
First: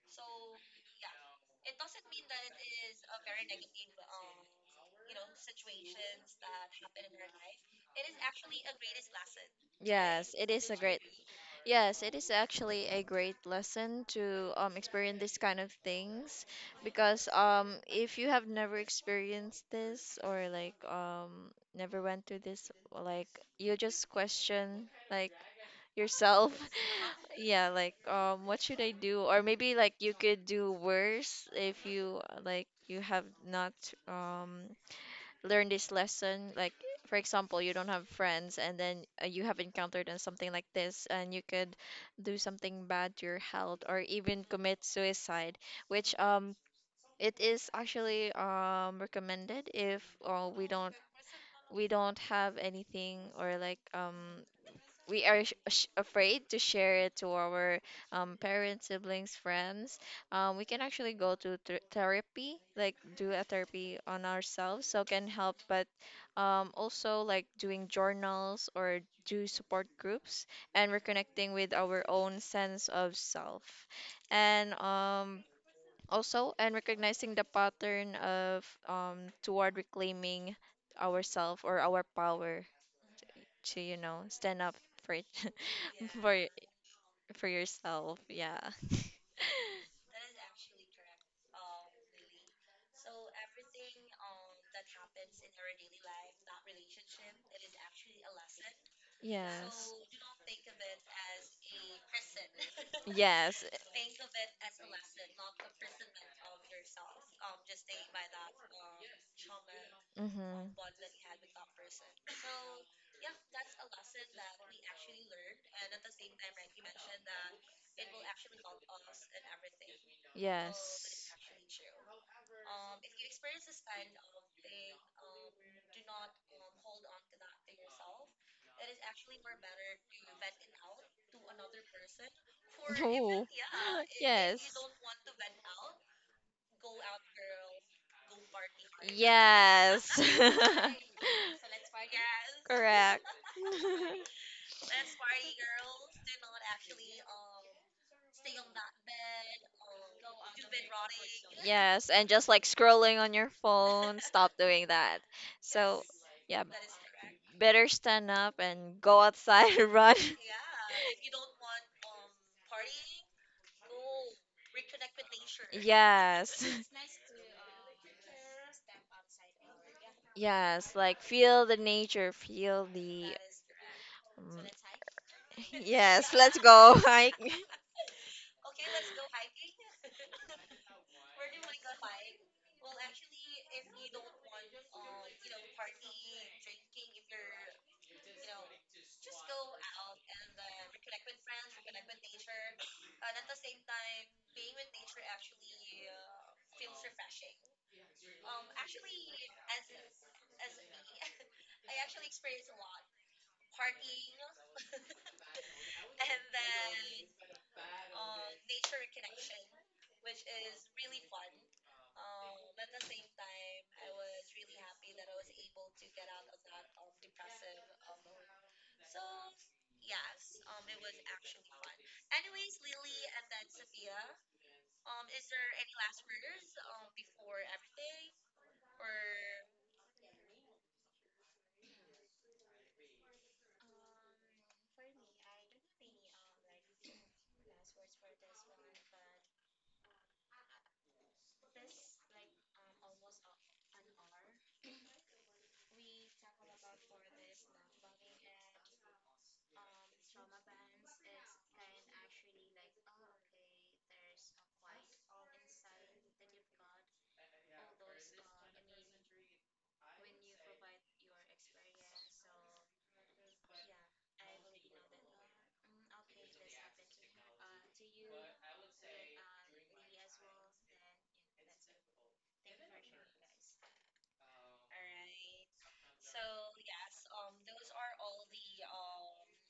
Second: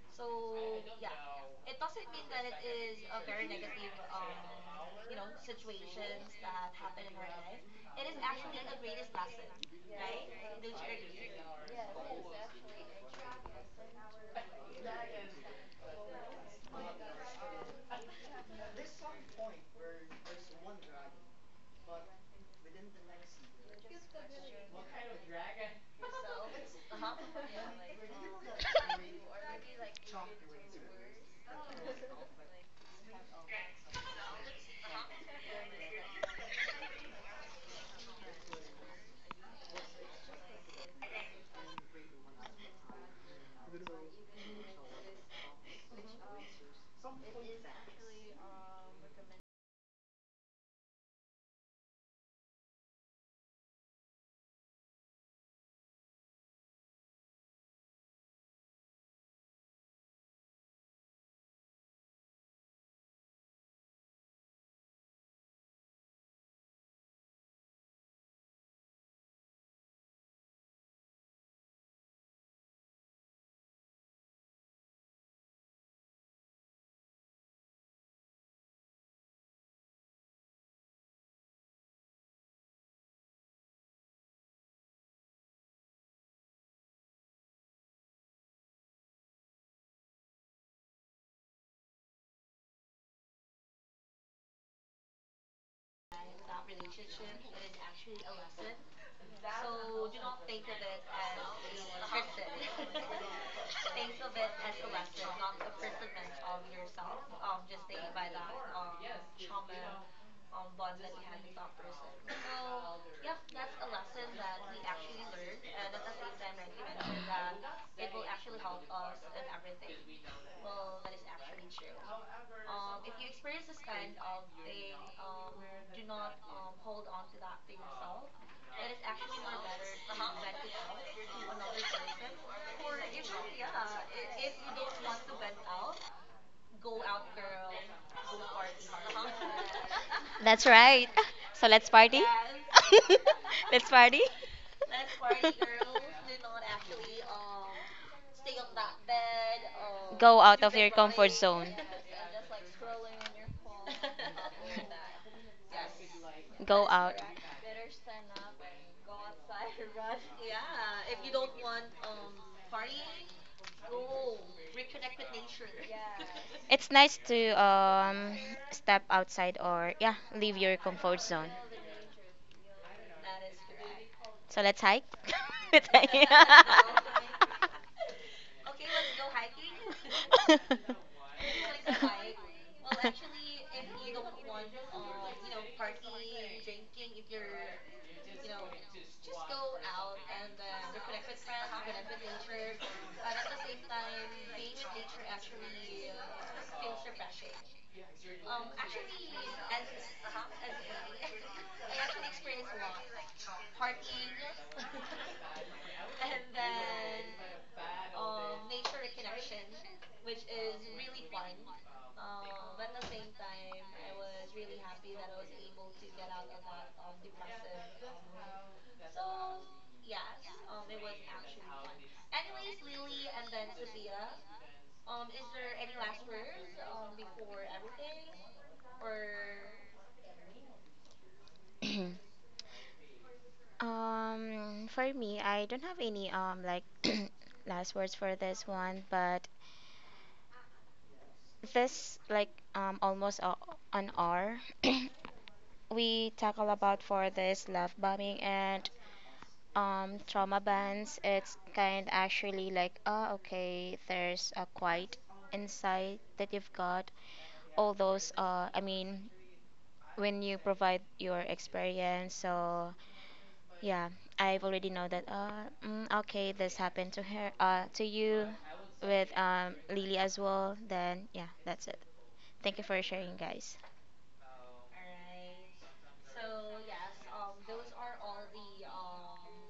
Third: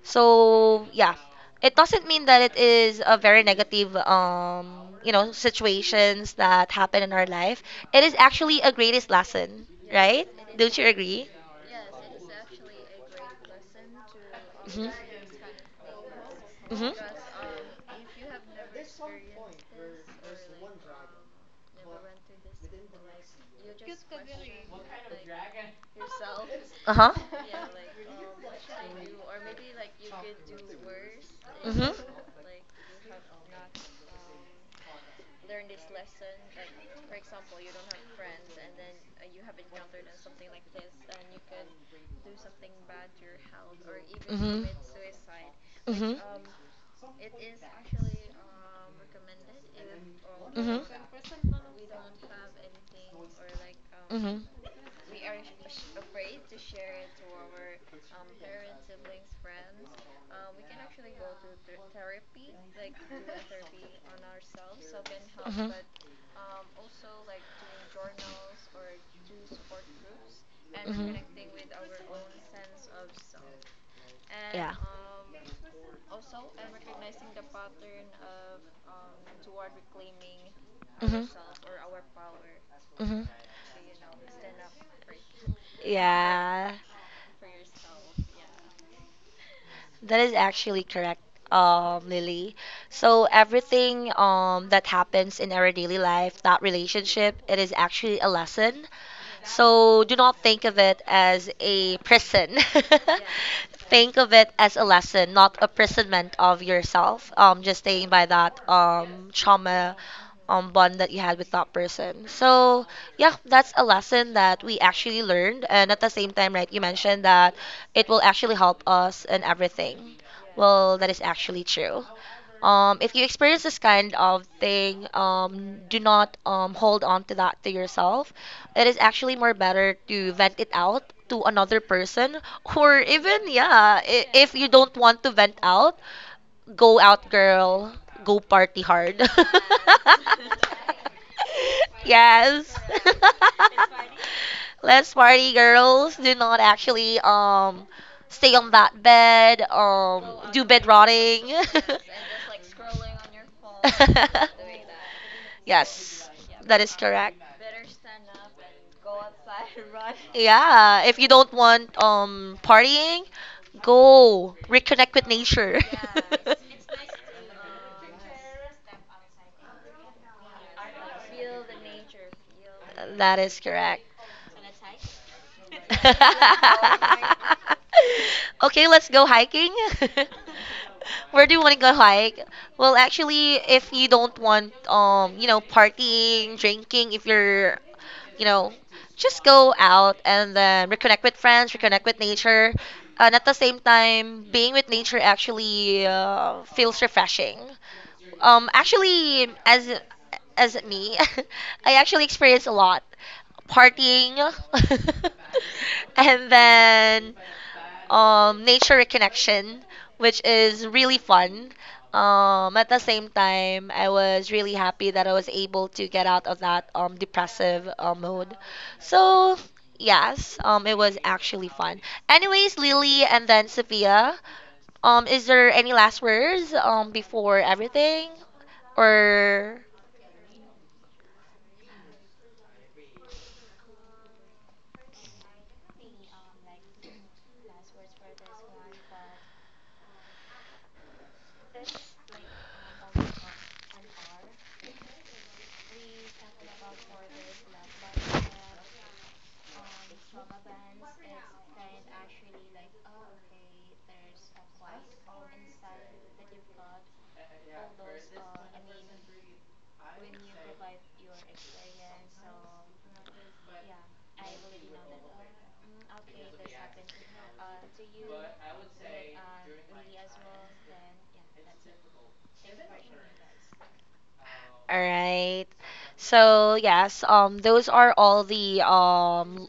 So yeah, it doesn't mean that it is a very negative, um, you know, situations that happen in our life. It is actually a greatest lesson, right? Yes, it is Don't a you great. agree? Yes, it is actually a great lesson to, um, experience Mm-hmm. this kind of things, Mm-hmm. because um, if you have never experienced this, or like, um, never went through this, like you just question like yourself. Uh huh. (laughs) Yeah, (laughs) like, um, what should I do? Or maybe, like, you could do worse if you uh, like you have not um, learn this lesson. Like, for example, you don't have friends, and then uh, you have encountered uh, something like this, and you could do something bad to your health or even commit suicide, Which which um it is actually um recommended. If uh, we don't we don't have anything, or like Mhm. um we are sh- sh- afraid to share it to our, um, parents, siblings, friends, um, we can actually go to ther therapy, like do a therapy on ourselves, so can help. But um, also like doing journals, or do support groups, and reconnecting with our own sense of self, and Yeah. um, also and recognizing the pattern of, um, toward reclaiming Hmm. ourself or our power Mm-hmm. to, you know, stand up for it, (laughs) for y- Yeah, for yourself. Yeah. (laughs) that is actually correct, um, Lily. So everything um that happens in our daily life, that relationship, it is actually a lesson. Yes. So do not think of it as a prison. (laughs) Yes. Think of it as a lesson, not imprisonment of yourself. Um, just staying by that um trauma Mm-hmm. um bond that you had with that person. So yeah, that's a lesson that we actually learned, and at the same time, right, you mentioned that it will actually help us in everything. Well, Yes. that is actually true. Um, if you experience this kind of thing, um, do not um, hold on to that to yourself. It is actually more better to vent it out to another person, or Oh. even, yeah, (laughs) i- if you Yes. don't want to vent out, go out, girl. Go party hard. Yes. (laughs) That's right. (laughs) So let's (laughs) party. Yes. Correct. (laughs) Let's (laughs) party. Let's party, girls. Do not actually um stay (laughs) on that bed. Um, Go out do of bed your comfort rotting. (laughs) zone. Yes, and just like scrolling (laughs) on your phone, (laughs) stop doing that. So, Yes, yeah, that Go is out. correct. better stand up and go outside and run. (laughs) Yeah, if you don't want um partying, go reconnect with nature. Yes, It's nice (laughs) to um, step outside or yeah, (laughs) leave your yes, comfort like zone. feel the nature, feel the. That is correct. So mm, let's hike. (laughs) (laughs) Let's hike. yes, let's (clears throat) go hike. (laughs) (laughs) Okay, let's go hiking. (laughs) Where do you want to go hike? Well, actually, if you don't want, um, you know, partying, drinking, if you're, you know, just go out and then reconnect with friends, reconnect with nature, and at the same time, being with nature actually uh, feels refreshing. Um, actually, as as me, (laughs) I actually experience a lot partying, (laughs) and then um, nature reconnection, which is really fun. Um, at the same time, I was really happy that I was able to get out of that um, depressive uh, mode. So, yes, um, it was actually fun. Anyways, Lily and then Sophia, um, is there any last words um, before everything? Or. Um, for me, I don't have any um like (clears throat) last words for this one, but this like um almost a, an hour (clears throat) we tackle about for this love bombing and um trauma bands it's kind actually like, oh okay, there's a quiet insight that you've got all those uh i mean when you provide your experience. So yeah, I've already know that. Uh, mm, okay, this happened to her, uh, to you, with um, Lily as well. Then yeah, that's it. Thank you for sharing, guys. All right. So yes, um, those are all the um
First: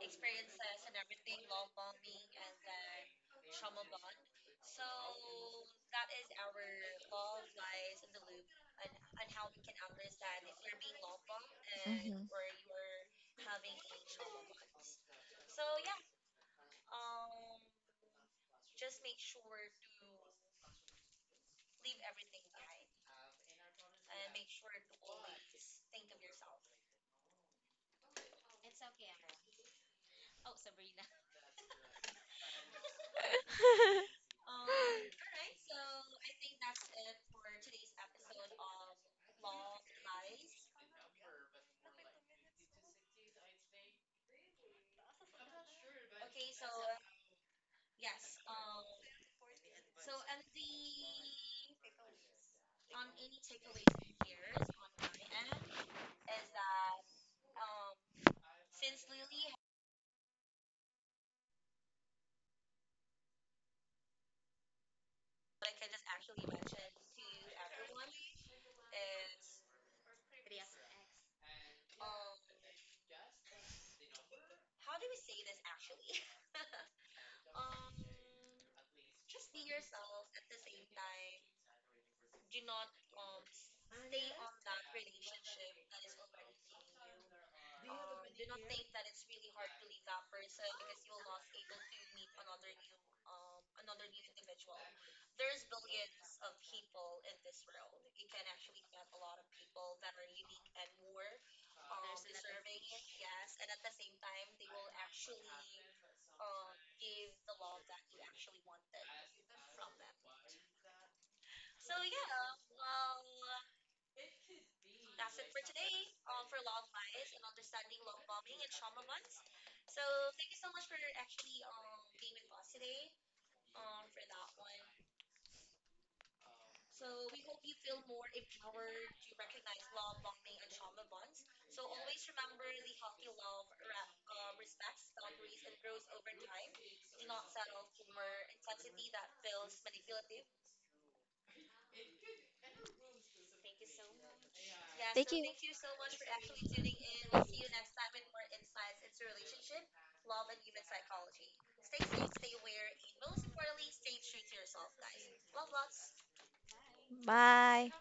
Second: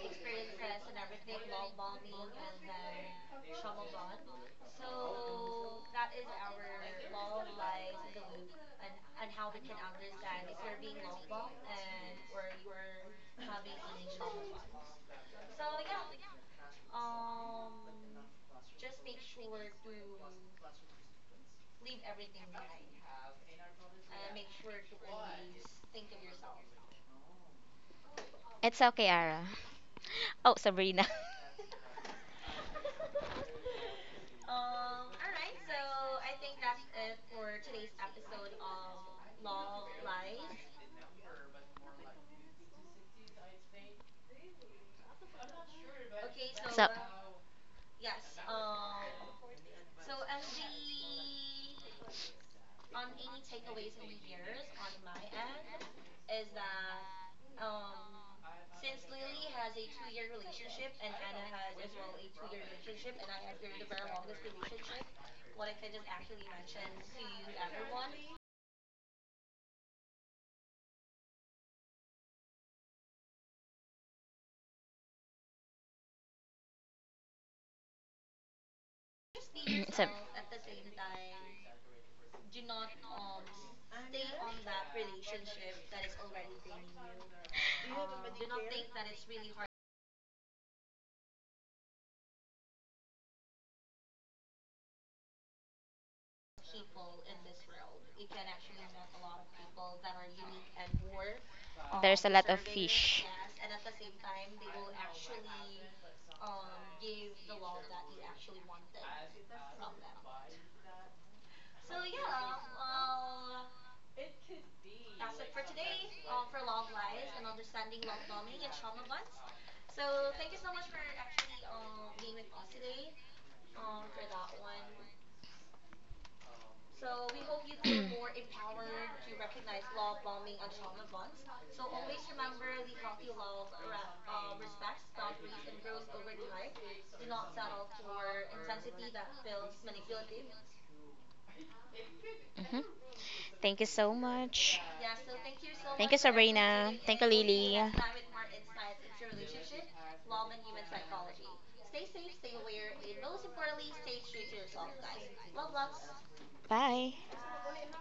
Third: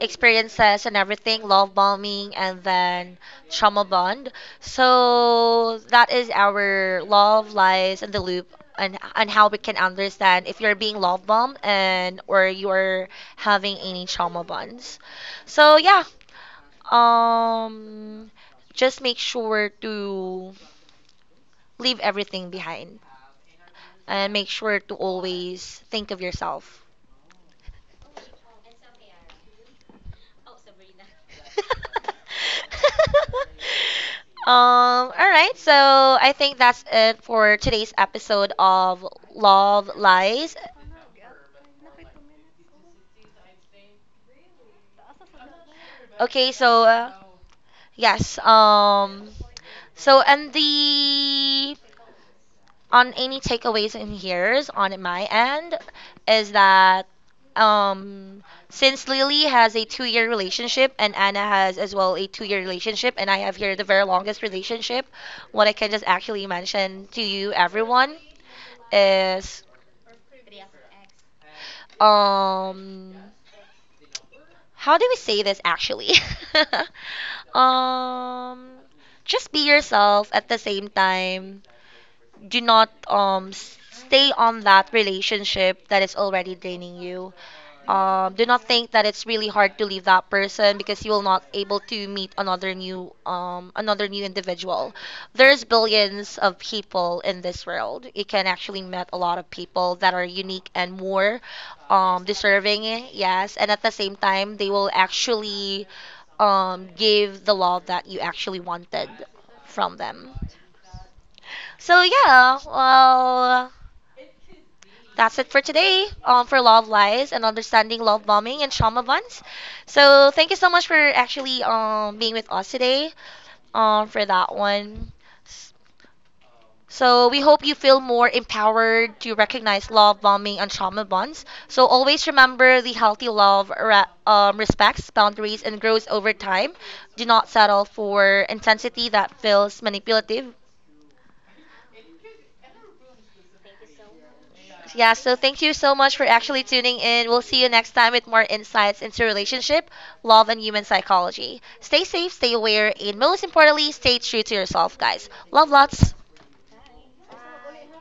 experiences and everything, love bombing and then trauma bond. So that is our love lies in the loop, and and how we can understand if you're being love bombed and Mhm. or you're having any trauma bonds. So yeah, um, just make sure to leave everything behind and make sure to always think of yourself. It's okay, Ara. (laughs) Oh, Sabrina. (laughs) (laughs) (laughs) Um, all right, so I think that's it for today's episode of Love Lies. Okay, so So, uh, yes, um, so and the on any takeaways in here's on my end is that um since Lily has a two year relationship and Anna has as well a two year relationship, and I have here the very longest relationship, what I can just actually mention to you everyone is um how do we say this actually? (laughs) um just be (clears throat) so yourself. At the same time, do not um s- stay on that relationship that is already draining you. Um, do not think that it's really hard to leave that person, because you will not able to meet another new um another new individual. There's billions of people in this world. You can actually meet a lot of people that are unique and more there's um a lot of deserving. fish. Yes, and at the same time they will actually um give the love that you actually wanted from them. So yeah, well, that's it for today, um, for Love Lies and understanding love bombing and trauma bonds. So thank you so much for actually um, being with us today, um, for that one. So we hope you feel more empowered to recognize love bombing and trauma bonds. So always remember the healthy love re- um, respects boundaries and grows over time. Do not settle for intensity that feels manipulative. Mhm. Thank you so much. Yeah, Thank so you. thank you so Thank much you, for actually Sabrina. tuning Thank you, in. We'll see you Lily. next time with more insights into relationship, love, and human psychology. Stay safe, stay aware, and most importantly, stay true to yourself, guys. Love lots. Bye. Bye.